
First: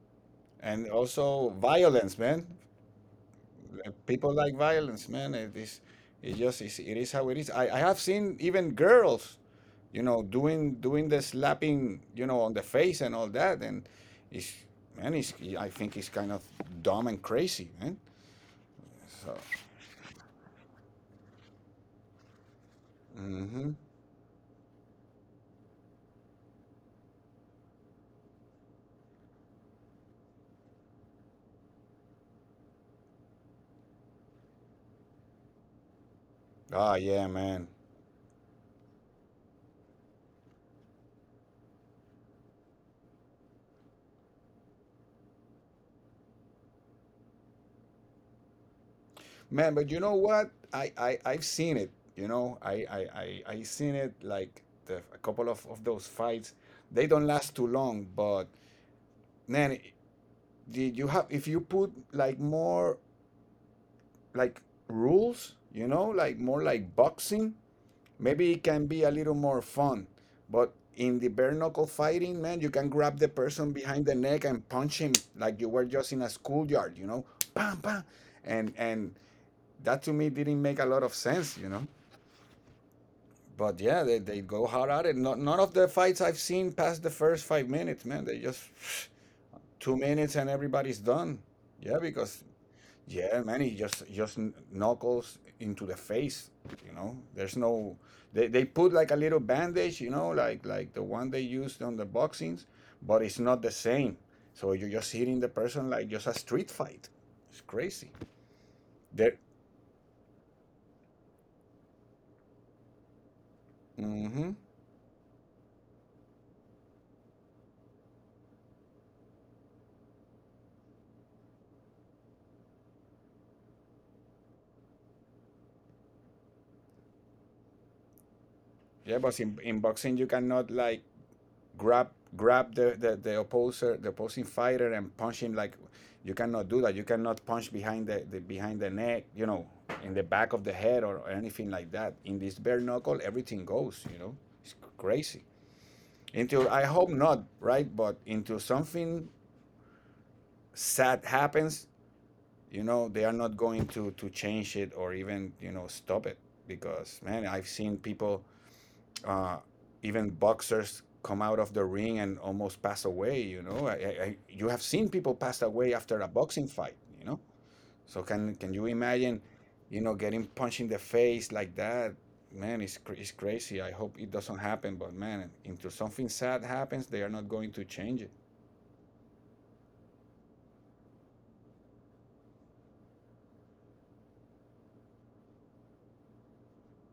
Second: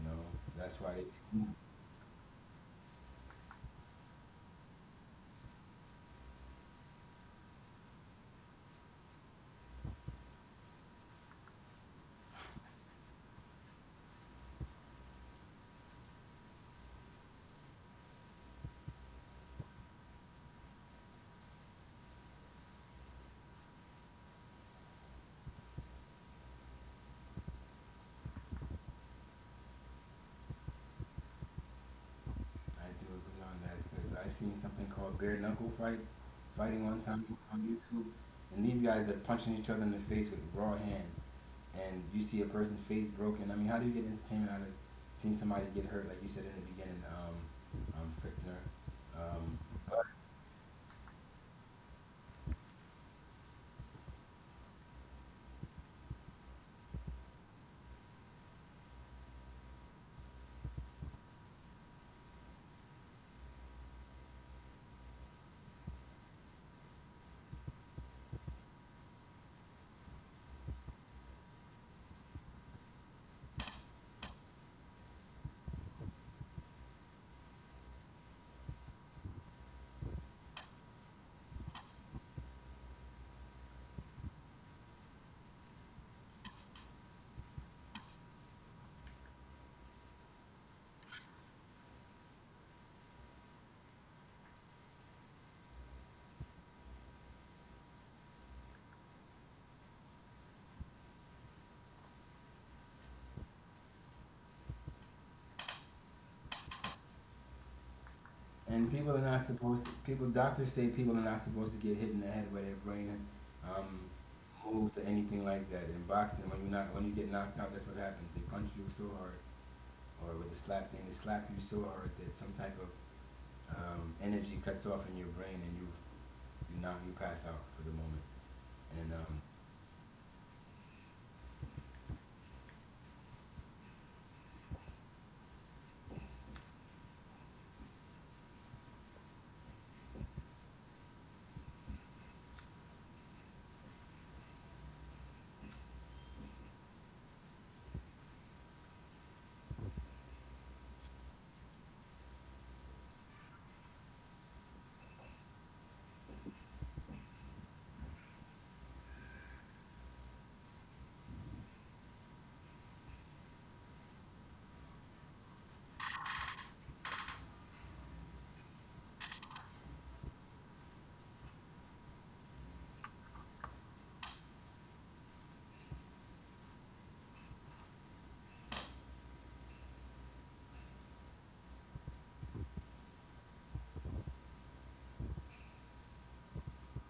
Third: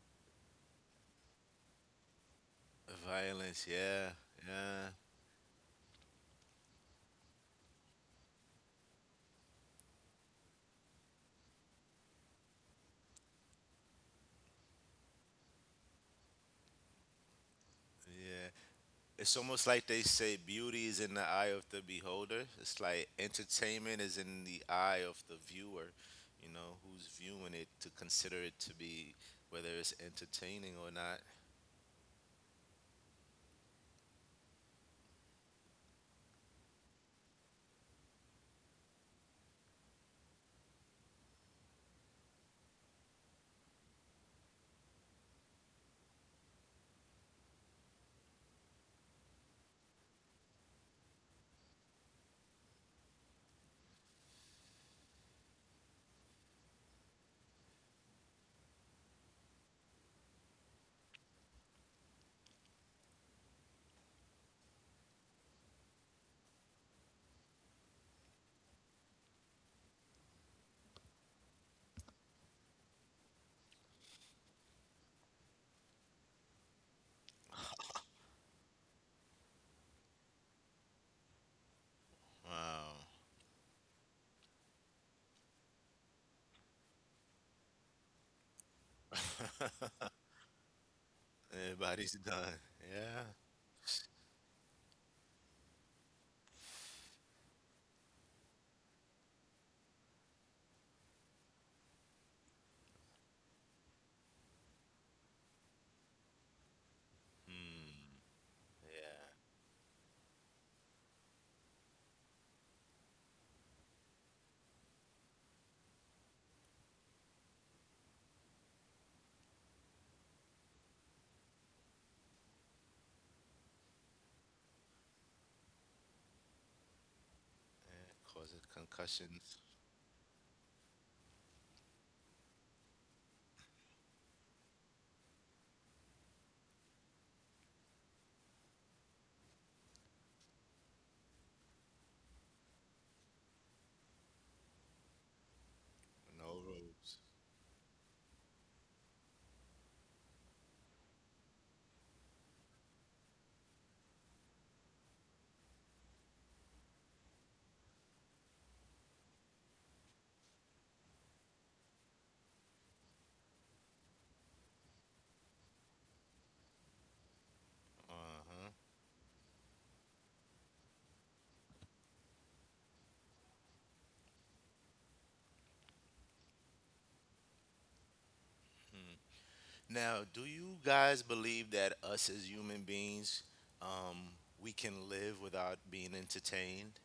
You know, that's
And
why they.
also violence, man.
Violence, yeah,
People like
yeah,
violence, man. It is, it just is. It is how it is. I, I have seen even girls, you know, doing doing the slapping, you know, on the face and all that, and it's man, it's, I think it's kind of dumb and crazy, man.
yeah.
So,
It's almost like they say beauty is in the eye of the beholder. It's like
mm-hmm.
entertainment is in the eye of the viewer, you know, who's viewing it to consider it to be whether it's entertaining or not.
I do agree on that because I seen something called bare knuckle fight, fighting
ah,
one time
yeah,
on
man,
YouTube, and these guys are punching each other in the face with raw hands, and you see a person's face broken. I mean, how do you get entertainment out of seeing somebody get hurt, like you said in the beginning, um, um, Fritzner? Um,
man. But you know what? I I I've seen it. You know, I I I I seen it like the, a couple of of those fights. They don't last too long, but man, did you have if you put like more like rules, you know, like more like boxing. Maybe it can be a little more fun. But in the bare knuckle fighting, man, you can grab the person behind the neck and punch him like you were just in a schoolyard, you know, bam, bam. And and that to me didn't make a lot of sense, you know.
Wow.
But yeah, they, they go hard at it. Not, none of the fights I've seen past the first five minutes, man. They just two minutes and everybody's done. Yeah,
Everybody's
because
done. Yeah.
yeah, man, it just just kn- knuckles into the face, you know. There's no they, they put like a little bandage, you know, like like the one they used on the boxings, but it's not the same. So you're just hitting the person like just a street fight. It's crazy.
Hmm.
and people are
Yeah.
There,
not supposed to. People, doctors say people are not supposed to get hit in the head where their brain um,
mm-hmm.
moves or anything like that. In boxing, when you not when you get knocked out, that's what happens. They punch you so hard or with a slap, and the slap you so hard that some type of um, energy cuts off in your brain and you you knock you pass out for the
Yeah.
moment.
Causing
And
Yeah, but
um,
in,
concussions.
in boxing you cannot like grab grab the, the, the opposer the opposing fighter and punch him like you cannot do that, you cannot punch behind the, the behind the neck, you know, in the back of the head or, or anything like that. In this bare knuckle everything goes, you know. It's crazy until,
No
I hope
roads.
not, right, but until something sad happens, you know, they are not going to to change it or even, you know, stop it. Because man, I've seen people uh, even boxers come out of the ring and almost pass away. You know, I, I, I- you have seen people pass away after a boxing fight. You know, so can can
Uh-huh.
you imagine, you know, getting punched in the face like that? Man, it's cr- it's crazy. I hope it doesn't happen. But man, until something sad happens, they are not going to change it.
Hmm. Now, do you guys believe that us as human beings, um, we can live without being entertained?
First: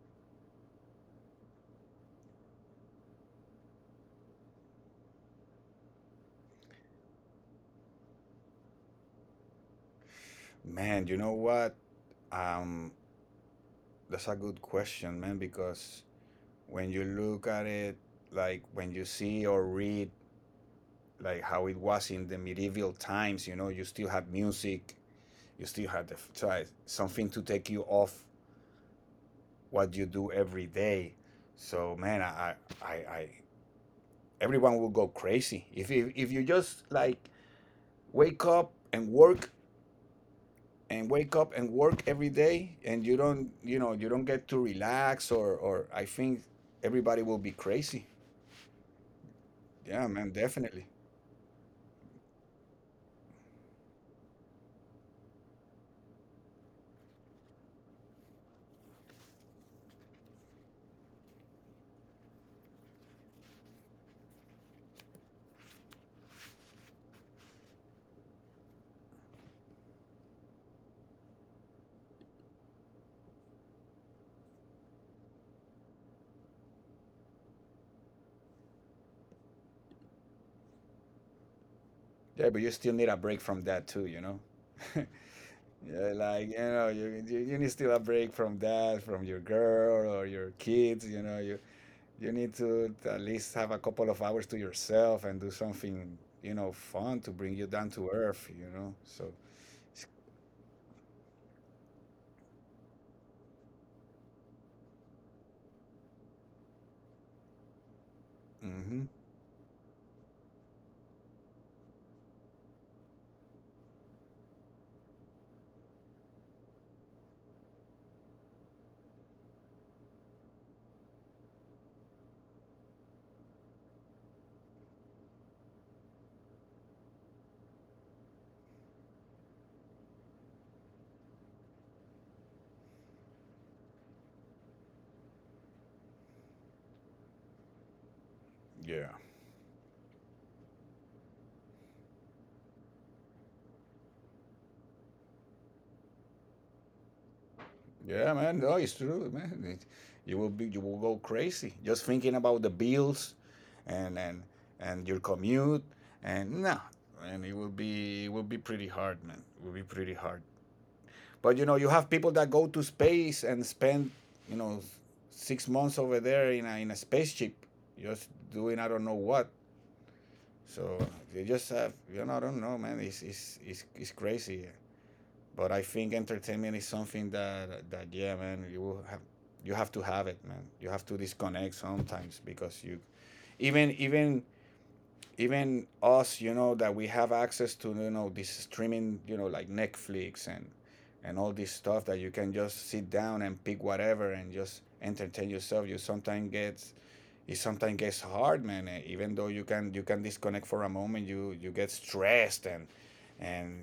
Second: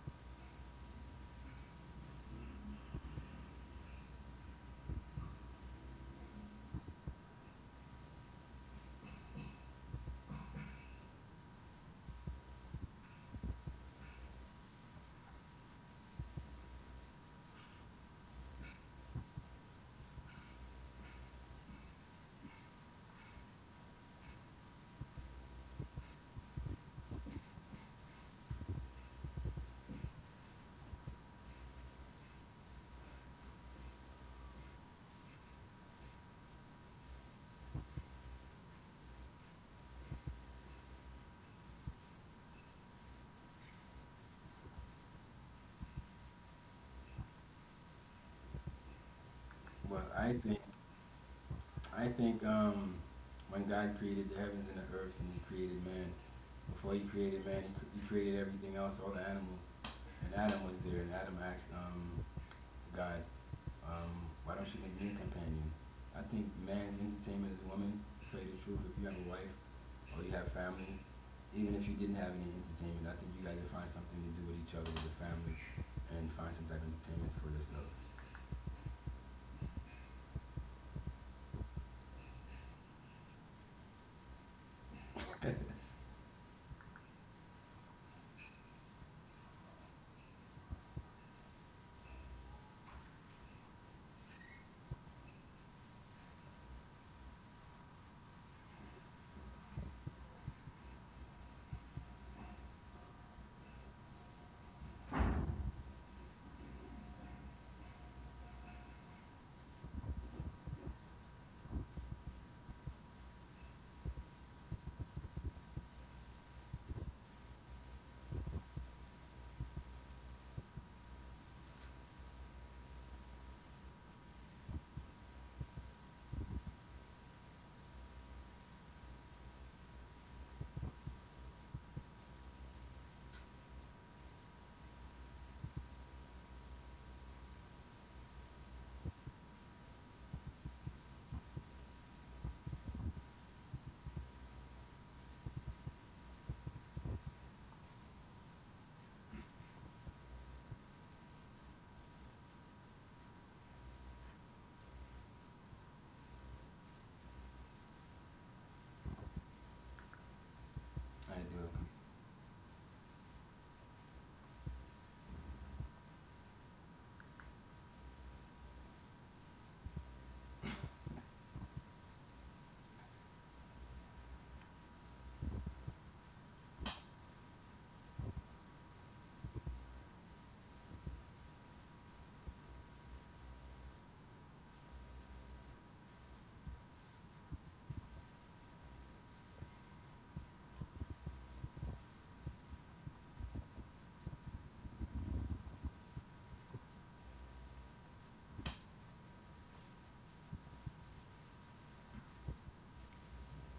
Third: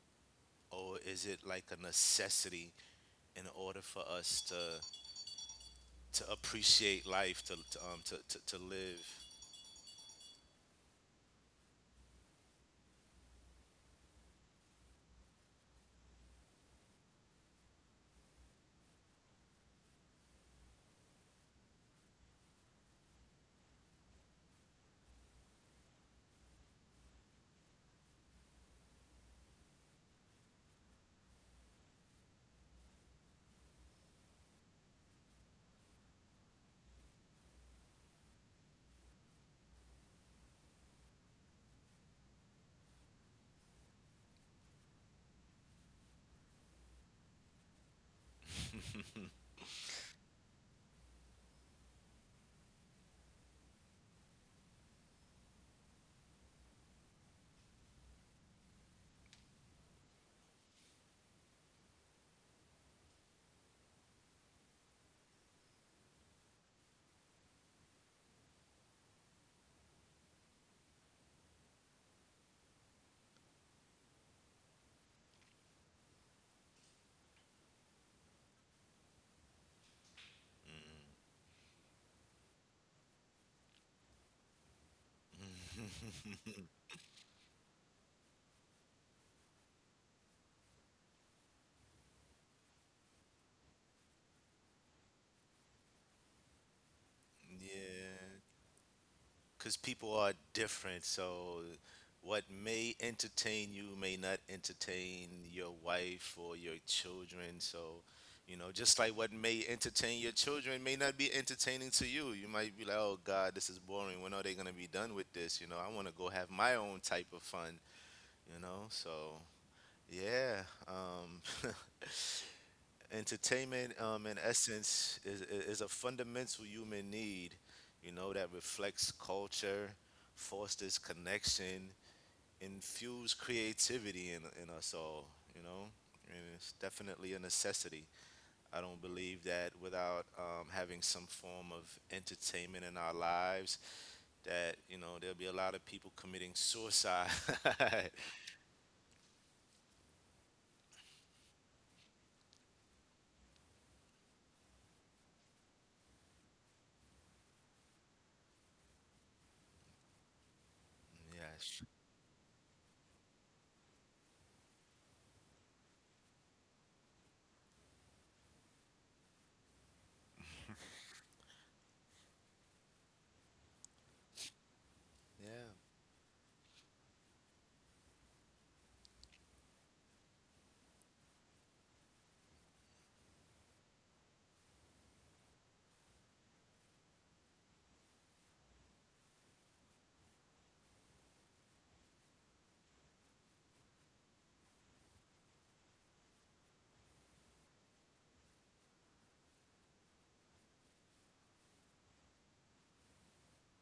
Or is it like a necessity in order for us to to appreciate life to, to um to, to, to live.
Man, you know what? Um, that's a good question, man. Because when you look at it, like when you see or read like how it was in the medieval times. You know, you still had music, you still had the, so something to take you off what you do every day. So man, I, I, I, everyone will go crazy if you, if you just like wake up and work and wake up and work every day and you don't, you know, you don't get to relax. or or I think everybody will be crazy.
well,
Yeah, man,
I think
definitely.
I think um, when God created the heavens and the earth and He created man, before He created man, He, cr- he created everything else, all the animals, and Adam was there, and Adam asked um, God, Um, why don't you make me a companion? I think man's entertainment is woman. To tell you the truth, if you have a wife or you have family, even if you didn't have any entertainment, I think you guys would find something to do with each other, with the family, and find some type of entertainment for yourselves.
Yeah, but you still need a break from that too, you know. Yeah, like you know, you, you you need still a break from that, from your girl or your kids. You know, you you need to at least have a couple of hours to yourself and do something, you know, fun to bring you down to
Yeah,
earth. You know, so
because people are different, so what may entertain you may not entertain your wife or your children, so you know just
mm-hmm.
like what may entertain your children may not be entertaining to you. You might be like, oh God, this is boring, when are they going to be done with this you know i want to go have my own type of fun you know so Yeah. Um, entertainment, um, in essence, is, is a fundamental human need, you know, that reflects culture, fosters connection, infuse creativity in, in us all, you know? And it's definitely a necessity. I don't
Yeah,
believe that without um, having some form of entertainment in our lives, that, you know, there'll be a lot of people committing suicide.
yeah, man. No, it's true, man. It, you will be you will go crazy just thinking about the bills, and and and your commute, and no, and it will be it will be pretty hard, man. It will be pretty hard.
I
But you know,
Yes.
do.
you have people that go to space and spend, you know, six months over there in a, in a spaceship, just doing I don't know what. So they just have, you know, I don't know, man. It's it's it's, it's crazy. But
Yeah,
I think entertainment is something that that yeah, man. You will have you have to have it, man. You have to disconnect sometimes because you, even even even us, you know, that we have access to, you know, this streaming, you know, like Netflix and and all this stuff that you can just sit down and pick whatever and just entertain yourself. You sometimes gets it sometimes gets hard, man. eh, Even though you can, you can disconnect for a moment, you you get stressed and and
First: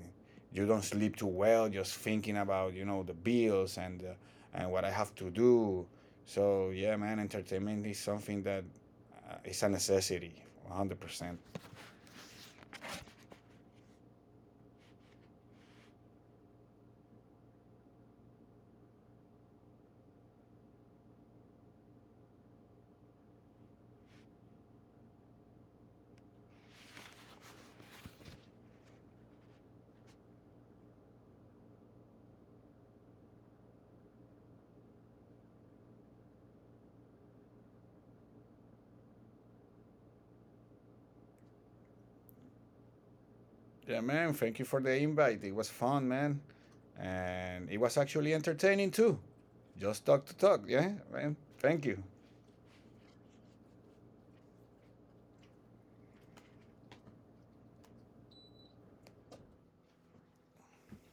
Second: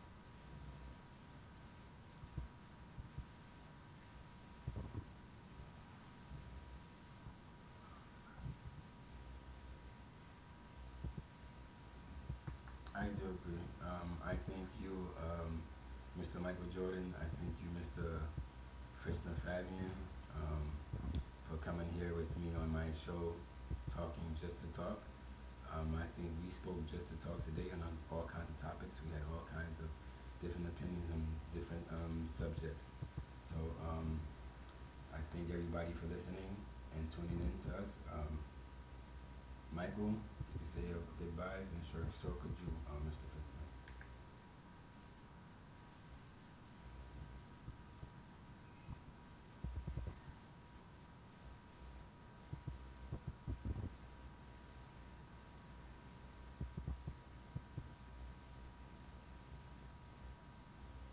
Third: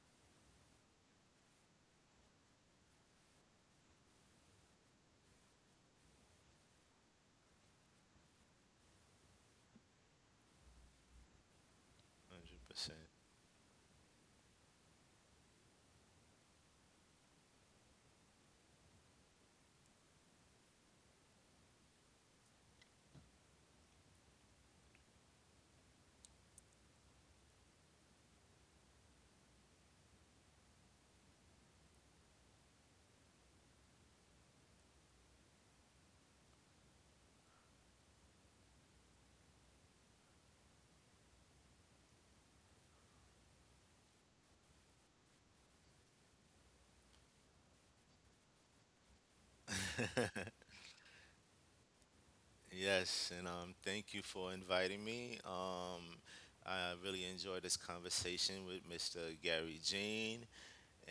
you don't sleep too well just thinking about, you know, the bills and uh, and what I have to do. So yeah, man, entertainment is something that uh, it's a necessity, one hundred percent.
I do agree. Um, I think you, um, Mister Michael Jordan. I think you, Mister Kristen Fabian, um, for coming here with me on my show, talking just to talk. Um, I think we spoke just to talk today on all kinds of topics. We had all kinds of different opinions on different um, subjects. So um, I thank everybody for listening and tuning in to us. Um, Michael, you can say your goodbyes, and sure, so could you, um, Mister Fitzman.
Yeah, man. Thank you for the invite. It was fun, man. And it was actually entertaining too. Just talk to
one hundred percent.
talk. Yeah, man. Thank you.
Yes, and um, thank you for inviting me. Um, I really enjoyed this conversation with Mister Gary Jean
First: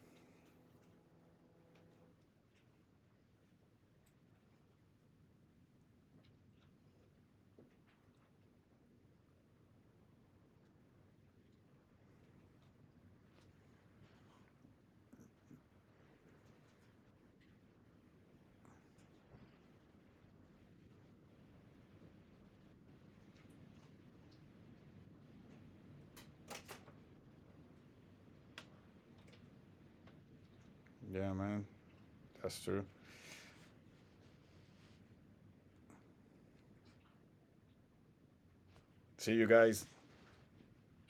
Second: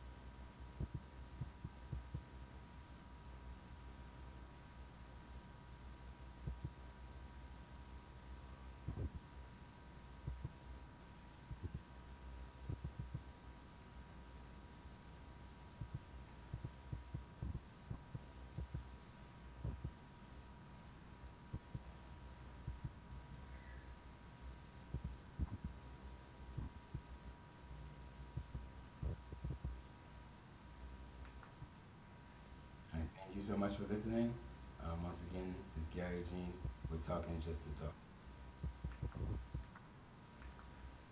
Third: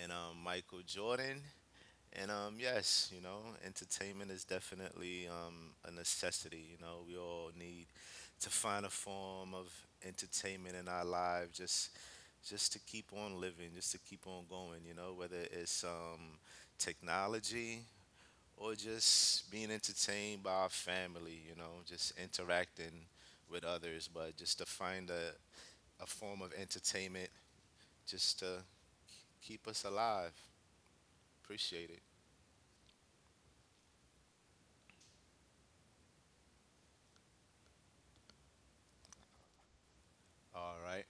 and um, Michael Jordan. And um, yes, you know, entertainment is definitely um, a necessity. You know, we all need to find a form of entertainment in our lives just just to keep on living, just to keep on going. You know, whether it's um, technology, or just being entertained by our family, you know, just interacting with others, but just to find a, a form of entertainment just to keep us alive.
Yeah, man.
Appreciate it.
That's true.
All right, thank you so much for listening. Um, once again, it's Gary Jean. We're talking just to talk.
See you guys.
All right.